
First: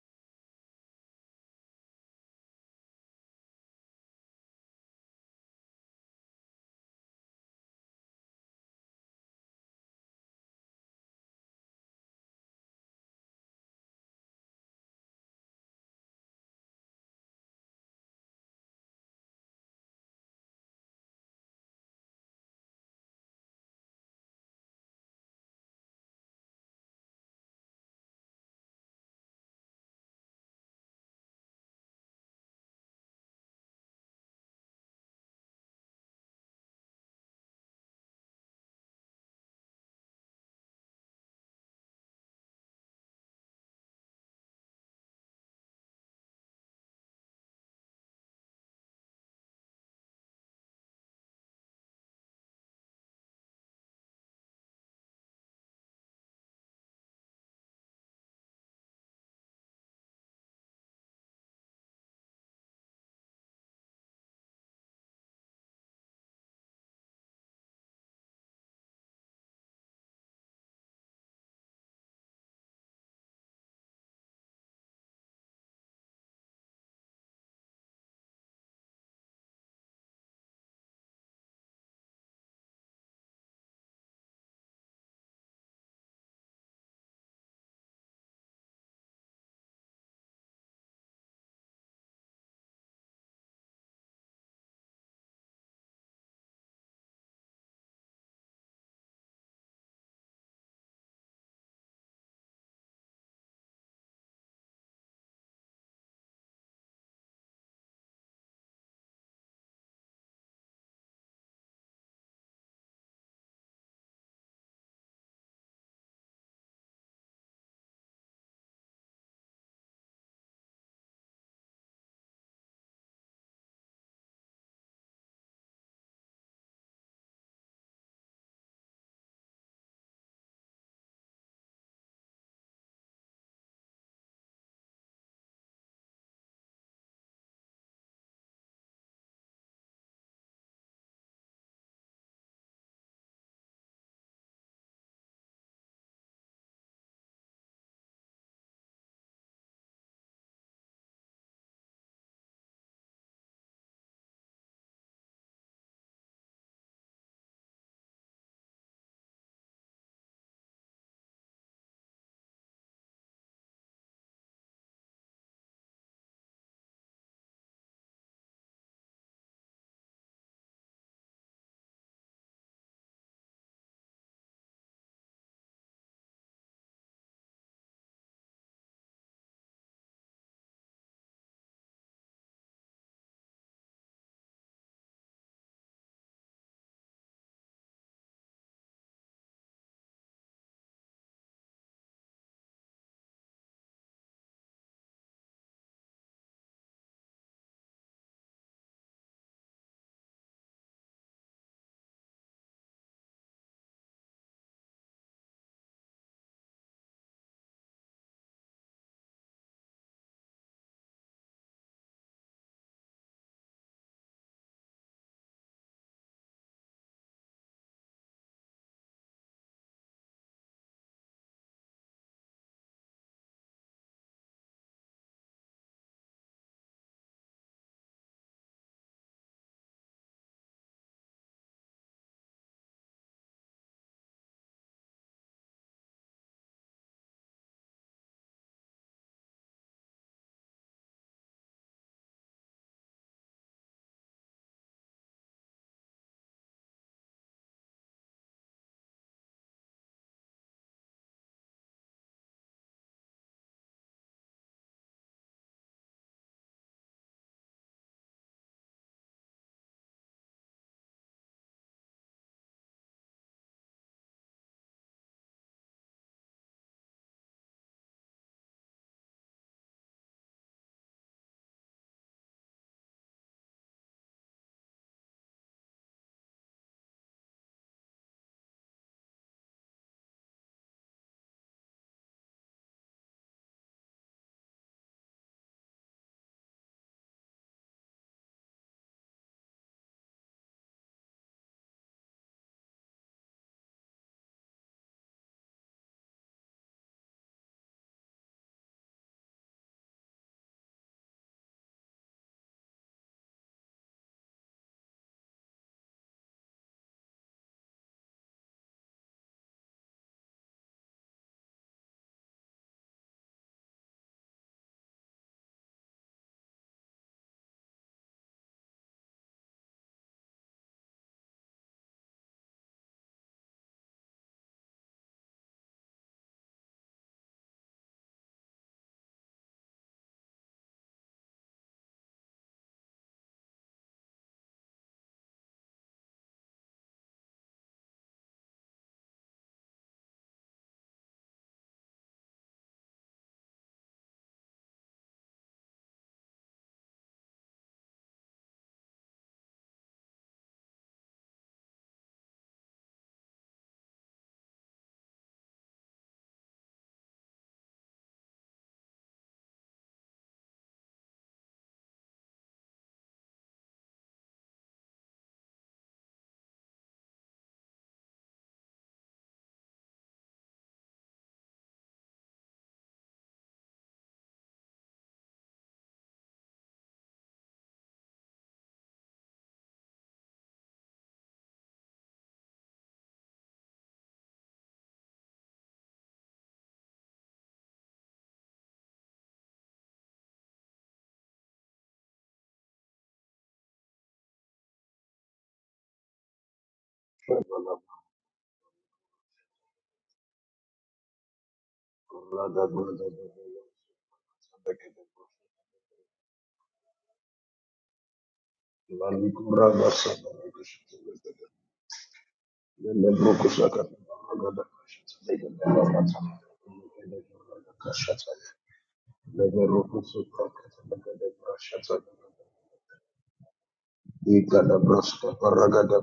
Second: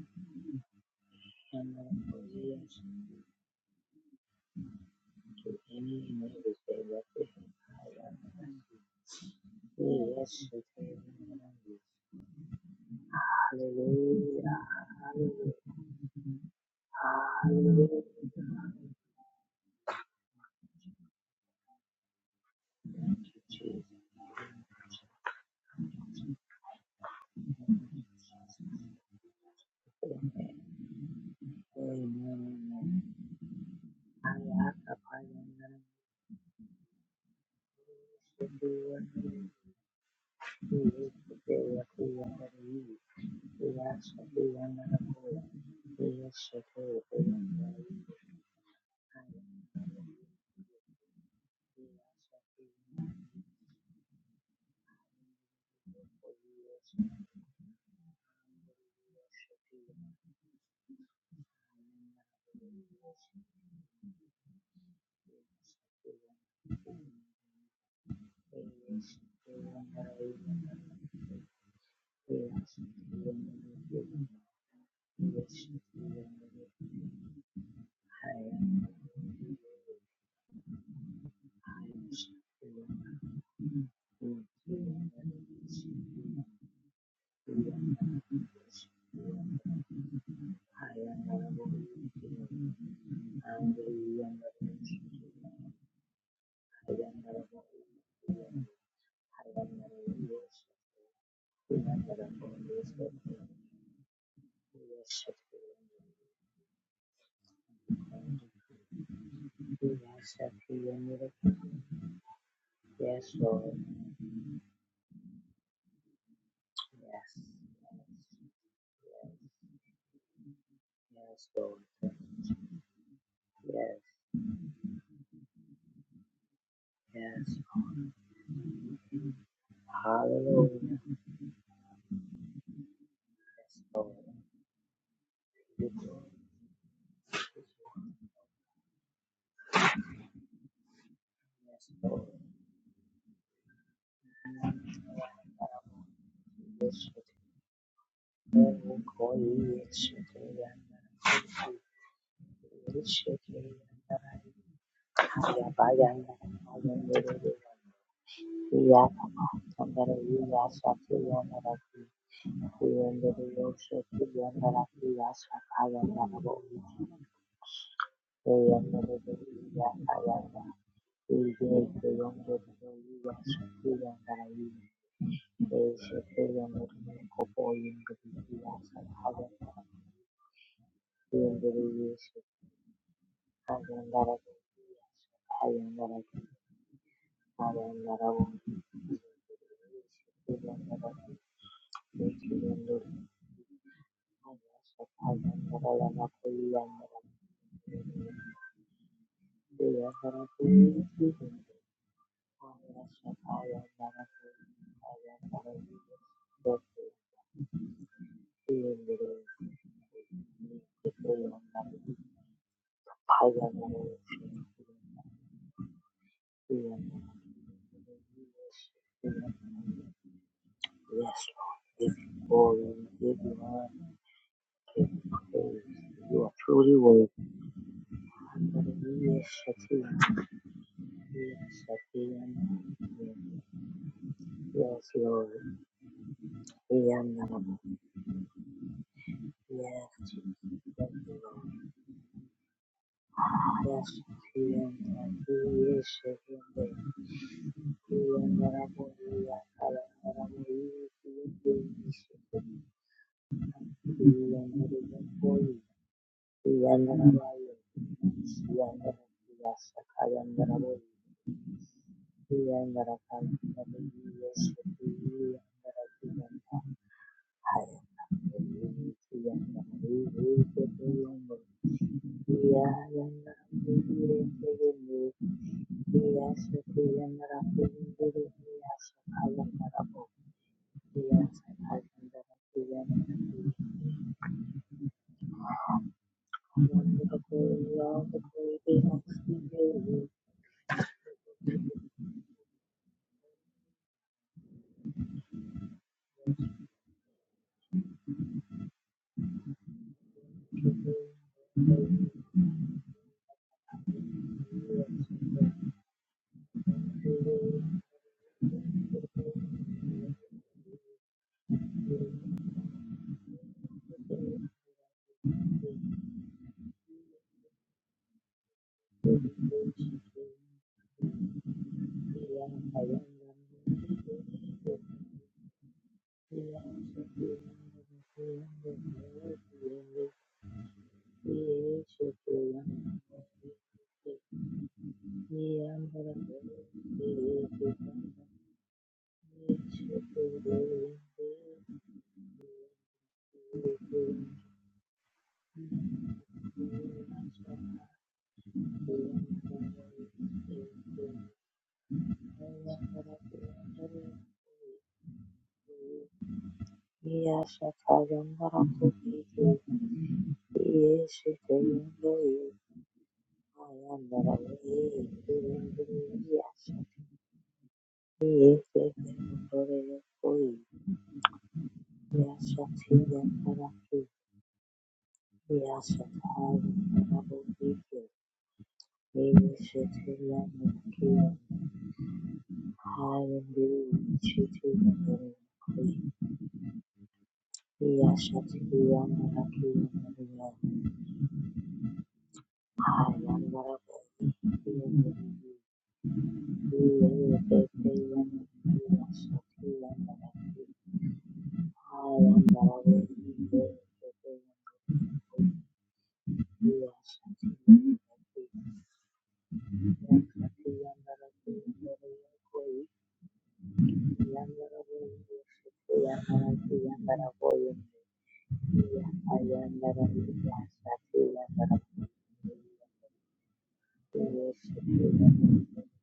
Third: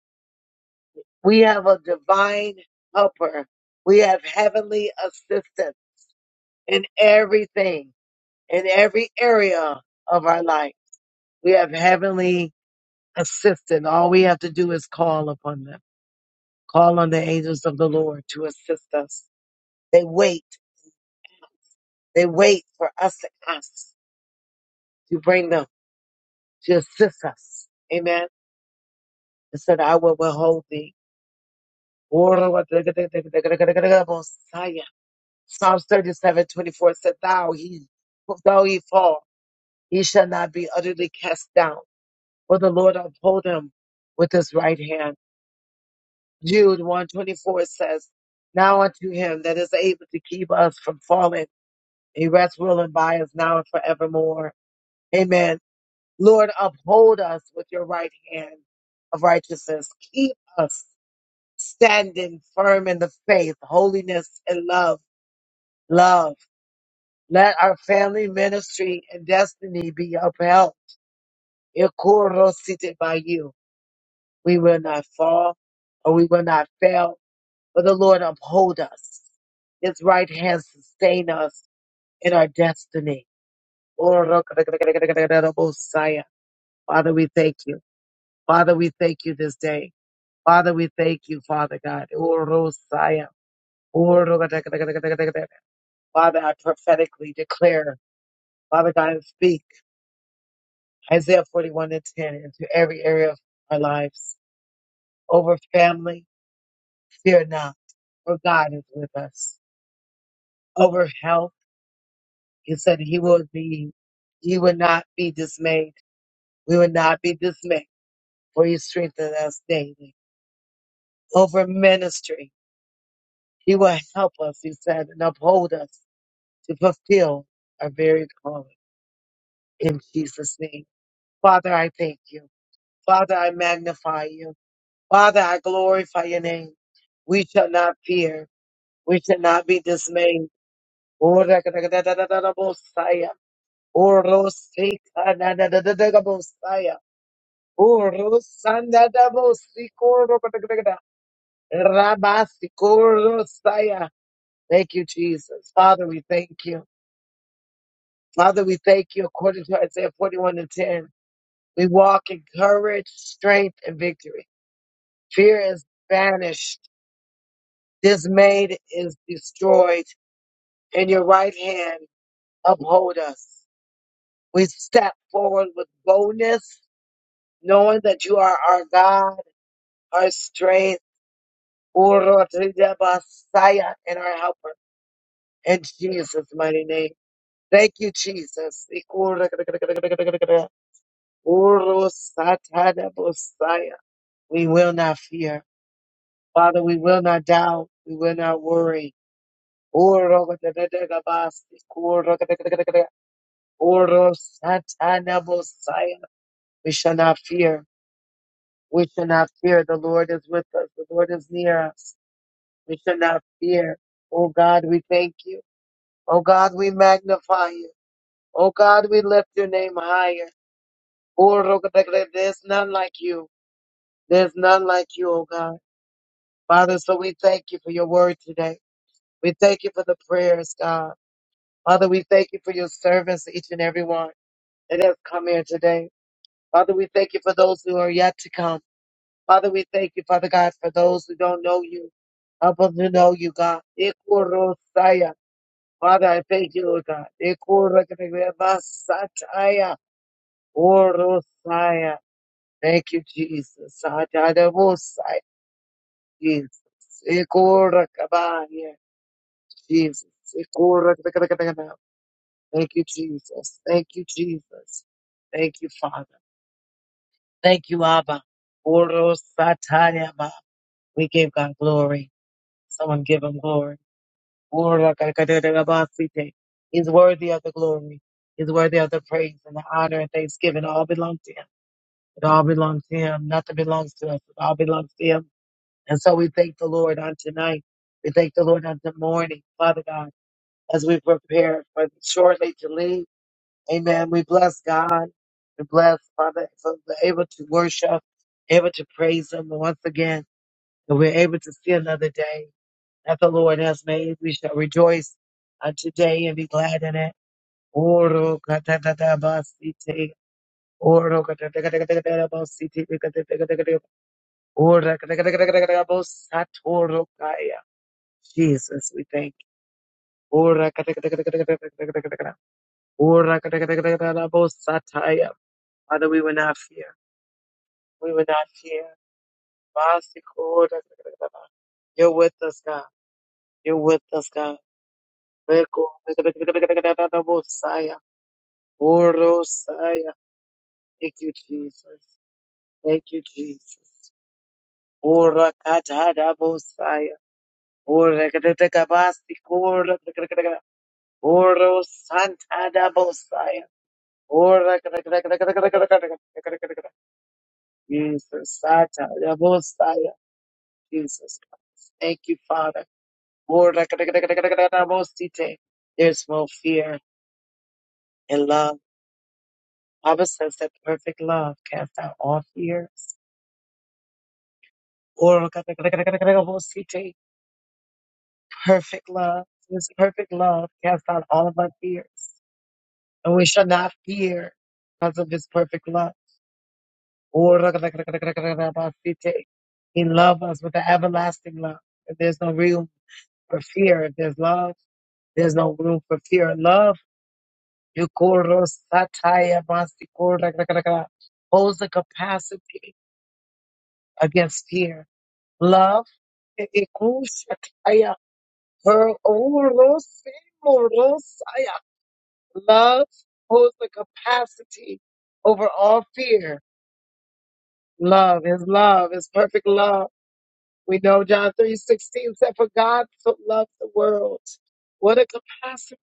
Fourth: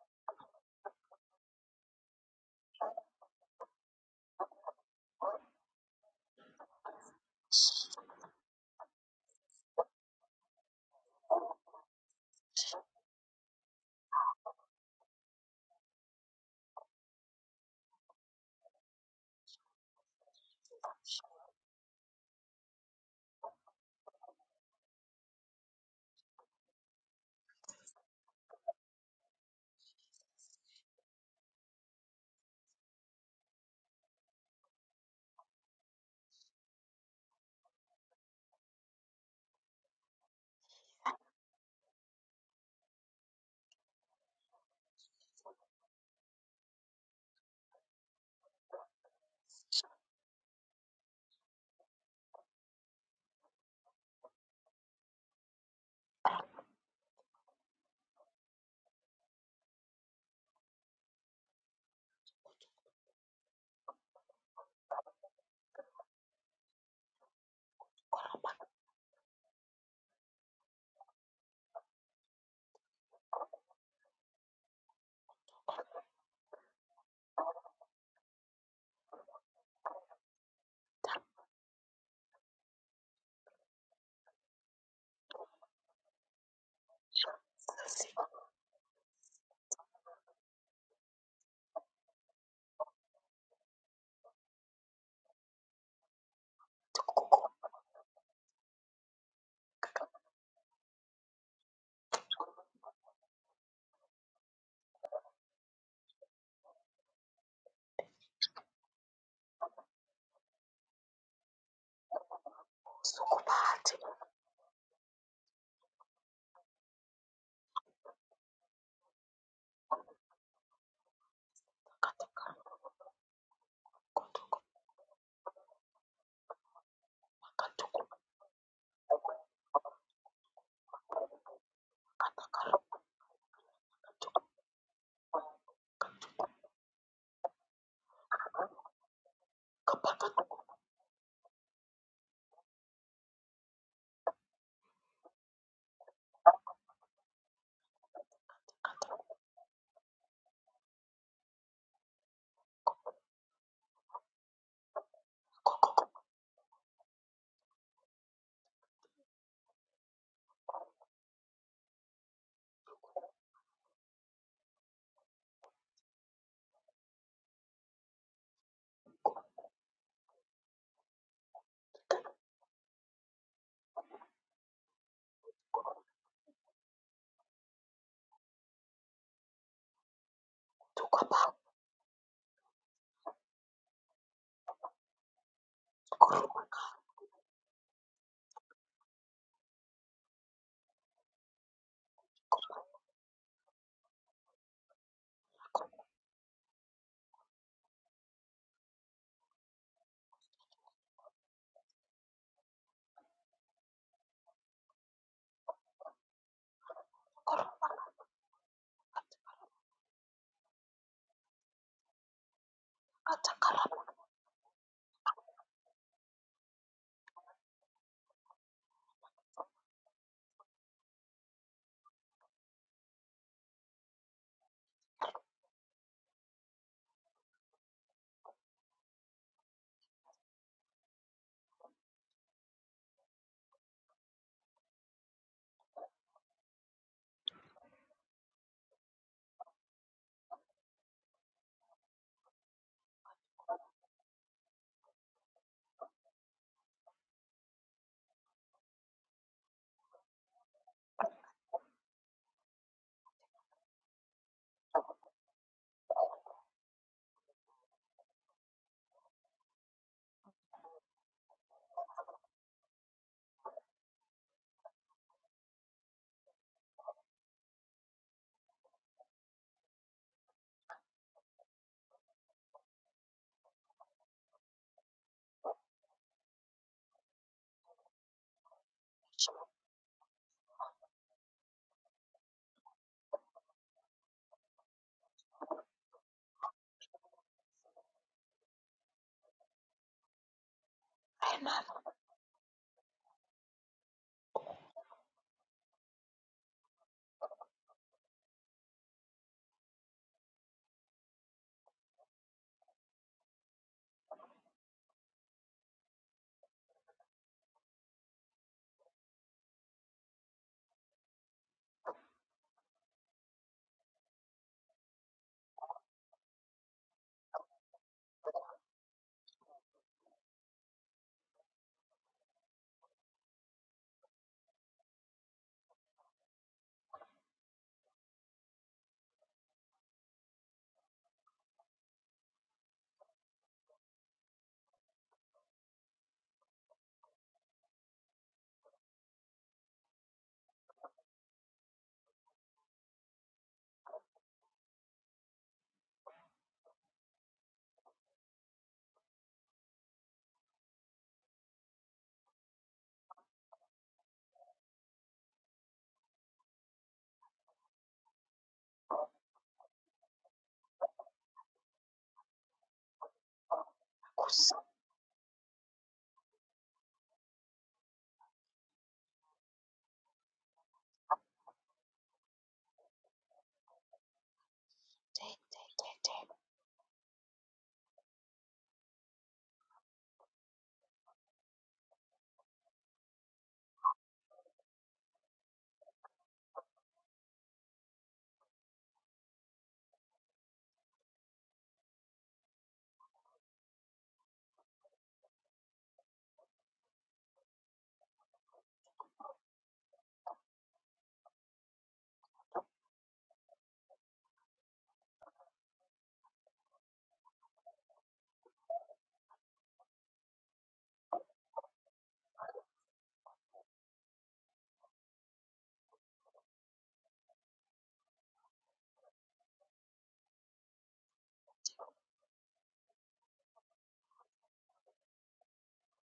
S1: We have a divine helper. We have heavenly assistance in everything, in every area of our life. We have heavenly assistance. All we have to do is call upon them. Call on the angels of the Lord to assist us. They wait. They wait for us to ask to bring them to assist us. Amen. It said, I will withhold thee. Messiah. Psalms 37, twenty-four said, Thou he, though he fall, he shall not be utterly cast down, for the Lord uphold him with his right hand. Jude 124 says, Now unto him that is able to keep us from falling He rests, ruling by us now and forevermore. Amen. Lord, uphold us with your right hand of righteousness. Keep us standing firm in the faith, holiness, and love. Love. Let our family ministry and destiny be upheld. Ikorosite by you. We will not fall or we will not fail, but the Lord uphold us. His right hand sustain us in our destiny. Orokadakadakadakadakadakadabosaya. Father, we thank you. Father, we thank you this day. Father, we thank you, Father God. Orosaya. Orogadagadagadagadagadagada. Father, I prophetically declare, Father God, and speak Isaiah 41 and 10 into every area of our lives. Over family, fear not, for God is with us. Over health, He said He will be, He will not be dismayed. We will not be dismayed, for He strengthened us daily. Over ministry, He will help us, he said, and uphold us to fulfill our varied calling in Jesus' name. Father, I thank you. Father, I magnify you. Father, I glorify your name. We shall not fear. We shall not be dismayed. Orakadakadadadadabosaya. Orosikadadadadadabosaya. Orosandadabosikoropadakadakada. Rabasikoroosaya. Thank you, Jesus. Father, we thank you. Father, we thank you according to Isaiah 41 and 10. We walk in courage, strength, and victory. Fear is banished, dismayed is destroyed, and your right hand uphold us. We step forward with boldness, knowing that you are our God, our strength, Urotriyabasaya, and our helper. In Jesus' mighty name. Thank you, Jesus. Urosatadabosaya. We will not fear. Father, we will not doubt. We will not worry. We shall not fear. We shall not fear. The Lord is with us. The Lord is near us. We shall not fear. Oh God, we thank you. Oh God, we magnify you. Oh God, we lift your name higher. There's none like you. There's none like you, oh God. Father, so we thank you for your word today. We thank you for the prayers, God. Father, we thank you for your servants, each and every one that has come here today. Father, we thank you for those who are yet to come. Father, we thank you, Father God, for those who don't know you. Help them to know you, God. Ikorosaya. Father, I thank you, Lord God. Ikorakatayabasataya. Orosaya. Thank you, Jesus. Adadabosaya. Jesus. Ikorakabaya. Jesus. Ikorakatakatakata. Thank you, Jesus. Thank you, Jesus. Thank you, Father. Thank you, Abba. Oro sataya ba. We give God glory. Someone give him glory. Oro kakadere basite. He's worthy of the glory. He's worthy of the praise and the honor and thanksgiving. all belongs to him. It all belongs to him. Nothing belongs to us. It all belongs to him. And so we thank the Lord on tonight. We thank the Lord on the morning, Father God, as we prepare for shortly to leave. Amen. We bless God. We bless Father for we're able to worship, able to praise Him once again, and we're able to see another day that the Lord has made. We shall rejoice uh, today and be glad in it. Oro katatatabasite, oro katatatatatatabasite, katatatatatatab- ora katatatatatatabosatoro kaya. Jesus, we thank you. Ora katatatatatatabosataya. Father, we will not fear. We will not fear. Vasi You're with us, God. You're with us, God. Reko. Bosaya. Orosaya. Thank you, Jesus. Thank you, Jesus. Ora katada bosaya. Ora kadaka basi kora. Oro santada bosaya. Ora Jesus. Satada bosaya. Jesus. Christ. Thank you, Father. There's no fear in love. Bible says that perfect love casts out all fears. Perfect love. His perfect love casts out all of our fears. And we shall not fear because of his perfect love. He loves us with an everlasting love. If there's no room for fear, if there's love, there's no room for fear. Love Yukorosataya masikora kakakaka. Holds the capacity against fear. Love. ikushataya, her- urosimorosaya. Love holds the capacity over all fear. Love is love, is perfect love. We know John 3 16 said, For God so loved the world. What a capacity.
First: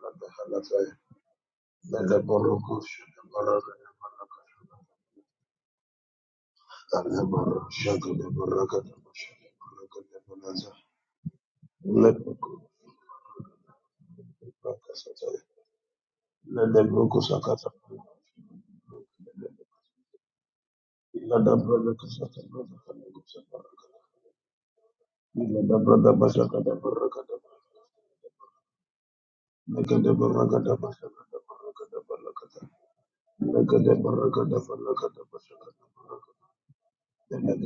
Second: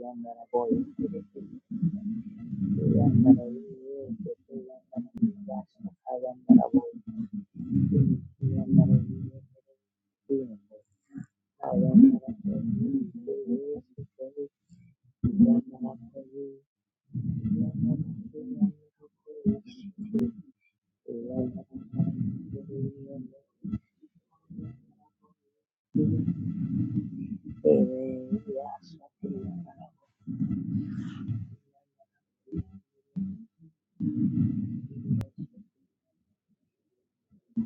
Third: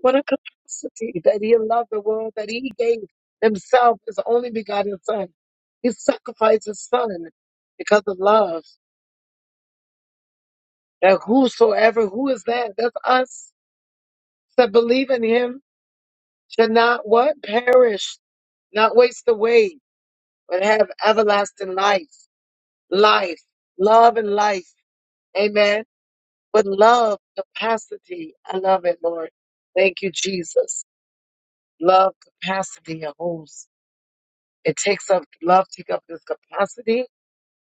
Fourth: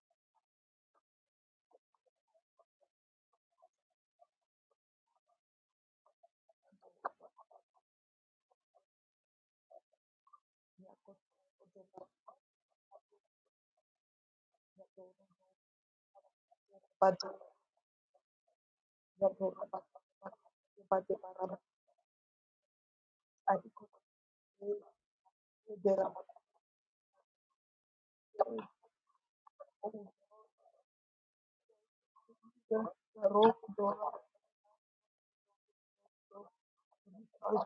S1: What a capacity that he loved the world, that he gave himself, his only begotten son. He sacrificed his son because of love. That whosoever, who is that? That's us that believe in him should not what? Perish, not waste away, but have everlasting life, life, love and life. Amen. But love, capacity. I love it, Lord. Thank you, Jesus. Love, capacity, a host. It takes up love, take up this capacity.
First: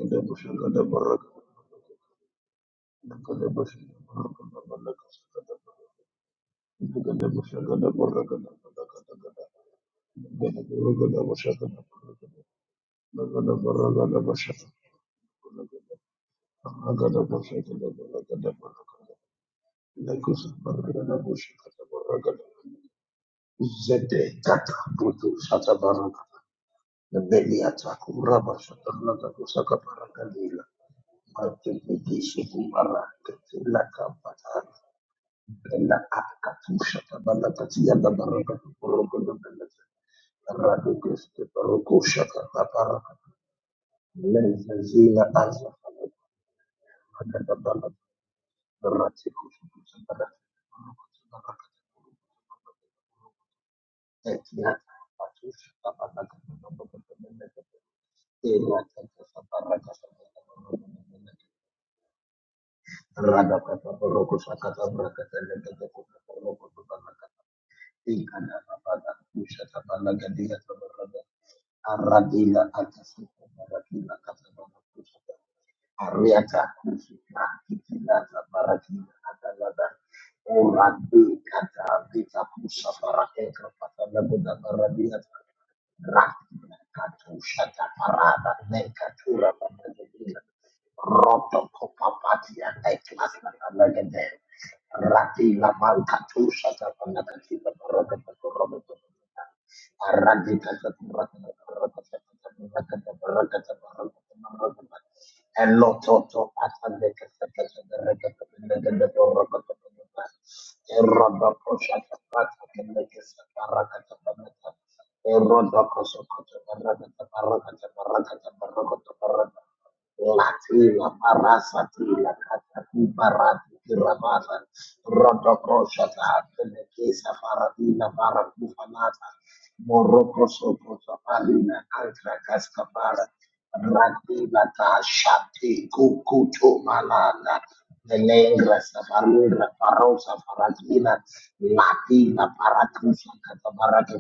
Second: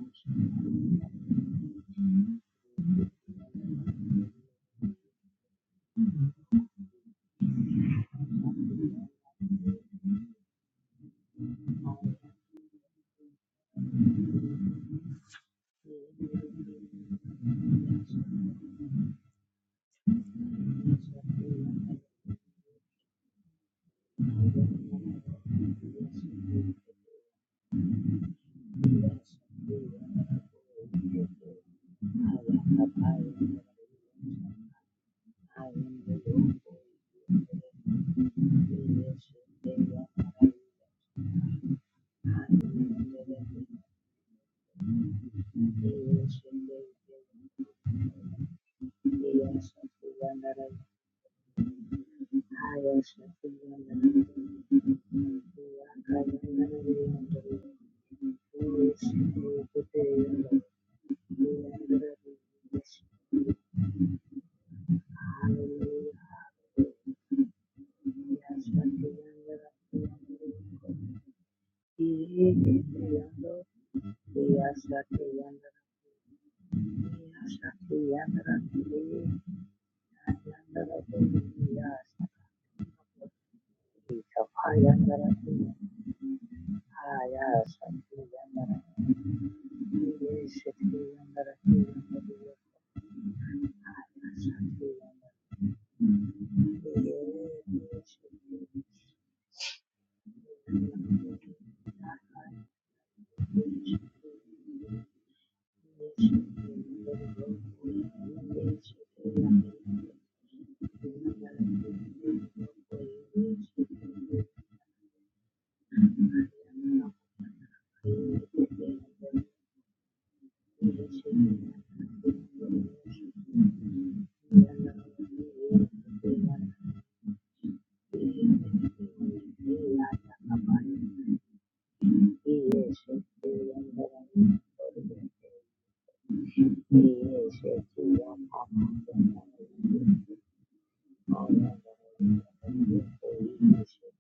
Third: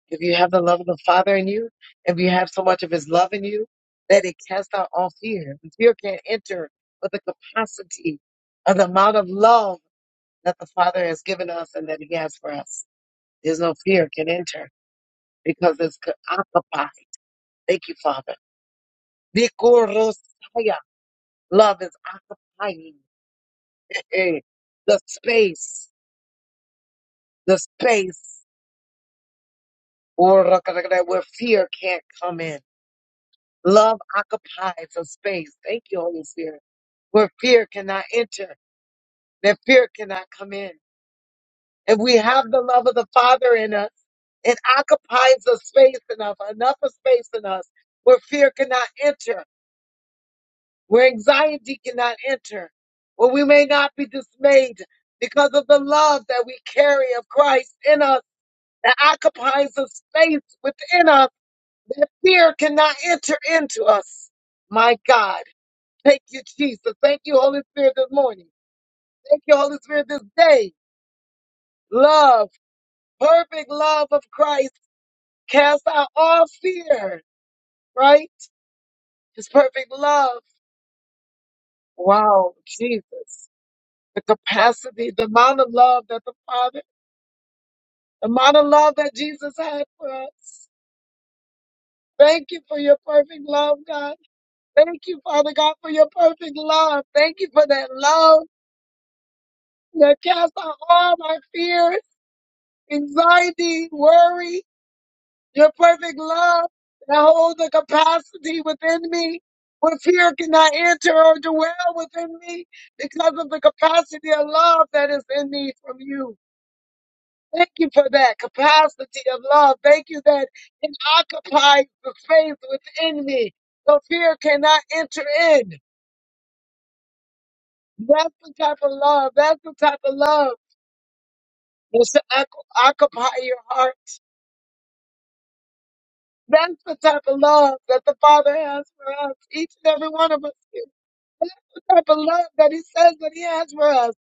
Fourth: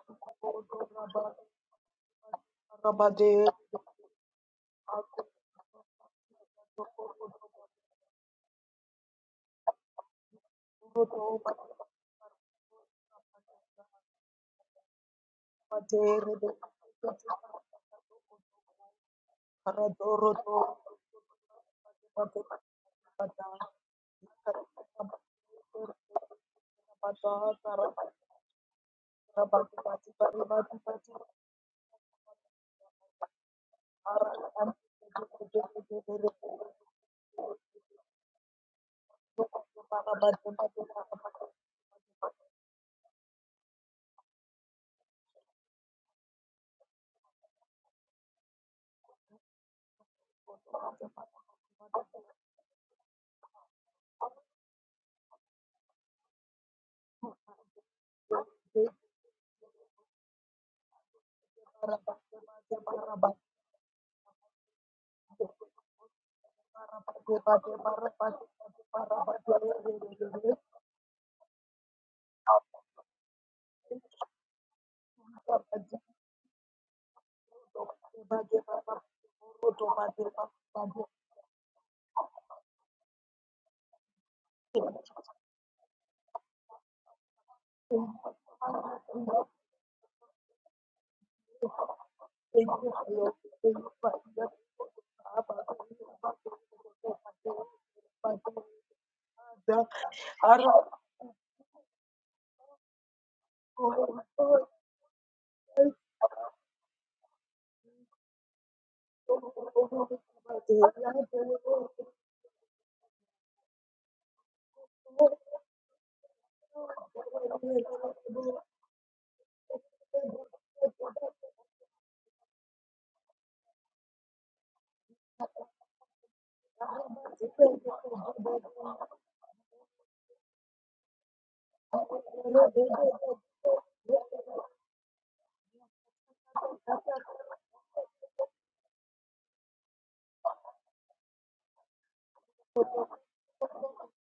S1: If you have the love of the Father in you, if you have so much of His love in you, that it casts out all fear. The Fear can't enter, but the capacity of the amount of love that the Father has
S2: Rabade,
S1: given us and that He has for us, there's no fear can enter because it's co- occupied. Thank you, Father. Vikorosaya. Love is occupying eh, the space, the space, or uh, where fear can't come in. Love occupies a space. Thank you, Holy Spirit, where fear cannot enter, that fear cannot come in. If we have the love of the Father in us, it occupies a space enough, enough of space in us where fear cannot enter, where anxiety cannot enter, where we may not be dismayed because of the love that we carry of Christ in us that occupies a space within us that fear cannot enter into us. My God. Thank you, Jesus. Thank you, Holy Spirit, this morning. Thank you, Holy Spirit, this
S2: Thank
S1: day. Love, perfect love of Christ cast out all fear, right? His perfect love. Wow, Jesus. The capacity, the amount of love that the Father, the amount of love that Jesus had for us. Thank you for your perfect love, God. Thank you, Father God, for your perfect love. Thank you for that love that casts out all my fears, anxiety, worry, Your perfect love that holds the capacity within me where fear cannot enter or dwell within me because of the capacity of love that is in me from you. Thank you for
S2: you.
S1: that capacity of love. Thank you that it occupies the space within me so fear cannot enter in. That's the type of love. That's the type of love that should occu- occupy your heart. That's the type of love that the Father has for us, each and every one of us. type of love that he says that he has for us.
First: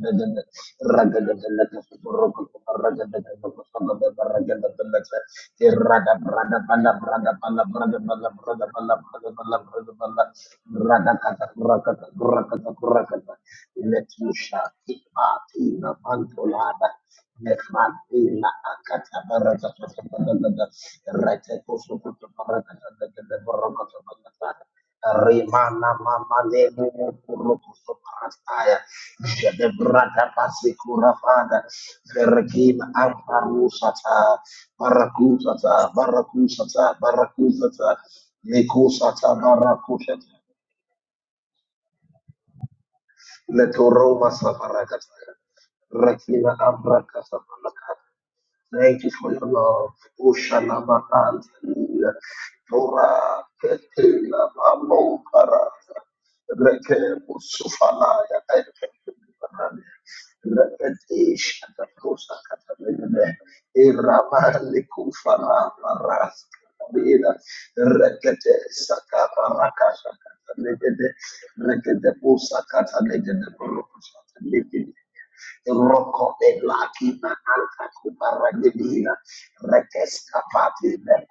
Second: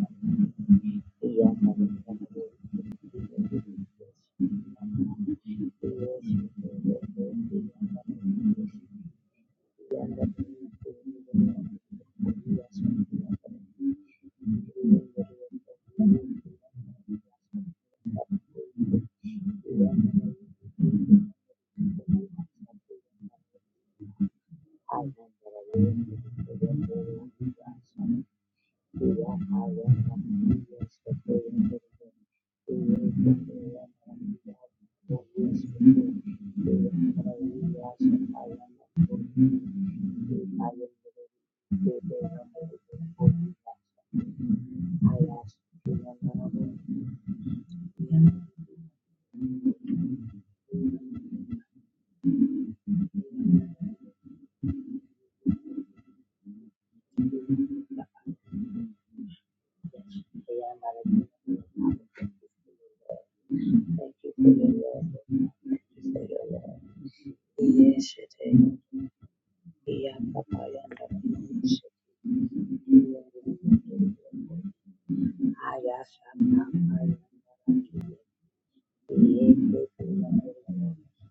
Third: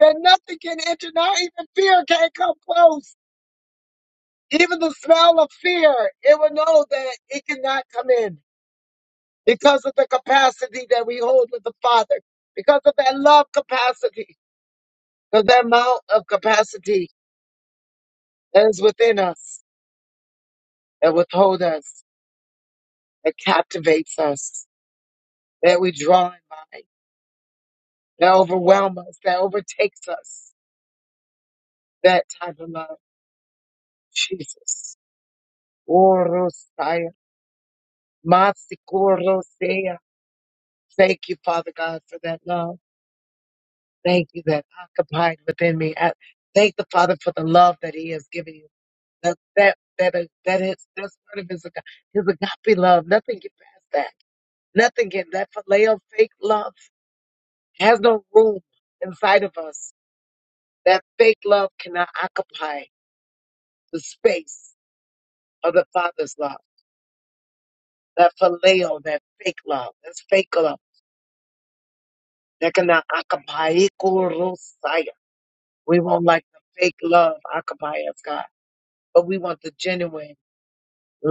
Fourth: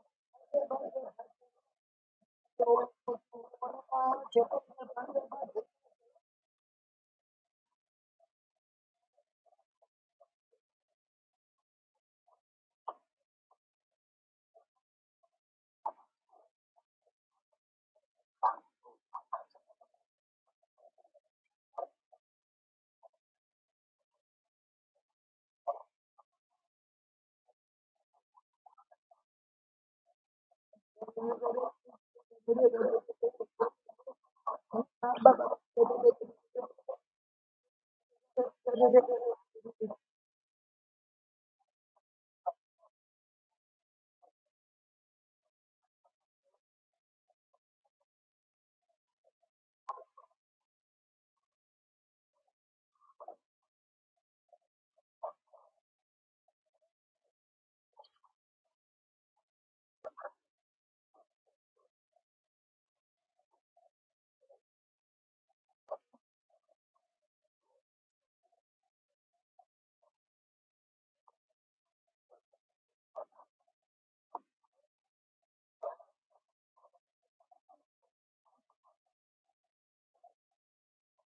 S1: That nothing can enter, not even fear can come close. Even the smell of fear, it will know that it cannot come in because of the capacity that we hold with the Father, because of that love capacity, of that amount of capacity that is within us, that withhold us, that captivates us, that we draw in by, that overwhelms us, that overtakes us. That type of love, Jesus. Masikorosea. Thank you, Father God, for that love. Thank you that occupied within me. I thank the Father for the love that He has given you. That that that is that is that's part of His aga- His agape love. Nothing get past that. Nothing get that phileo fake love has no room inside of us. That fake love cannot occupy the space of the Father's love. That phileo, that fake love, that's fake love that cannot occupy. We won't like the fake love occupy us, God, but we want the genuine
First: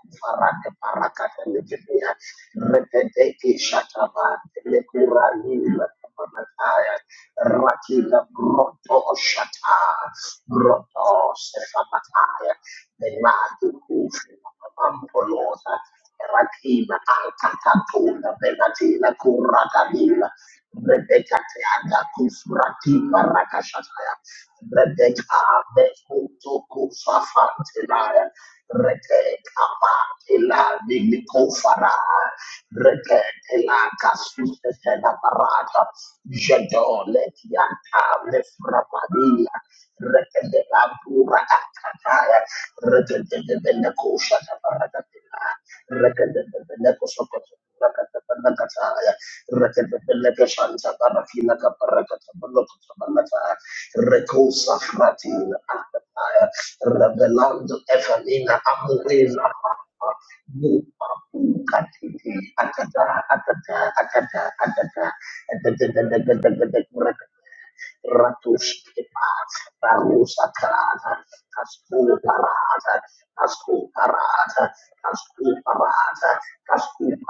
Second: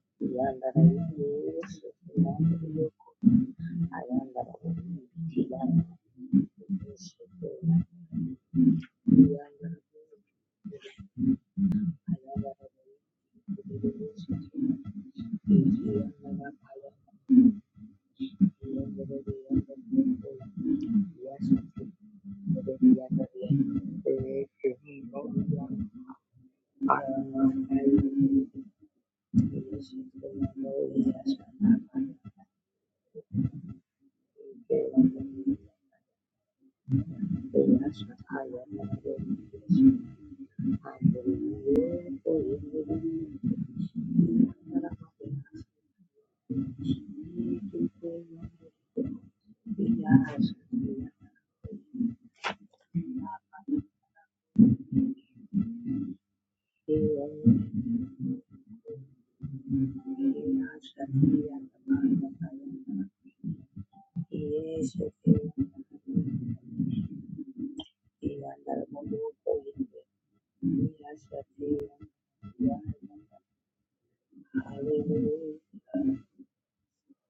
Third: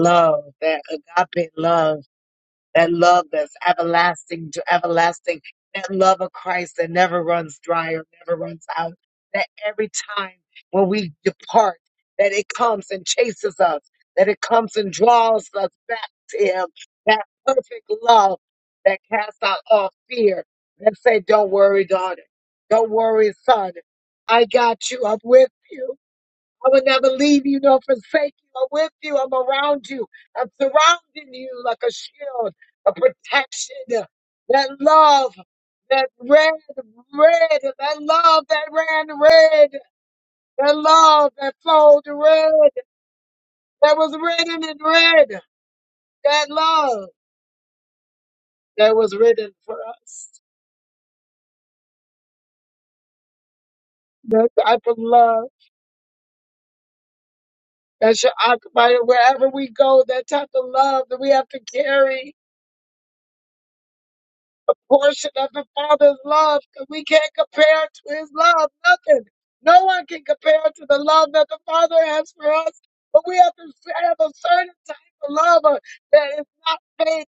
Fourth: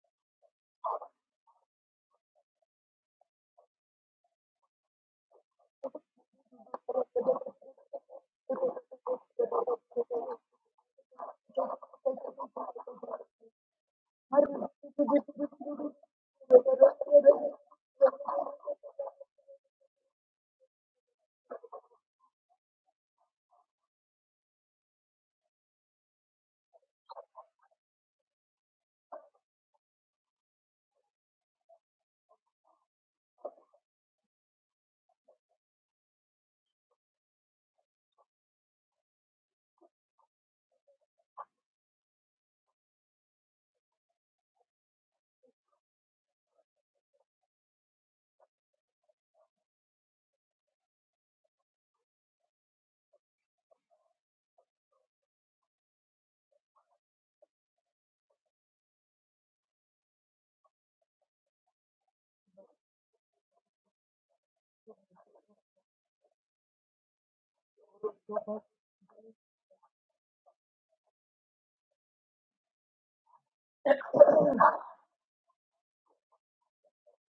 S1: love, that agape love that love that's everlasting to everlasting, that love of Christ that never runs dry or never runs out, that every time when we depart, that it comes and chases us, that it comes and draws us back to Him, that perfect love that casts out all fear, that say, don't worry, daughter, don't worry, son, I got you, I'm with you. I will never leave you nor forsake you. I'm with you. I'm around you. I'm surrounding you like a shield, a protection. That love, that red, red, that love that ran red, that love that flowed red, that was written in red, that love that was written for us. That type of love that should occupy wherever we go, that type of love that we have to carry portion of the Father's love because we can't compare to His love. Nothing. No one can compare to the love that the Father has for us. But we have to have a certain type of love uh, that is not fake,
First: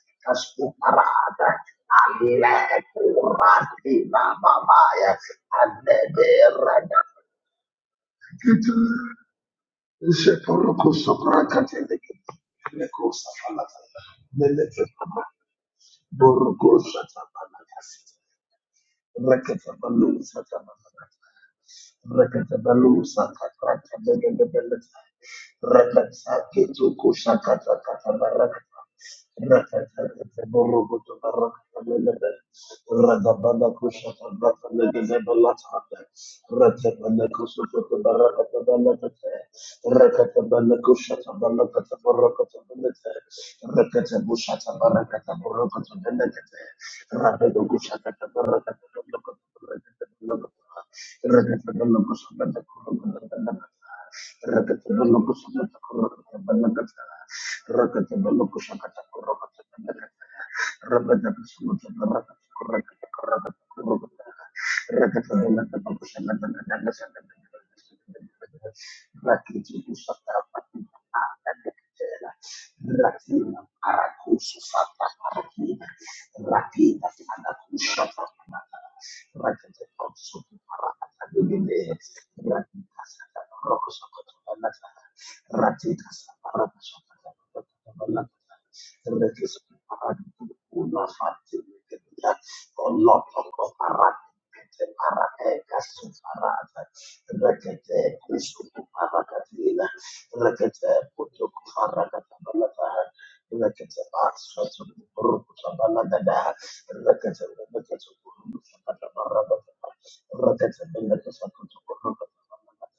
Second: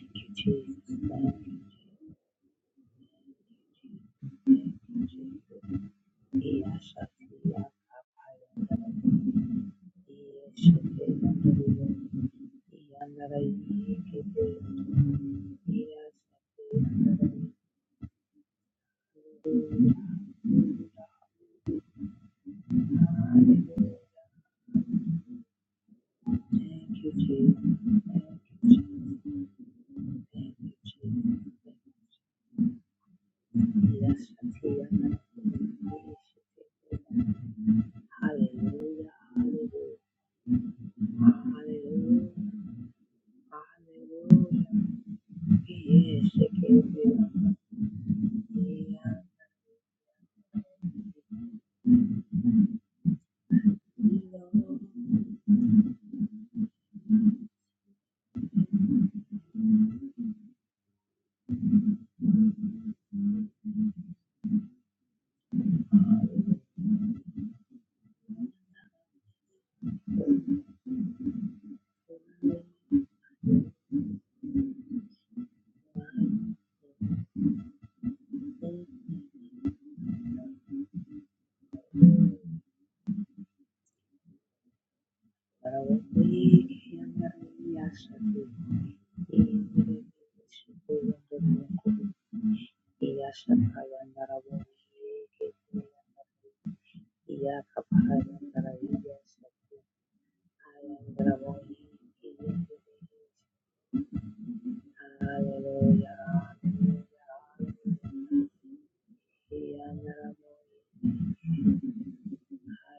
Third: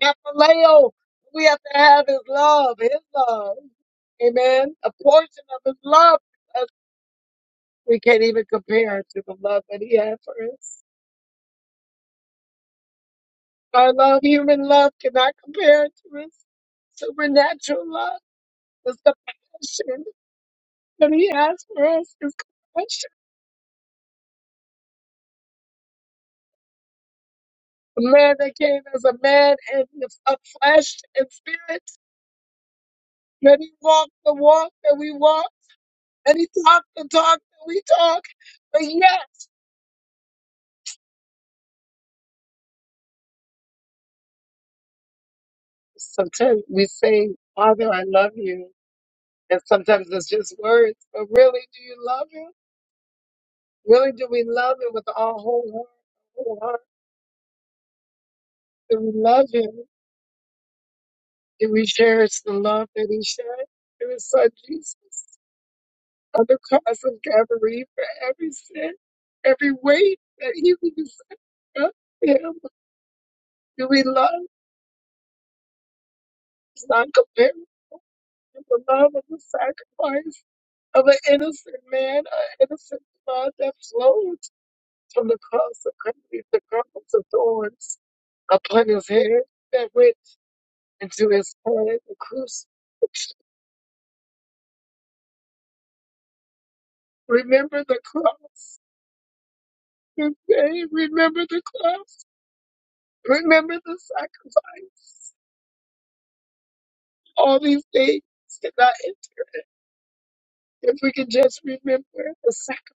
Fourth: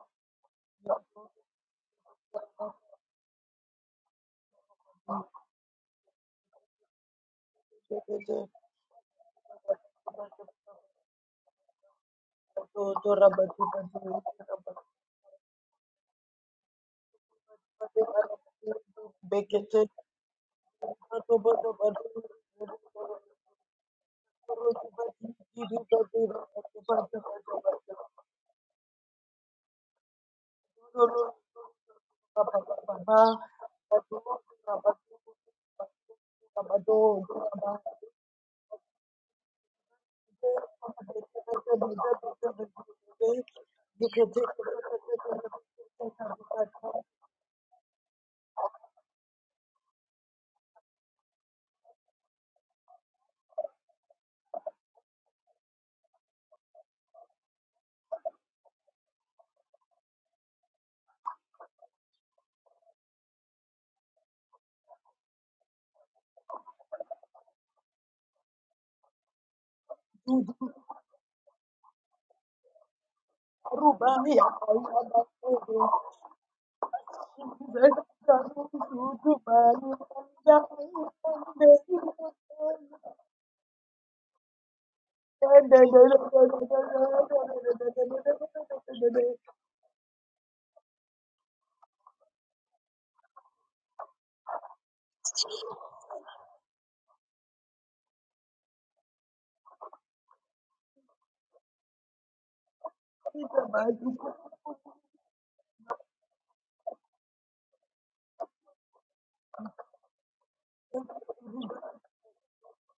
S1: not phileo. We have to have His love, His love. Amen. A portion of His love uh, we
S2: Thank
S1: can't even compare to the love that He had for us. Our love, human love, cannot compare to His supernatural love. It's the passion. And he asked for us his compassion. The man that came as a man and of flesh and spirit, that he walked the walk that we walk, and he talked the talk that we
S2: you.
S1: talk. But yet, sometimes we say, Father, I love you. And sometimes it's just words, but really, do you love him? Really, do we love him with our whole heart? Whole heart? Do we love him? Do we cherish the love that he shared? It was son Jesus. on the cross of Calvary for every sin, every weight that he was of him. Do we love is not comparable to the love of the sacrifice of an innocent man, an innocent blood that flowed from the cross of Calvary, the crowns of thorns upon his head that went into his head, the crucifix. Remember the cross today. Remember the cross. Remember the sacrifice. All these things cannot end if we can just remember the sacrifice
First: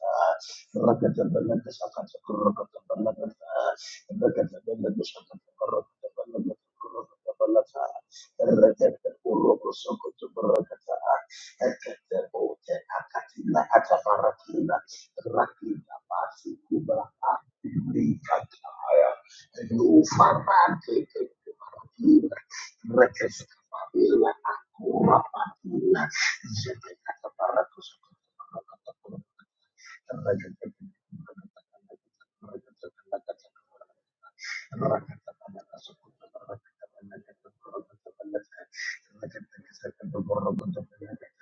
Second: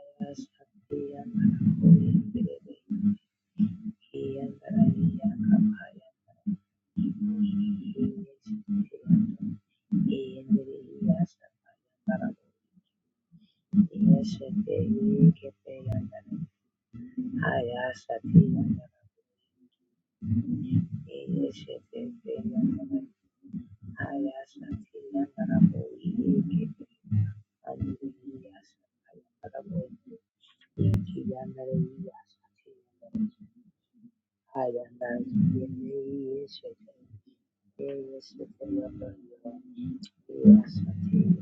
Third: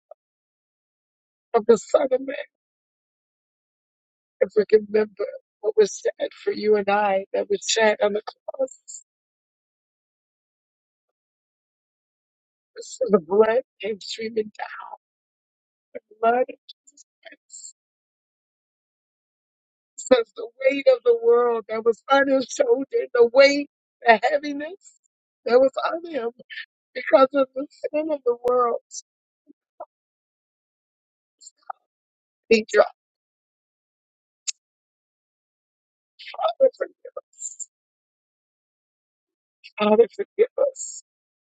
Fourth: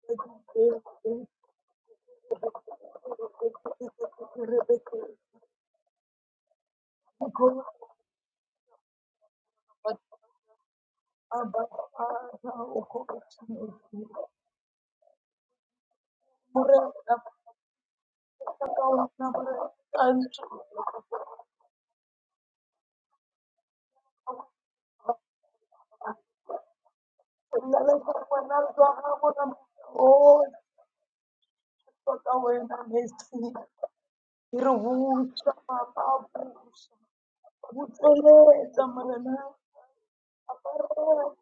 S1: of the Son of Man, if we can remember what was said for you and I that was said on the cross. So the blood came streaming down the blood of Jesus Christ. Says the weight of the world that was on his shoulder, the weight, the heaviness that was on him because of the sin of the world.
S2: Oh, Toka
S1: Thank
S2: wena
S1: you,
S2: mesi, iruhusa
S1: Father,
S2: mababu.
S1: forgive us.
S2: We chose the same arena,
S1: Father, forgive us.
S2: apparel,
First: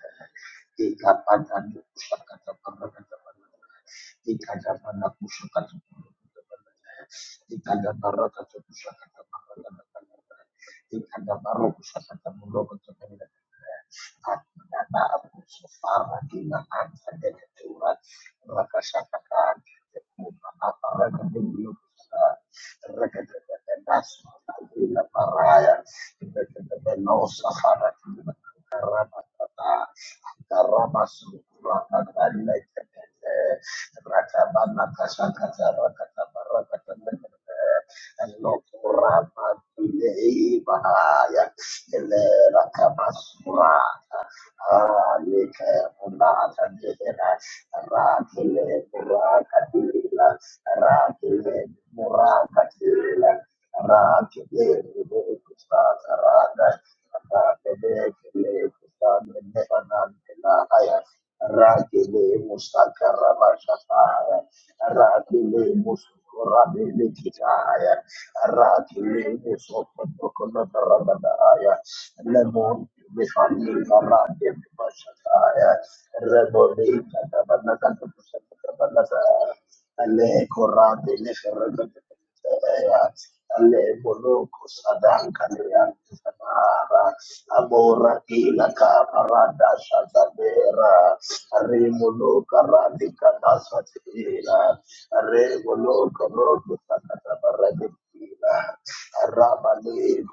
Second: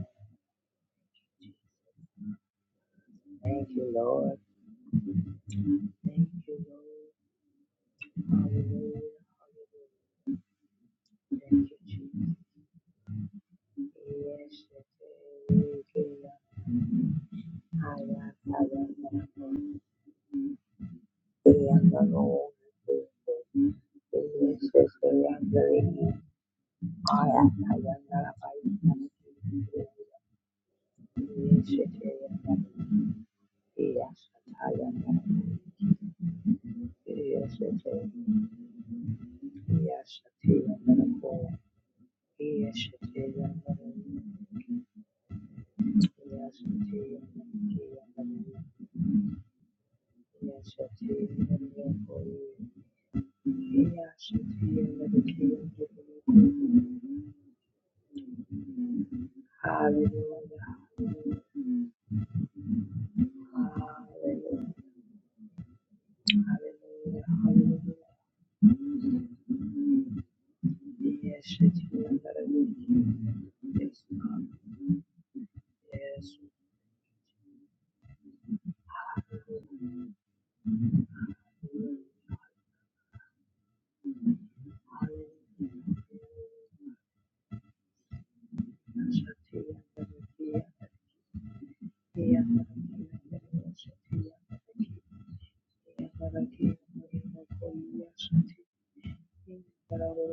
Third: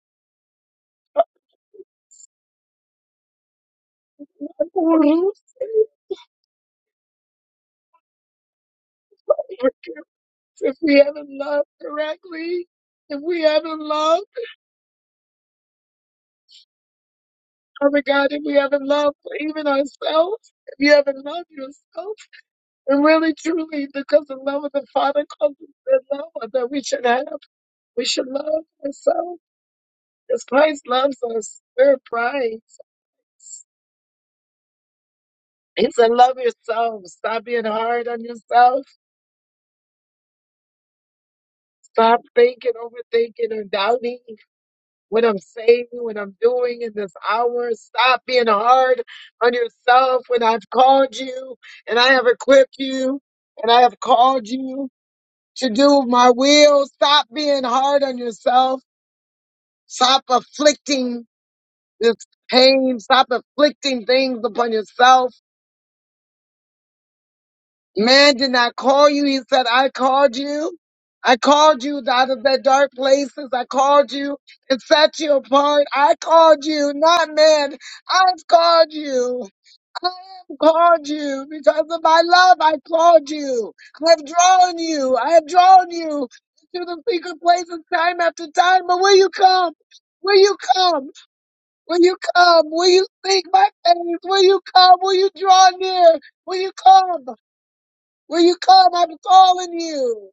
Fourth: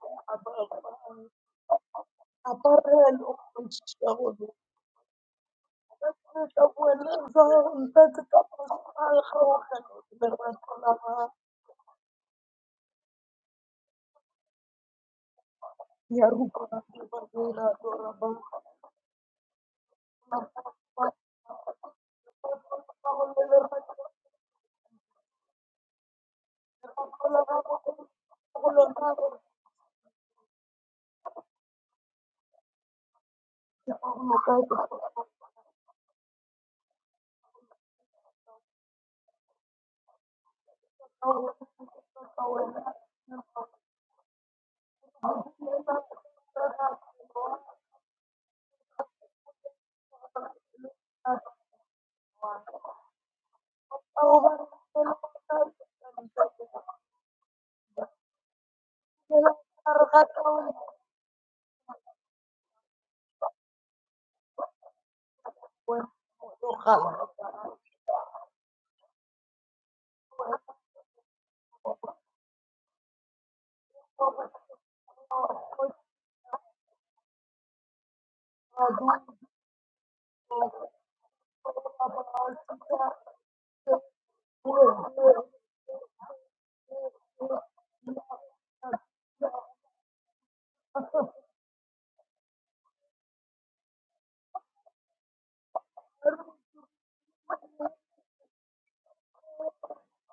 S2: apparel, and shoes. We chose the
S1: Lord,
S2: same brand, the same brand. We chose the same brand,
S1: Forgive
S2: the
S1: us.
S2: same brand.
S1: if we haven't loved correctly, if we haven't loved,
S2: We chose the
S1: Father God, if we haven't loved even ourselves, if you haven't loved yourself, and really truly, because the love of the Father comes with the love that we should have, we should love
S2: same
S1: ourselves.
S2: brand,
S1: Because Christ loves us, we're prize. He said, Love yourself. Stop being hard on yourself. Stop thinking, overthinking, or doubting. what I'm saying, what I'm doing in this hour. Stop being hard on yourself when I've called you and I have equipped you and I have called you to do
S2: the
S1: my
S2: same brand.
S1: will. Stop being hard on yourself.
S2: Hello,
S1: Stop afflicting this pain. Stop afflicting things upon yourself Man did not call you. He said, I called you. I called you out of that dark places. I called you and set you apart. I called you, not man. I've called you. I have called you because of my love. I called you. I have drawn you. I have drawn you to the secret places time after time. But will you come? Will you come? Will you come? Will you seek my face? Will you come? Will you draw near? Will you come? Will you come? I'm calling you.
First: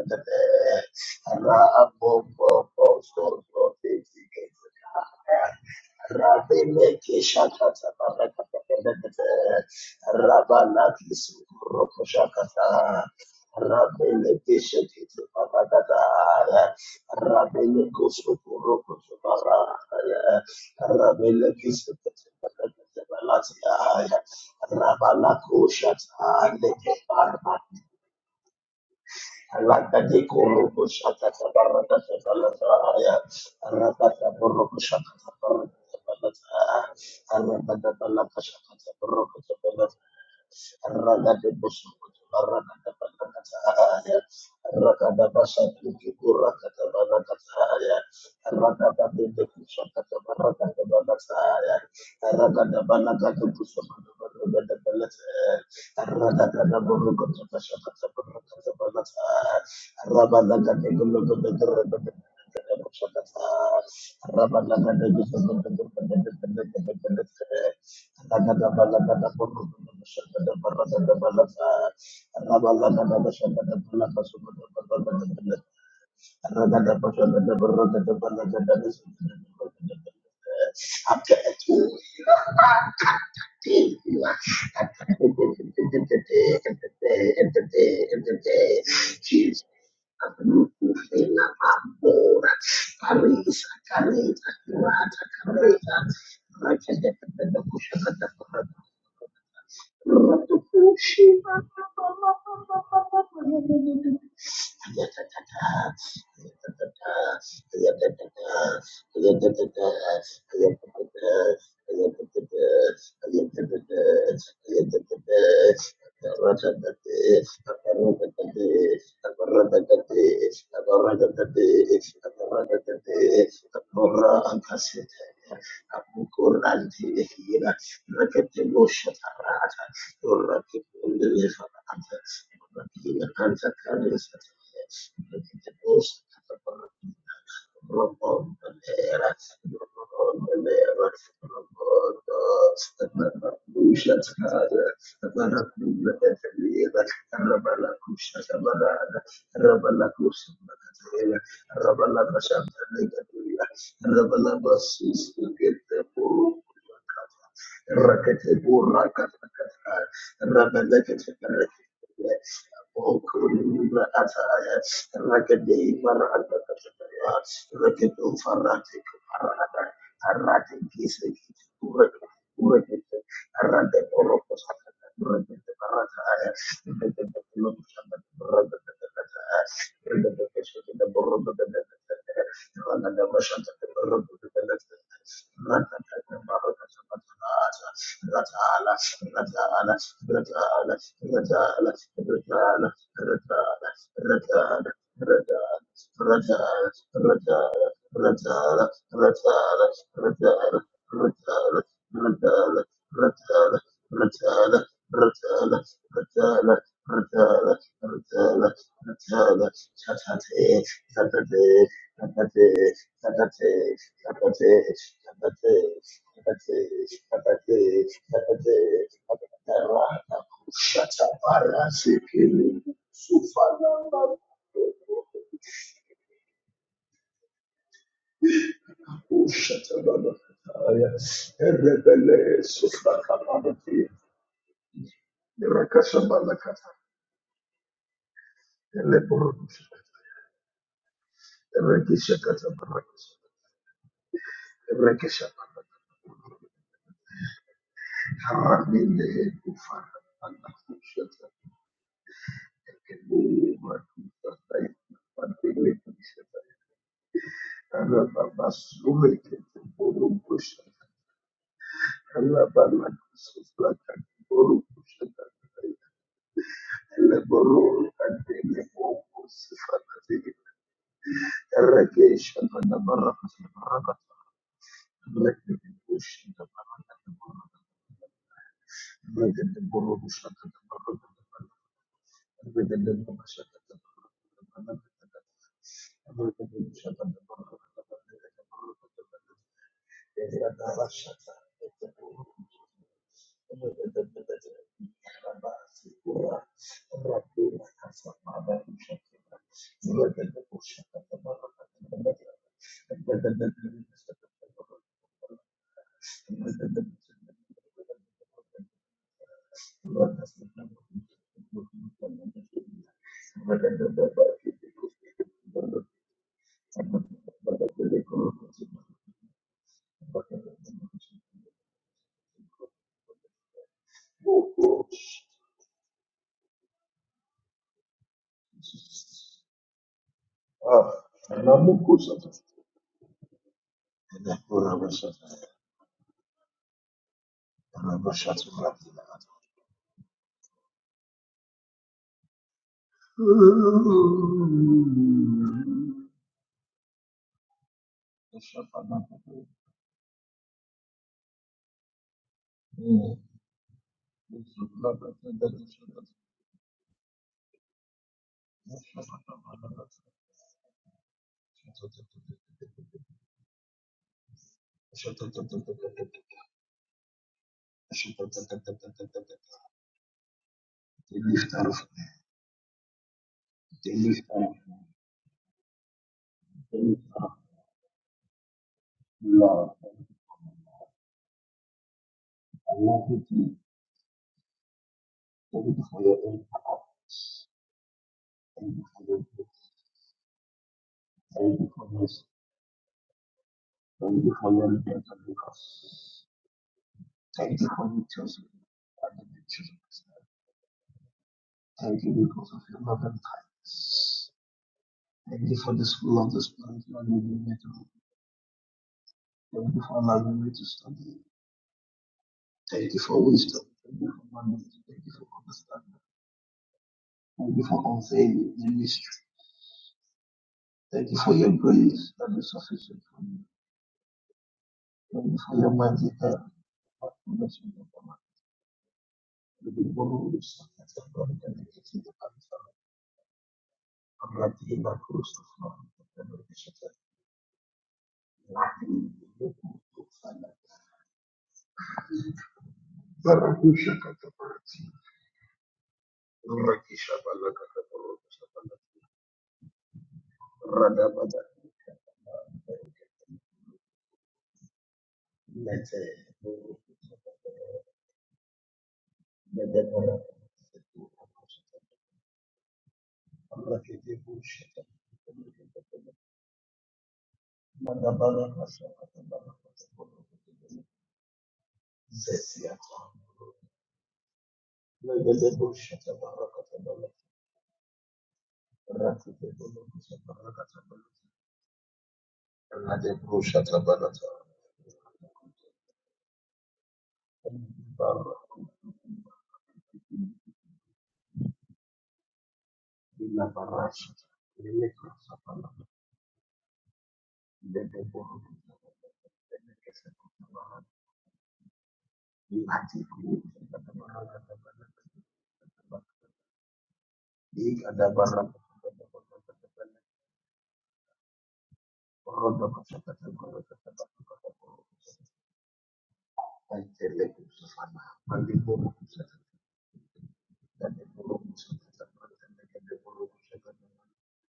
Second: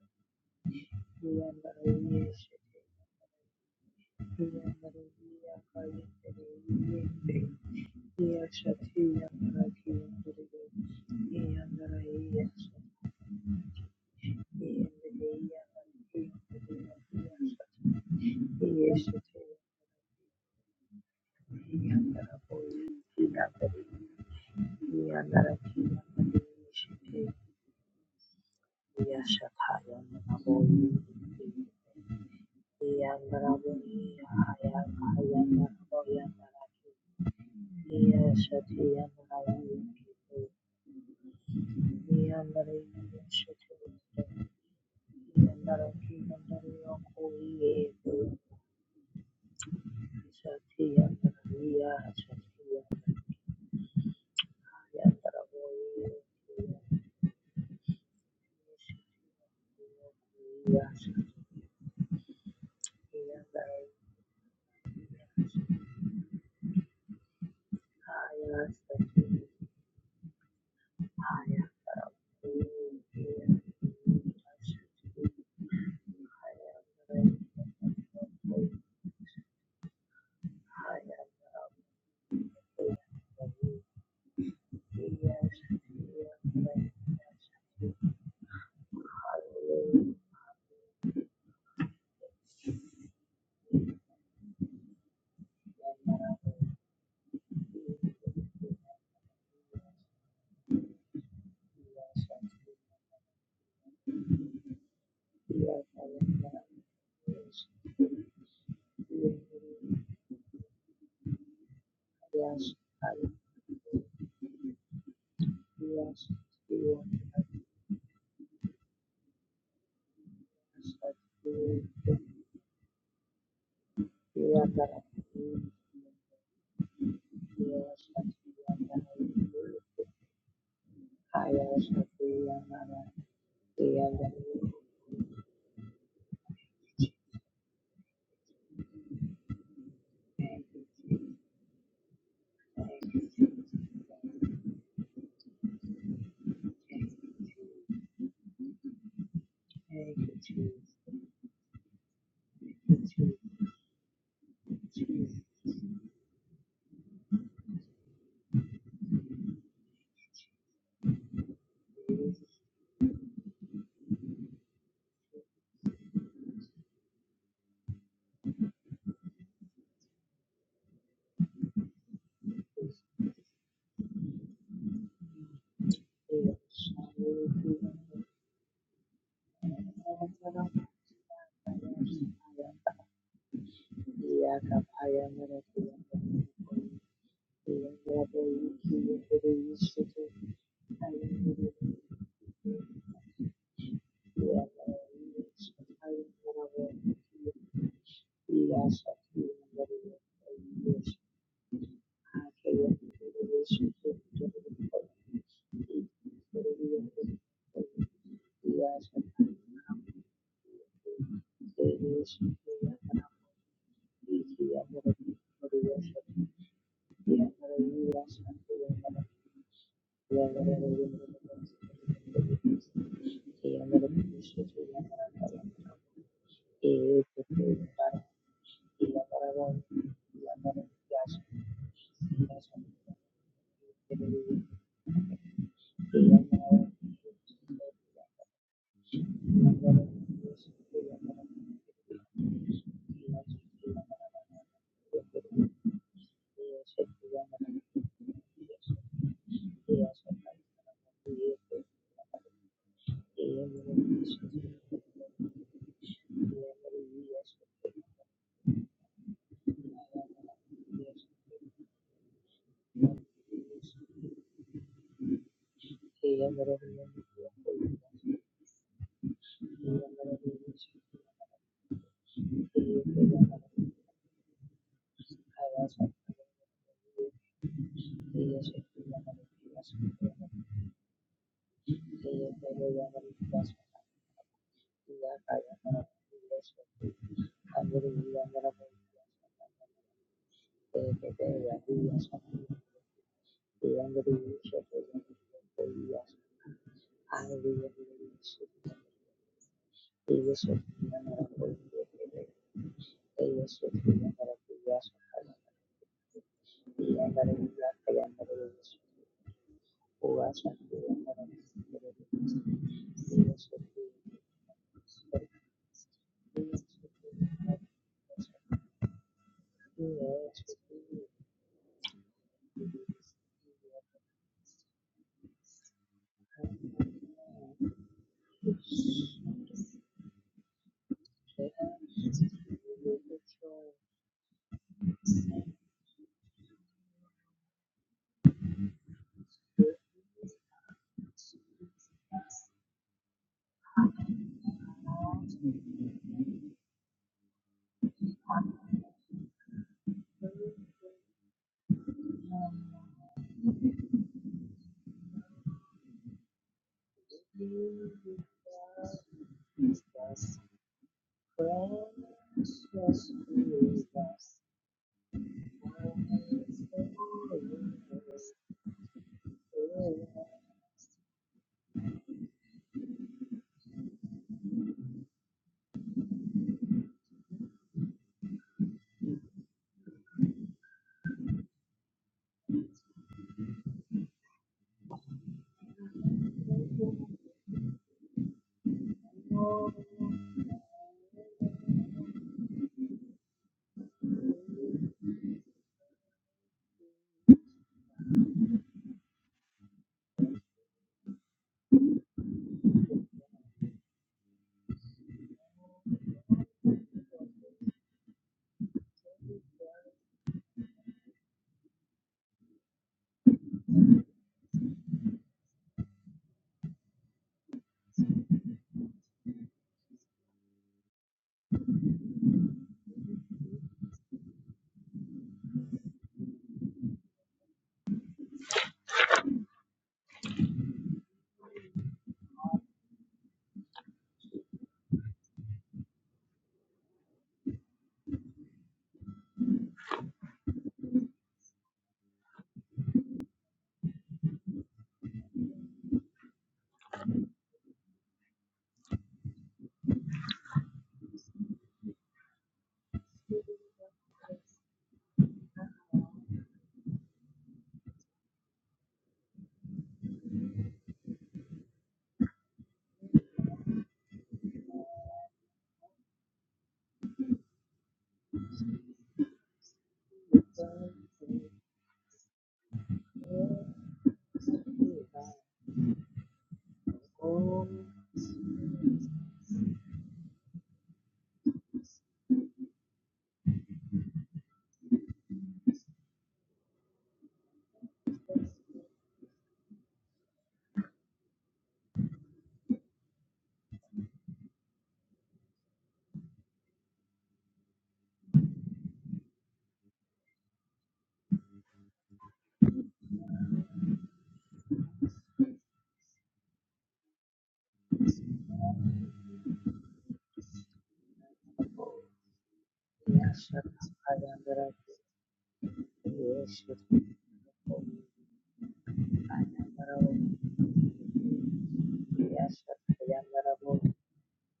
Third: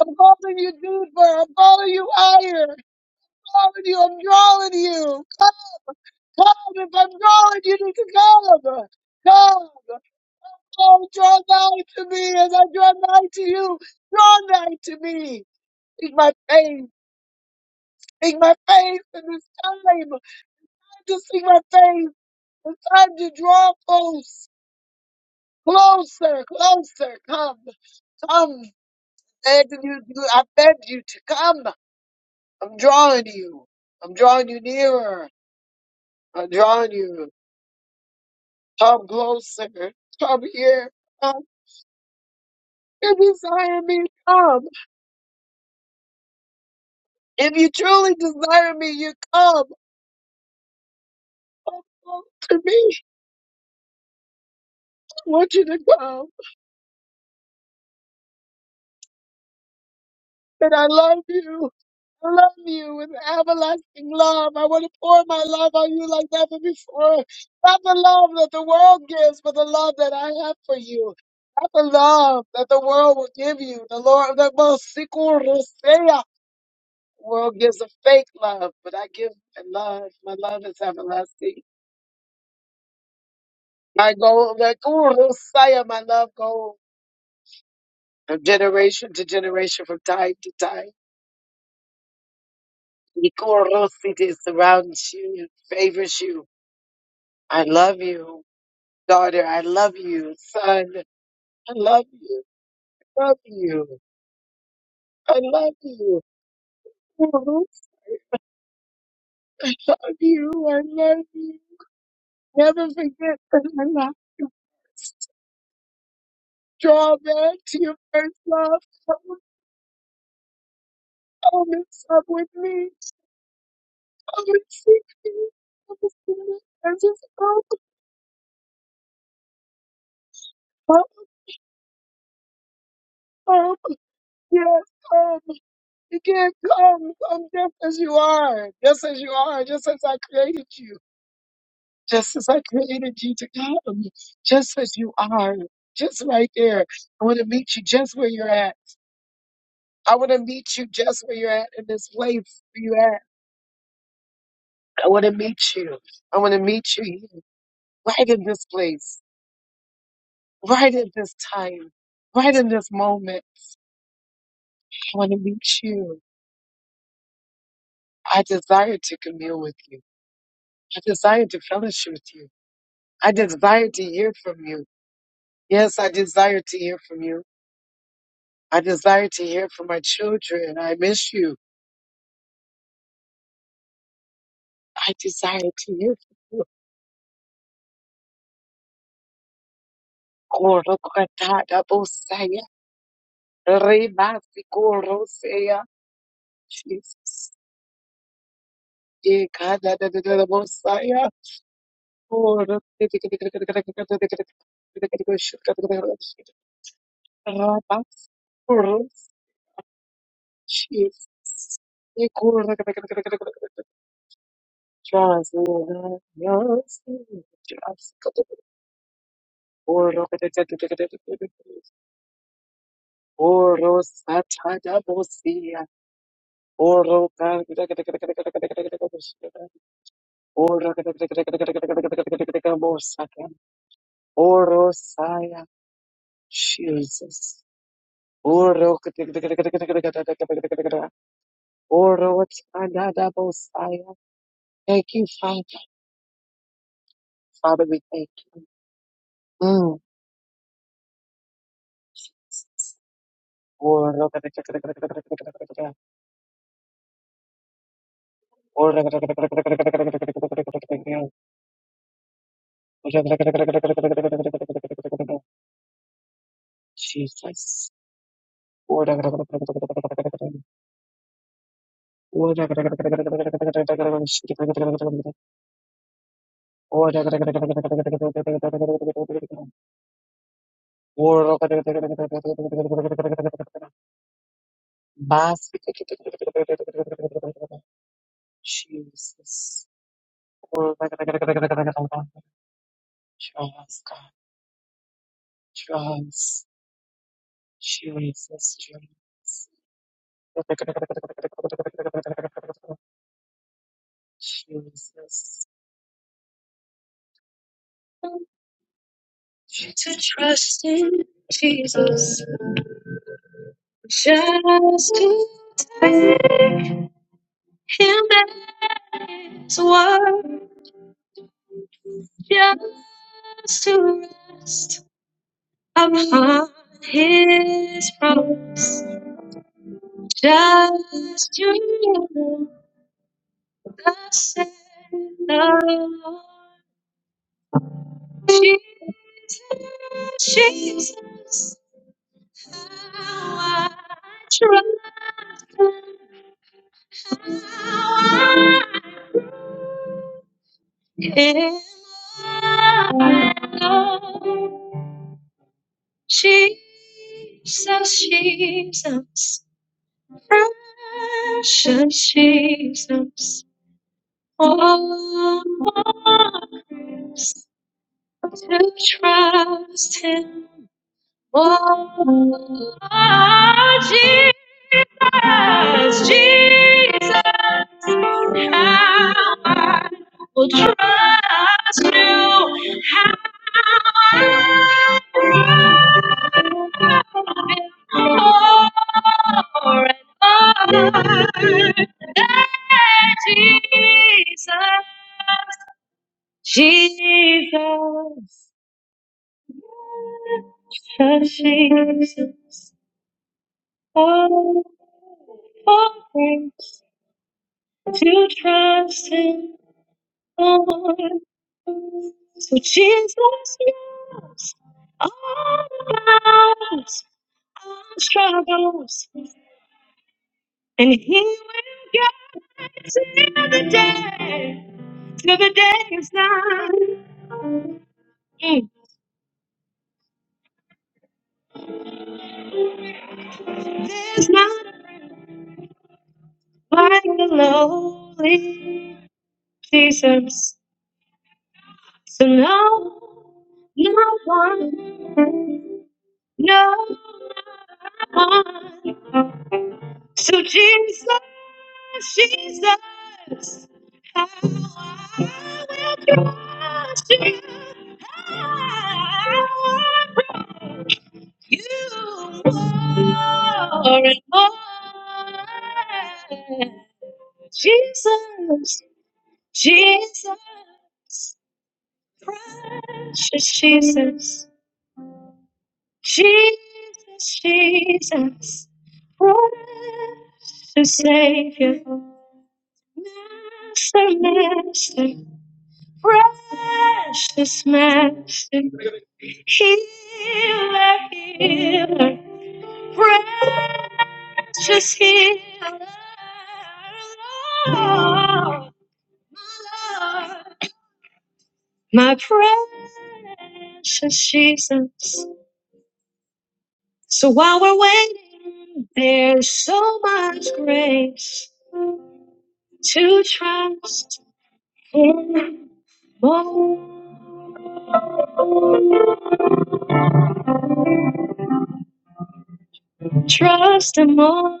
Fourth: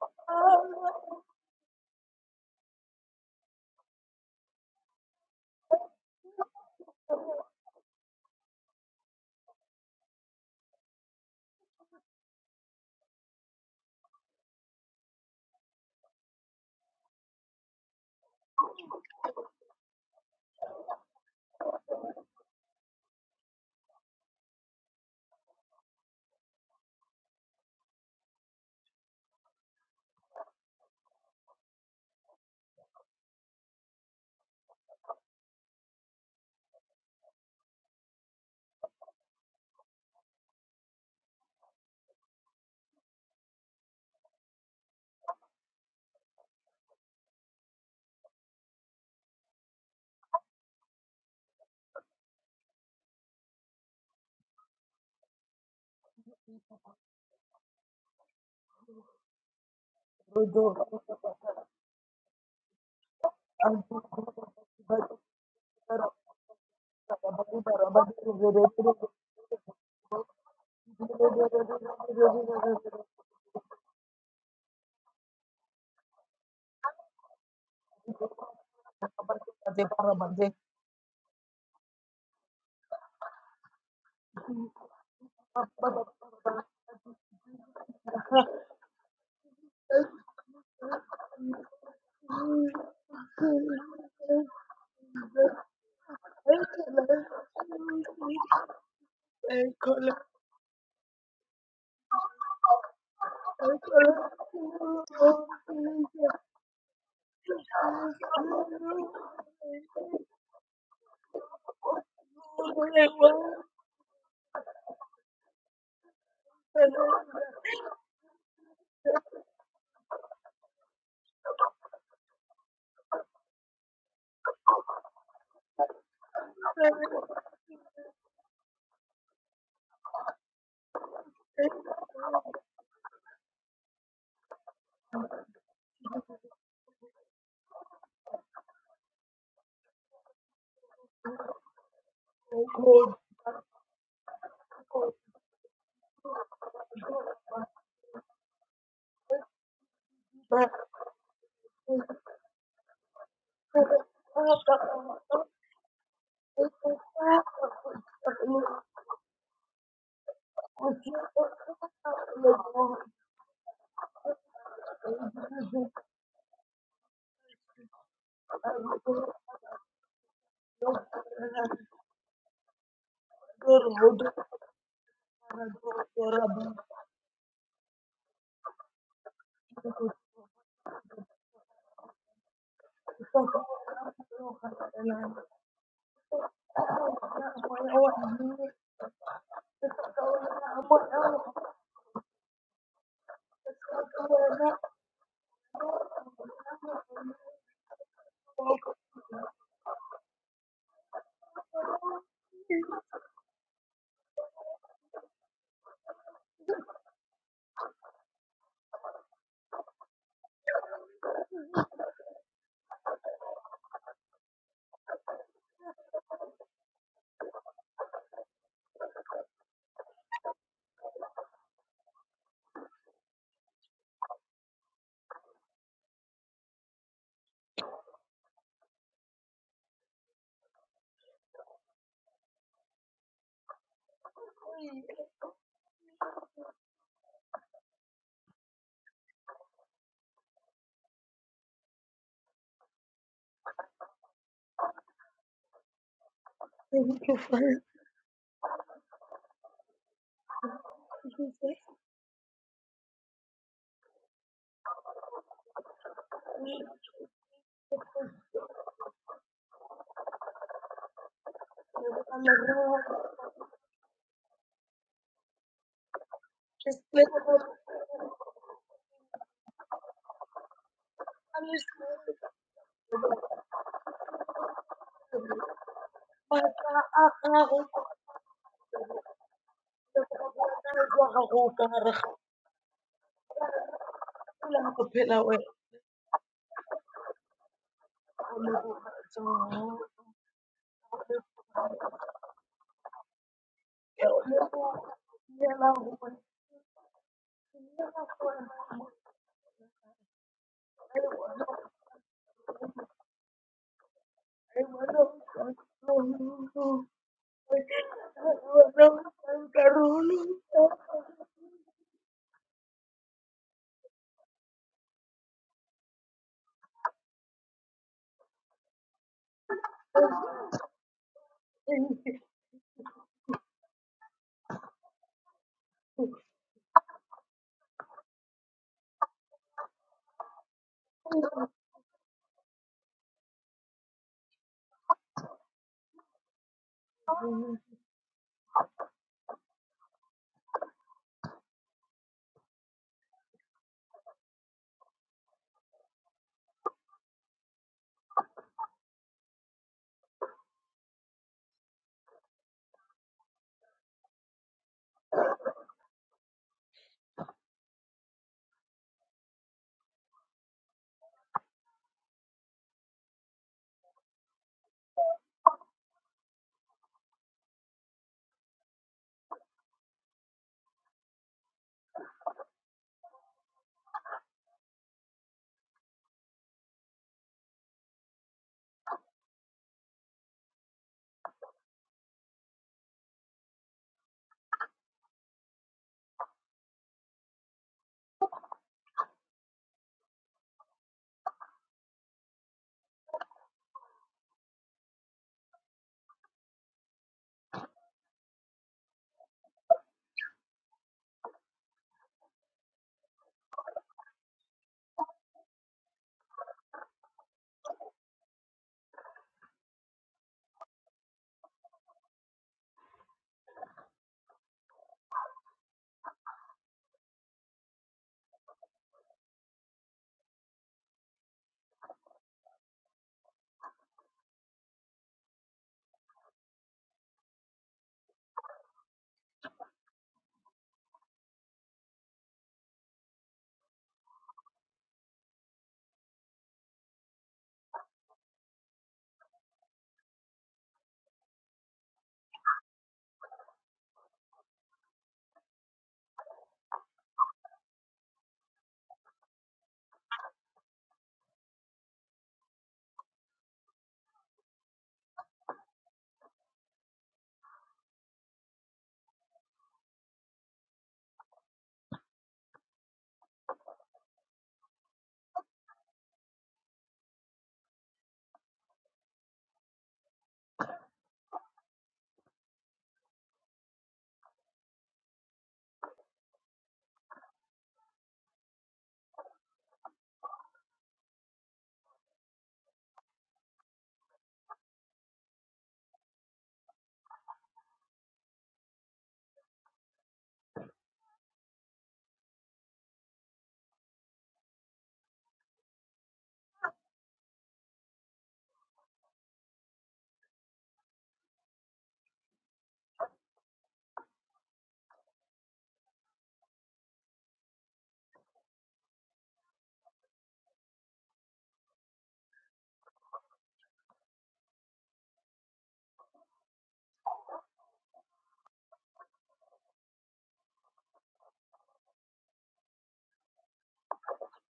S1: I'm calling you deeper. I'm calling you higher. I'm calling you. I'm drawing you. Come, come. If I'm drawing you, you can come. Come. Oh, draw nigh to me as I draw nigh to you. Draw nigh to me. Seek my face. Seek my face in this time. To seek my face. It's time to draw close, closer, closer. Come, come. Beg you- I beg you to come. I'm drawing you. I'm drawing you nearer. I'm drawing you. Come closer. Come here. Come. If you desire me, come. If you truly desire me, you come. Come close to me. I want you to come. that I love you. I love you with everlasting love. I want to pour my love on you like never before. Not the love that the world gives, but the love that I have for you. Not the love that the world will give you. The Lord, the most sequel The world gives a fake love, but I give a love. My love is everlasting. I go, like, Rusaya, my love goes from generation to generation, from time to time. Nikorosity surrounds you, favors you. I love you, daughter. I love you, son. I love you. Love you. I love you. I Love you. I love you. Never forget that I love you. Draw
S2: hello.
S1: back to your first love. Come come and sup with me. Come and seek me. Come and see me. I just come, come, come. Yes, come. You can't come. Come just as you are. Just as you are. Just as I created you. Just as I created you to come, just as you are, just right there. I want to meet you just where you're at. I want to meet you just where you're at in this place where you're at. I want to meet you. I want to meet you here, right in this place, right at this time, right in this moment. I want to meet you. I desire to commune with you. I desire to fellowship with you. I desire to hear from you. Yes, I desire to hear from you. I desire to hear from my children. I miss you. I desire to hear from you. Koro kratata bosaya. Remasi koro seya. Jesus. Ekada da da da da bosaya. Koro kete kete kete kete kete kete kete kete kete kete kete shuk kete kete kete shuk. Rabas. Koro. Jesus. Ekoro Just love us. Just kete kete. Koro kete kete kete kete kete kete. Koro satada bosia. Orosaya, Jesus. Oro Orotadabosaya. Thank you, Father. Father, we thank you. Mm. Oro- kita kita kita kita kita kita kita kita kita Oro kita kita kita kita kita kita kita kita kita kita Jesus. Jesus. Trust God. Trust. Jesus. Jesus. To trust in Jesus. Just to take His word just to rest upon his promise, just to know the said the Lord. Jesus, Jesus, how I trust him, how I am loved. Jesus, Jesus, precious Jesus, oh, what a grace to trust Him Oh, Jesus, Jesus, how I will trust you. How I will forever. Jesus, Jesus, Jesus. Oh, for grace to trust Him more. So Jesus, knows all about us, our struggles, and He will guide us till the day, till the day is done. Mm. There's not like the lowly Jesus. So no, no one, no one. So Jesus, Jesus, how I will trust you. How I will you more and more. Jesus, Jesus, precious Jesus. Jesus, Jesus, precious Savior, Master, Master, precious Master, Healer, Healer, precious Healer, Lord, my Lord, my precious Jesus. So while we're waiting, there's so much grace to trust Him more, trust Him more,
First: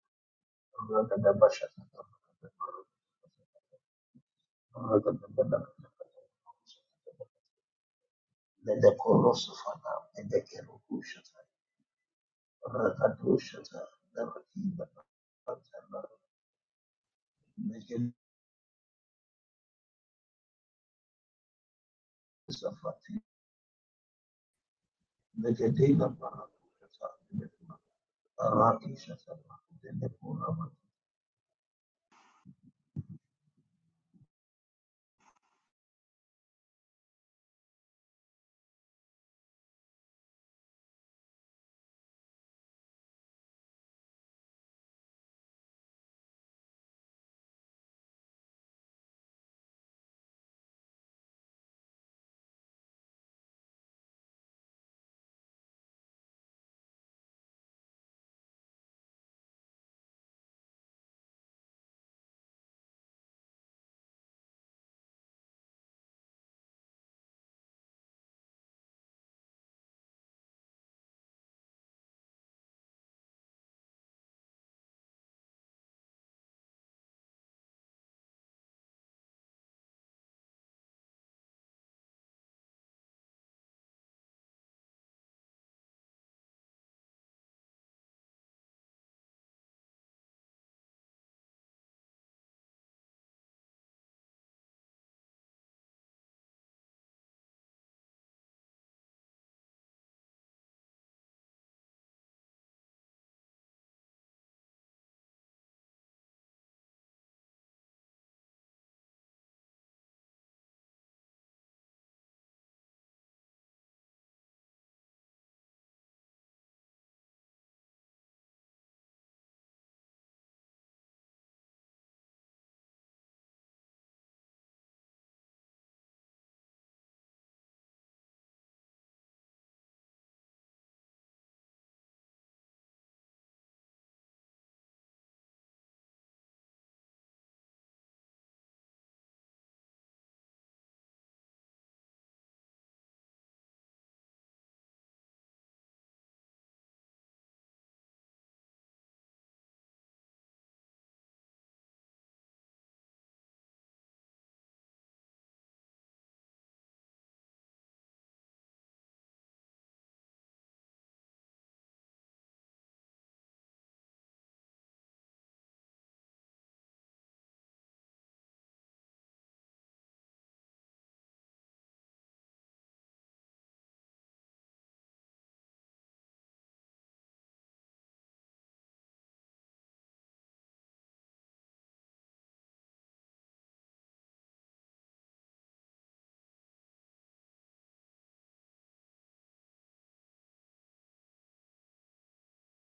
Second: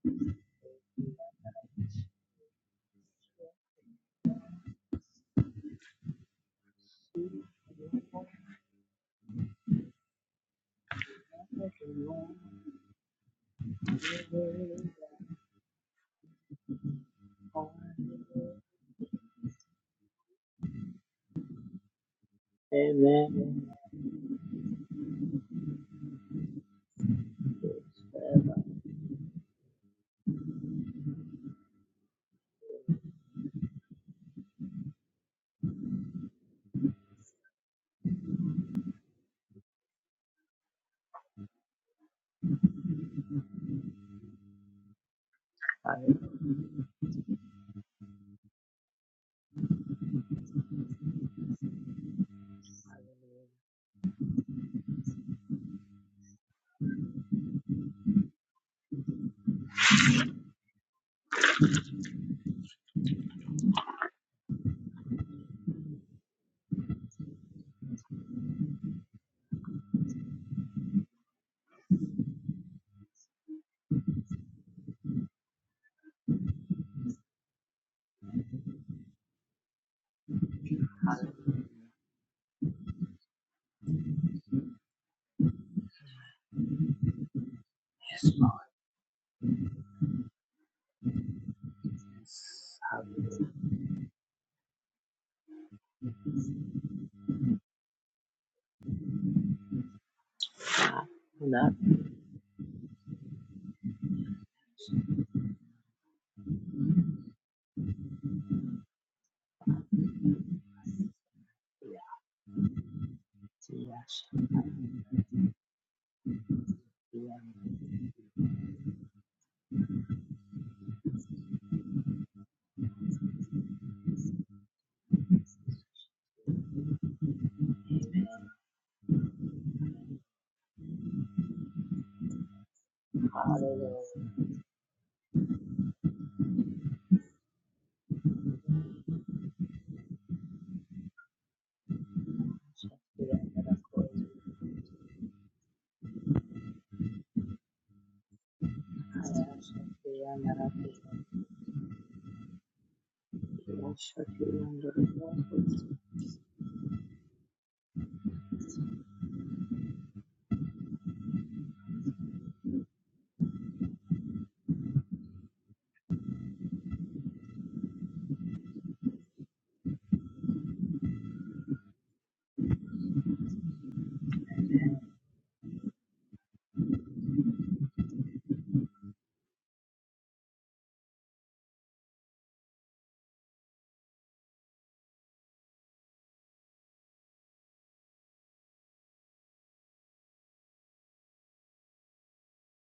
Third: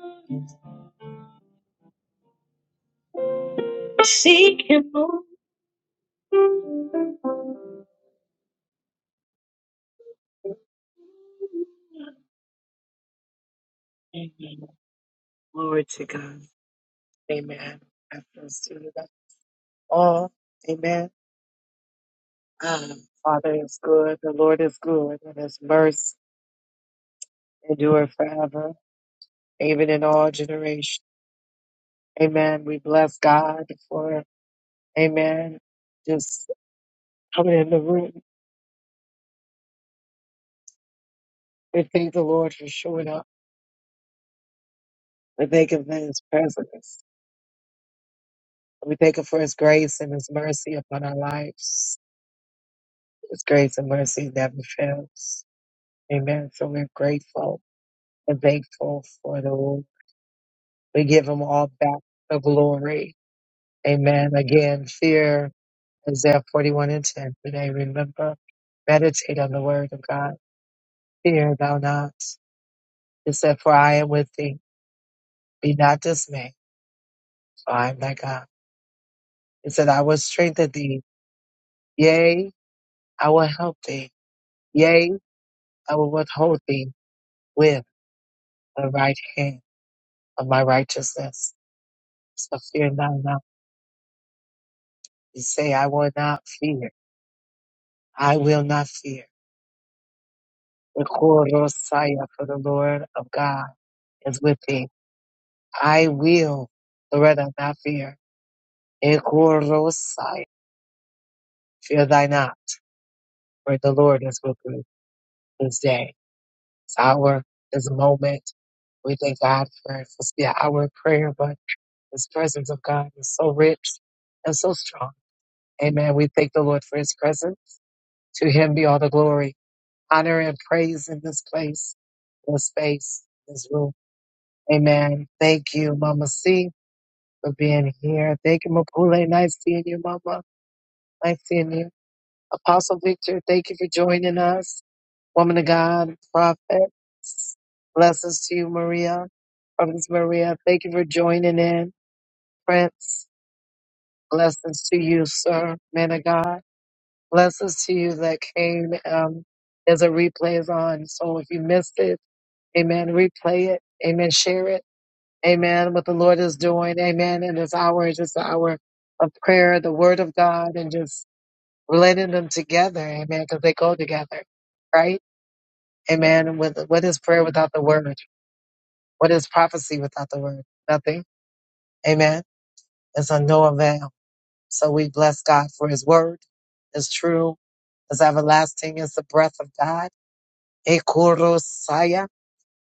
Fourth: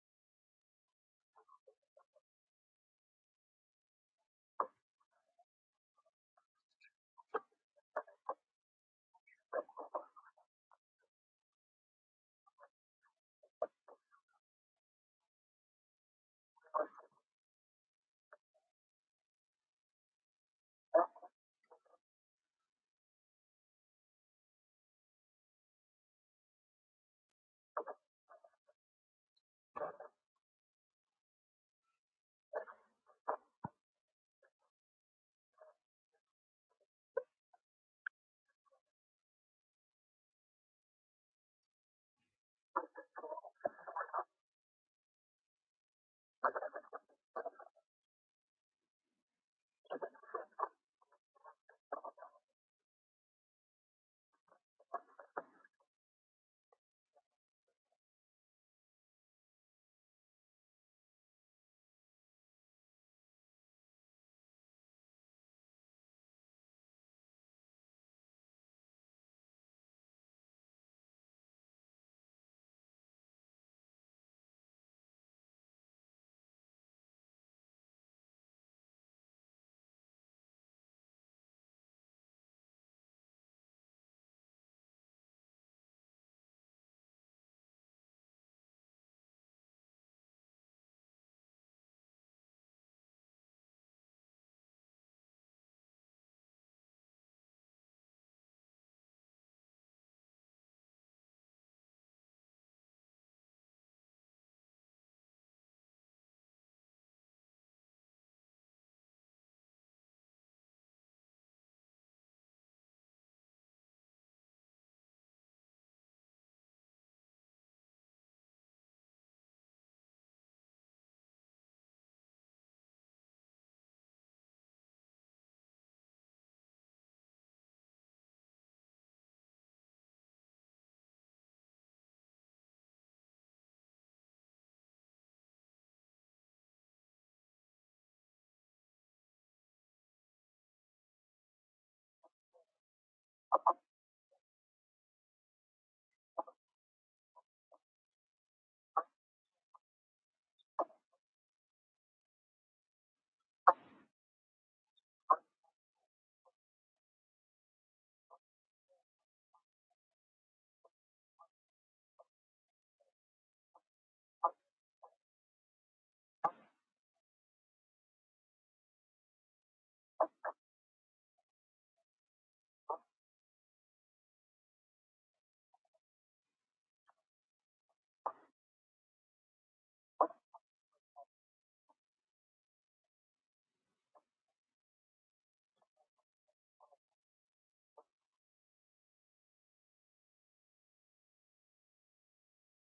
S1: seek Him more. Amen. Glory to God. Amen. I bless you with all. Amen. Ah, Father is good. The Lord is good, and His mercy endure forever, even in all generations. Amen. We bless God for. Amen. Just coming in the room. We thank the Lord for showing up. We thank Him for His presence. We thank Him for His grace and His mercy upon our lives. His grace and mercy never fails. Amen. So we're grateful and thankful for the Lord. We give Him all back the glory. Amen. Again, fear Isaiah 41 and 10 today. Remember, meditate on the word of God. Fear thou not. It said, For I am with thee. Be not dismayed, for I am thy God. It said, I will strengthen thee. Yea, I will help thee. Yea, I will withhold thee with the right hand of my righteousness. So fear thou not. You say, I will not fear. I will not fear. The Korosaya for the Lord of God is with thee. I will, Loretta, not fear. The Korosaya, fear thy not, for the Lord is with thee this day, this hour, this moment. We thank God for, for the hour of prayer, but This presence of God is so rich and so strong. Amen. We thank the Lord for his presence. To him be all the glory, honor, and praise in this place, in this space, in this room. Amen. Thank you, Mama C, for being here. Thank you, Mapule. Nice seeing you, Mama. Nice seeing you. Apostle Victor, thank you for joining us. Woman of God, prophet, blessings to you, Maria. Prophetess Maria, thank you for joining in. Prince. Blessings to you, sir, man of God. Blessings to you that came. Um, there's a replay is on. So if you missed it, amen, replay it. Amen, share it. Amen, what the Lord is doing. Amen. And this hour is just an hour of prayer, the word of God, and just relating them together. Amen, because they go together, right? Amen. And with, what is prayer without the word? What is prophecy without the word? Nothing. Amen. It's a no avail. So we bless God for his word, is true, as everlasting as the breath of God. Ekorosaya.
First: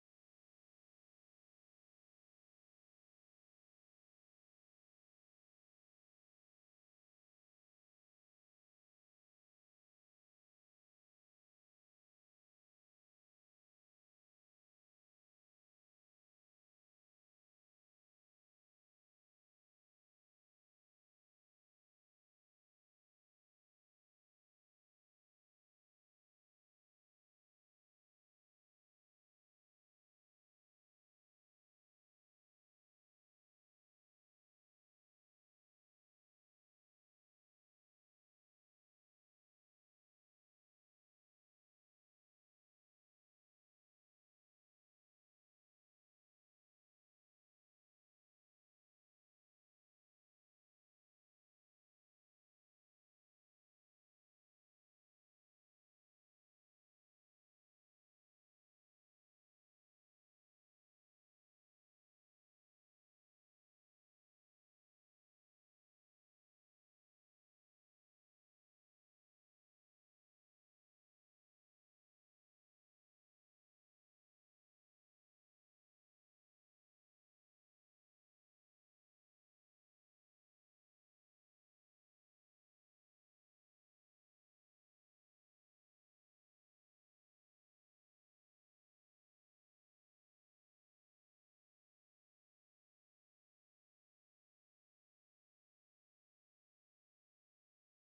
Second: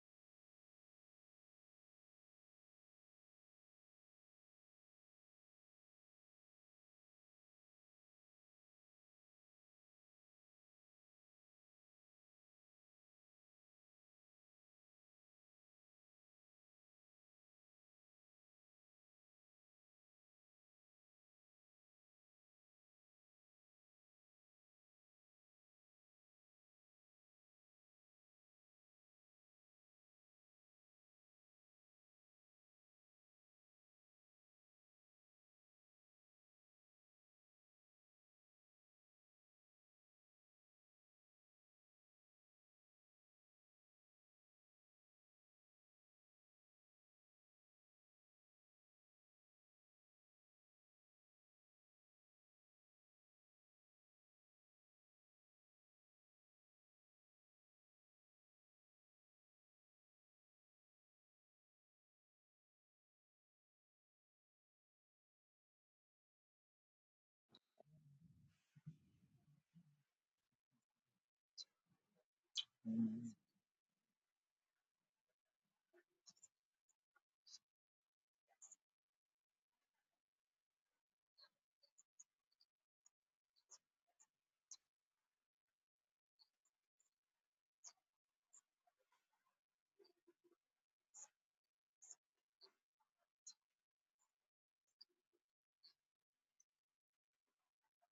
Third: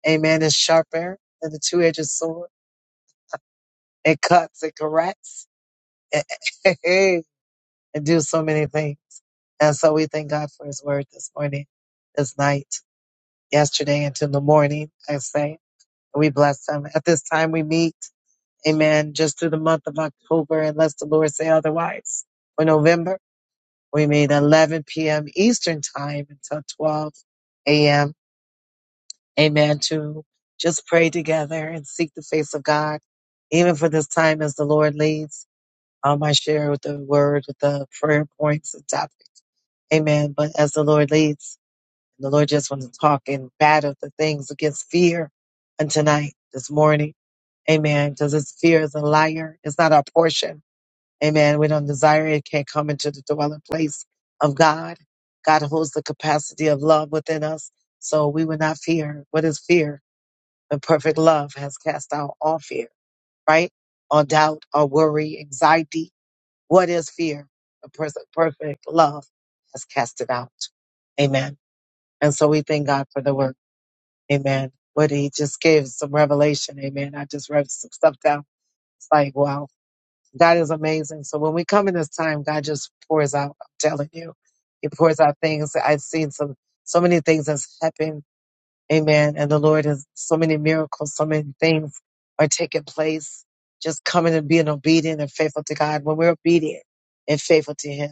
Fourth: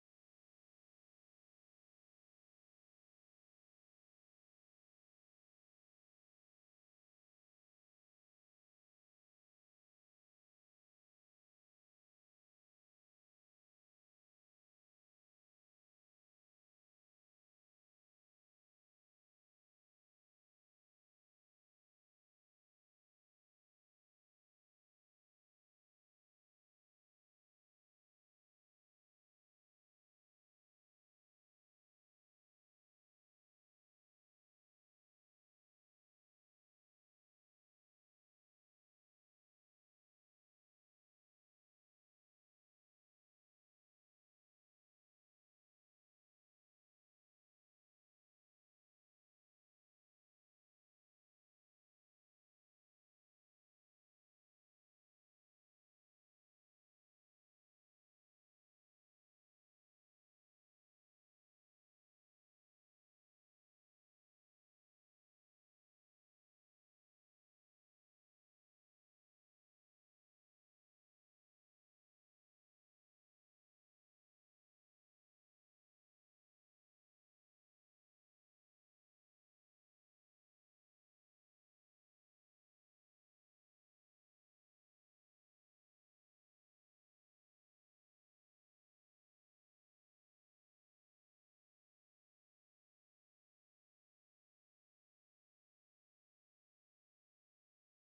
S1: Amen. Is sharper than the two-edged sword. It cuts, it corrects, it, it do so many things. And so we thank God for his word this morning, this night, yesterday, until the morning, I say. We bless them. At this time we meet, amen, just through the month of October, unless the Lord say otherwise. For November, We meet 11 p.m. Eastern Time until 12 a.m. Amen. To just pray together and seek the face of God, even for this time as the Lord leads. Um, I share with the word, with the prayer points and topics. Amen. But as the Lord leads, the Lord just wants to talk and battle the things against fear. And tonight, this morning, Amen. Because it's fear is a liar. It's not our portion. Amen. We don't desire it, can't come into the dwelling place of God. God holds the capacity of love within us, so we will not fear. What is fear? The perfect love has cast out all fear, right? All doubt, all worry, anxiety. What is fear? The pers- perfect love has cast it out. Amen. And so we thank God for the work. Amen. What he just gave some revelation. Amen. I just wrote some stuff down. It's like, wow. God is amazing. So when we come in this time, God just pours out. I'm telling you, He pours out things. I've seen some, so many things that's happened. Amen. And the Lord has so many miracles, so many things are taking place. Just coming and being obedient and faithful to God. When we're obedient and faithful to Him,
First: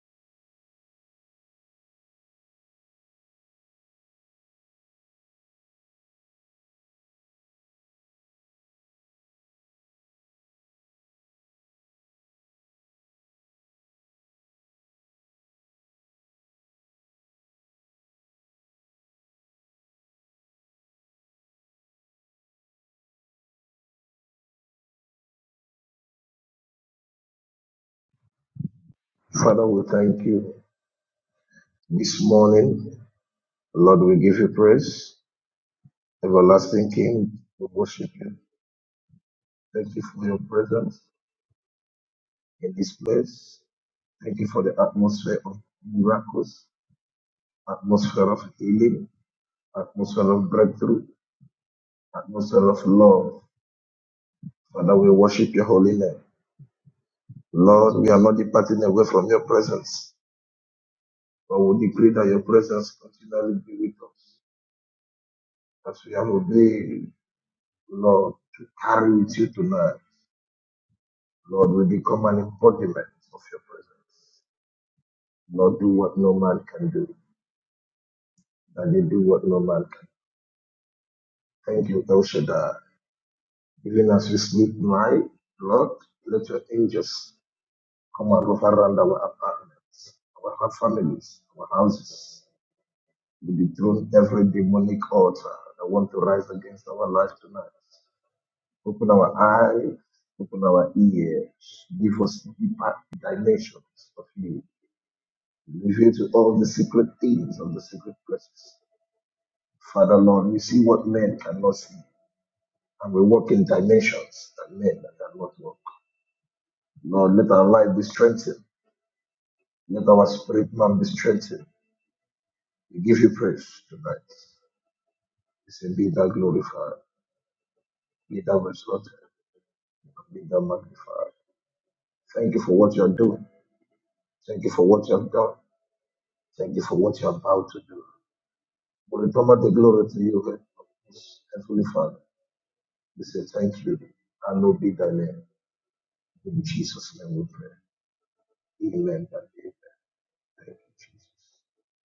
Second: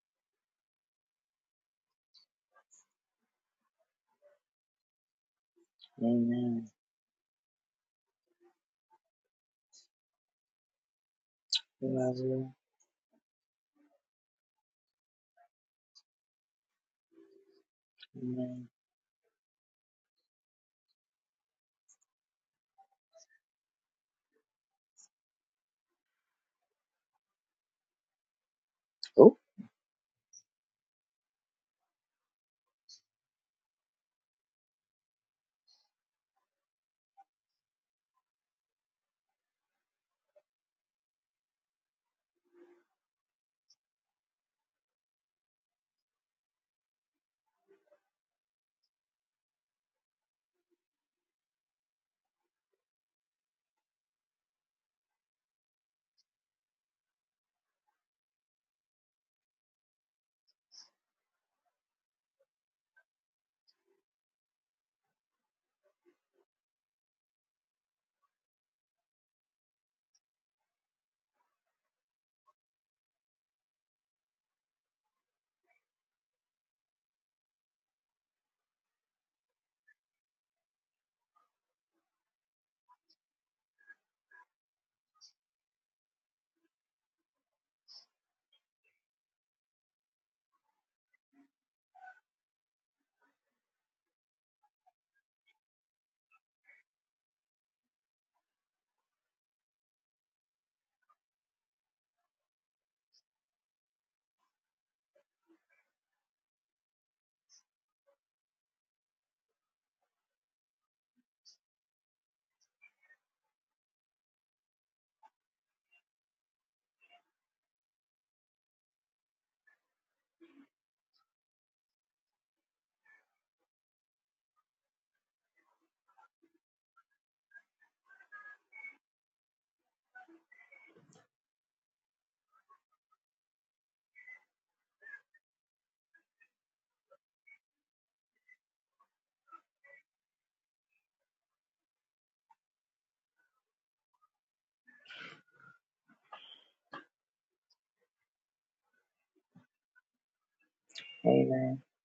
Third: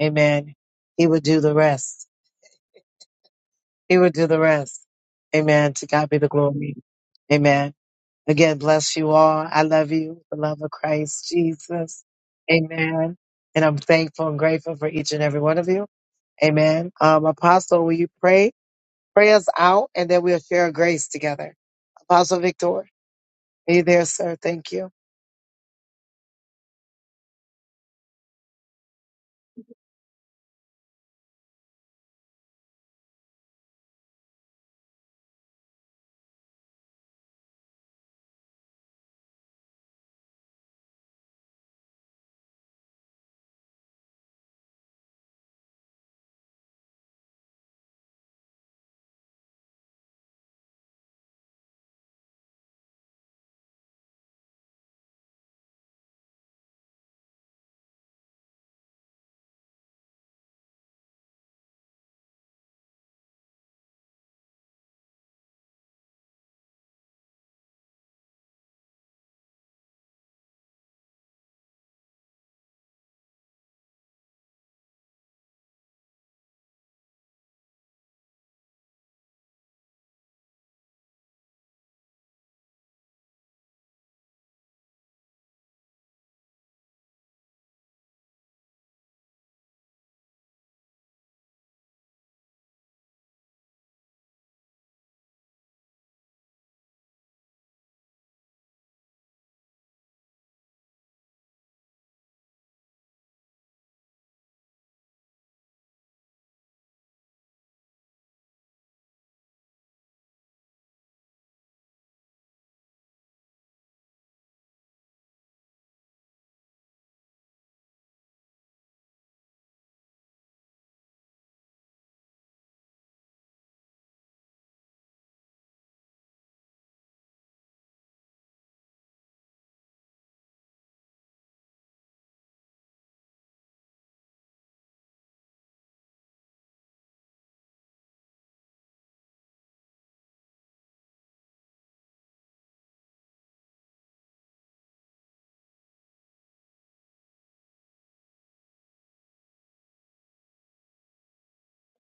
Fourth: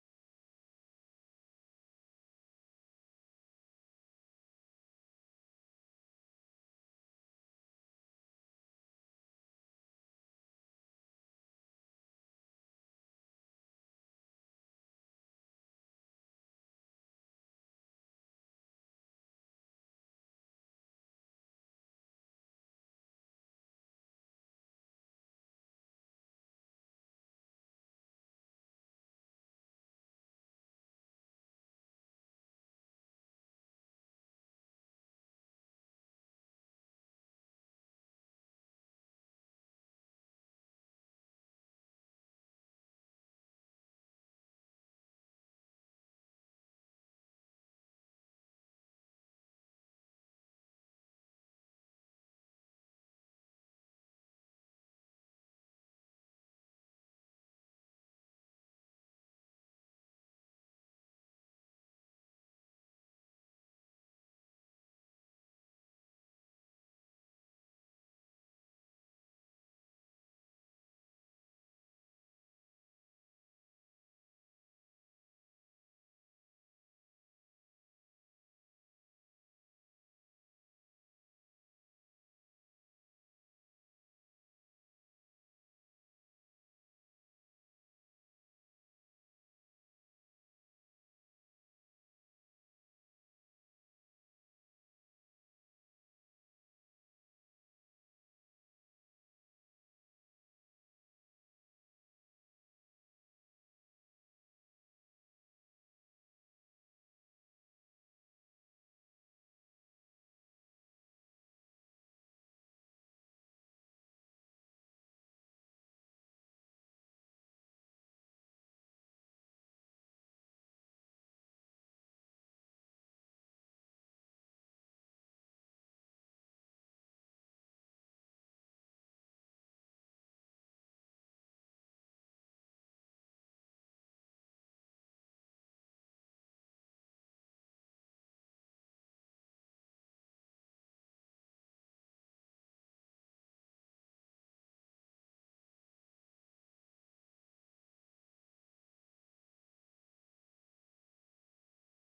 S1: Amen. He would do the rest. He would do the rest. Amen. To God be the glory. Amen. Again, bless you all. I love you, the love of Christ Jesus. Amen. And I'm thankful and grateful for each and every one of you. Amen. Um, Apostle, will you pray? Pray us out and then we'll share grace together. Apostle Victor, be there, sir. Thank you.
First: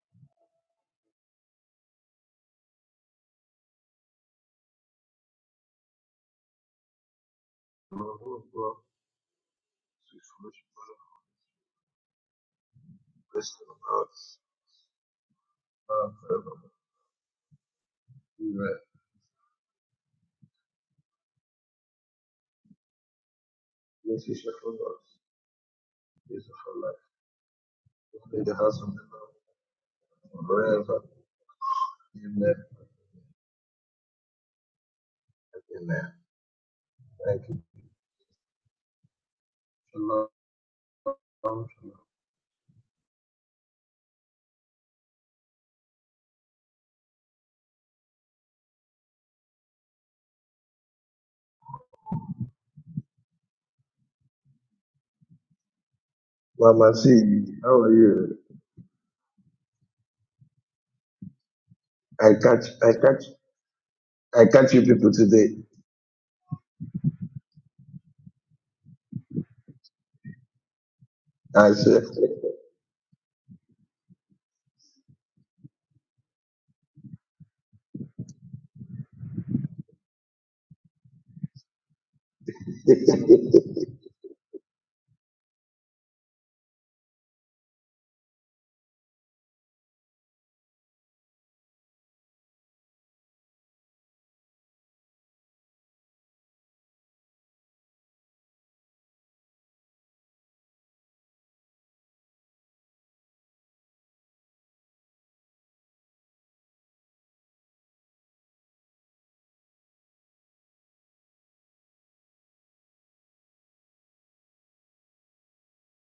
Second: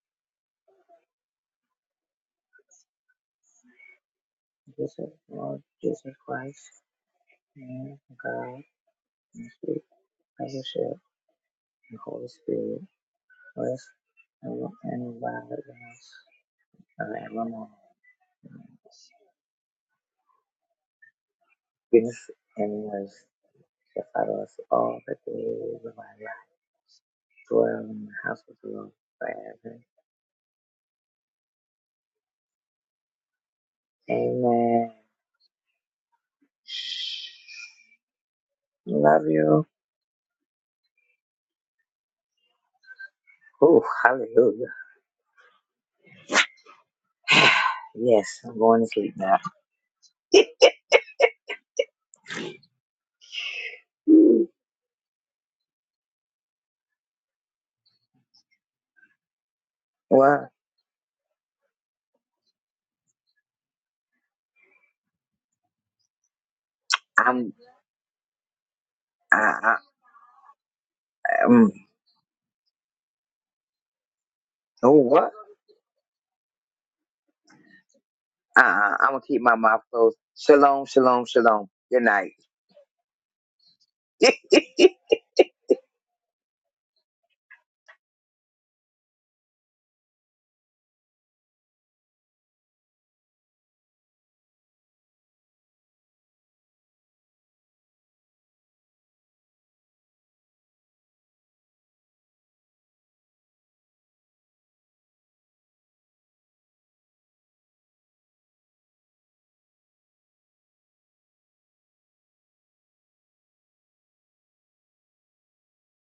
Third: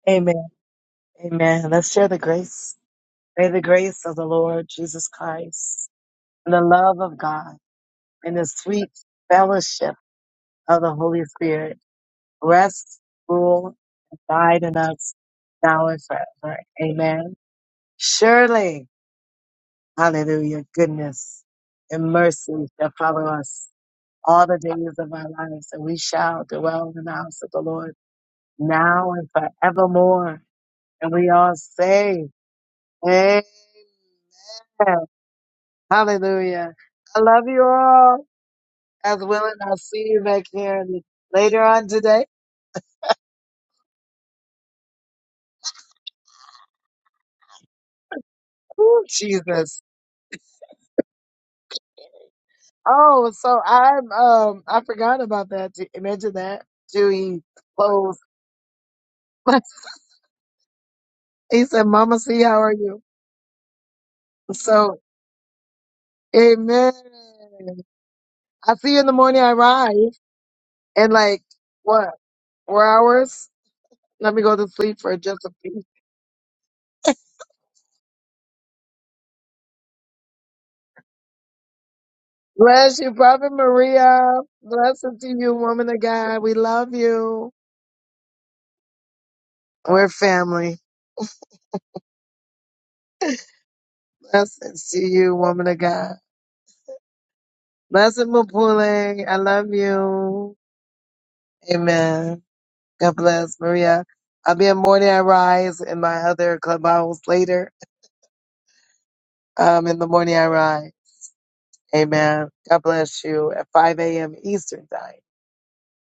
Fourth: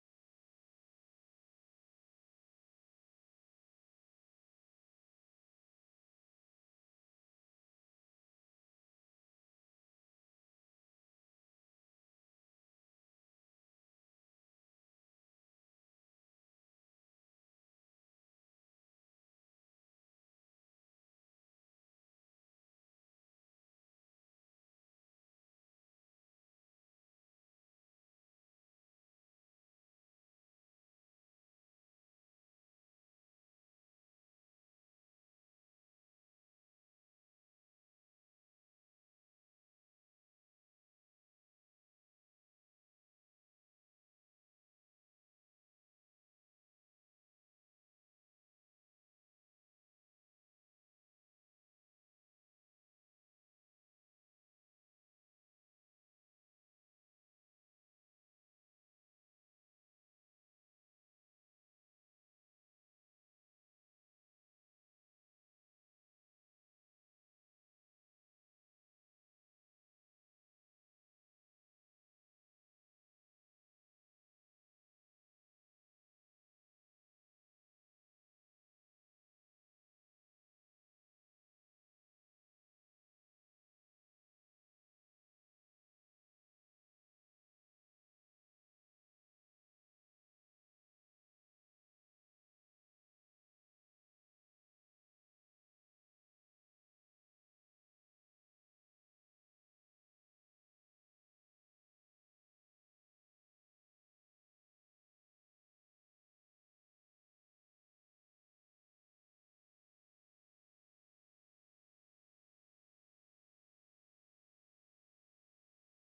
S1: Amen. Amen. Let's share the grace. May the grace of the Lord Jesus Christ and the love of God and the sweet fellowship of the Holy Spirit rest, rule, died in us now and forever. Amen. Surely, hallelujah, goodness and mercy shall follow us all the days of our lives, and we shall dwell in the house of the Lord now and forevermore. And we all say, Amen. Hallelujah. I love you all. As willing, I'll see you back here later on today. Ooh, Jesus. Oh, so I'm um I forgot about that. Ju- Imagine that.
S3: Mama
S1: Dewey
S3: C, how are
S1: closed.
S3: you?
S1: he said, Mama
S3: I
S1: C, how
S3: catch
S1: are
S3: I
S1: you?
S3: catch I catch you
S1: So
S3: people today.
S1: Amen.
S4: I'm
S1: I see you in the
S4: I,
S1: morning I
S4: I
S1: rise in like
S4: um
S3: I
S1: what,
S3: see.
S1: four hours? Let me go to
S4: oh
S1: sleep for
S4: what?
S1: just a few.
S4: Uh, uh I'm gonna keep my mouth closed. Shalom, shalom, shalom. Good night.
S1: Bless you, Prophet Maria. Blessings to you, woman of God. We love you. We're family. Blessings to you, woman of God. Blessing Mapule. I love you. Amen. God bless Maria. I'll be in Morning I Rise in my other clubhouse later. Um, in the Morning I Rise. Amen. God bless you at 5 a.m. Eastern time.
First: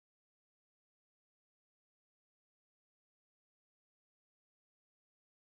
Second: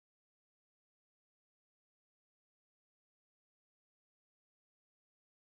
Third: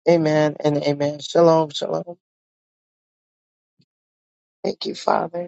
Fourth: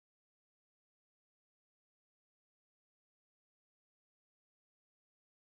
S1: Amen and amen. Shalom, shalom. Thank you, Father.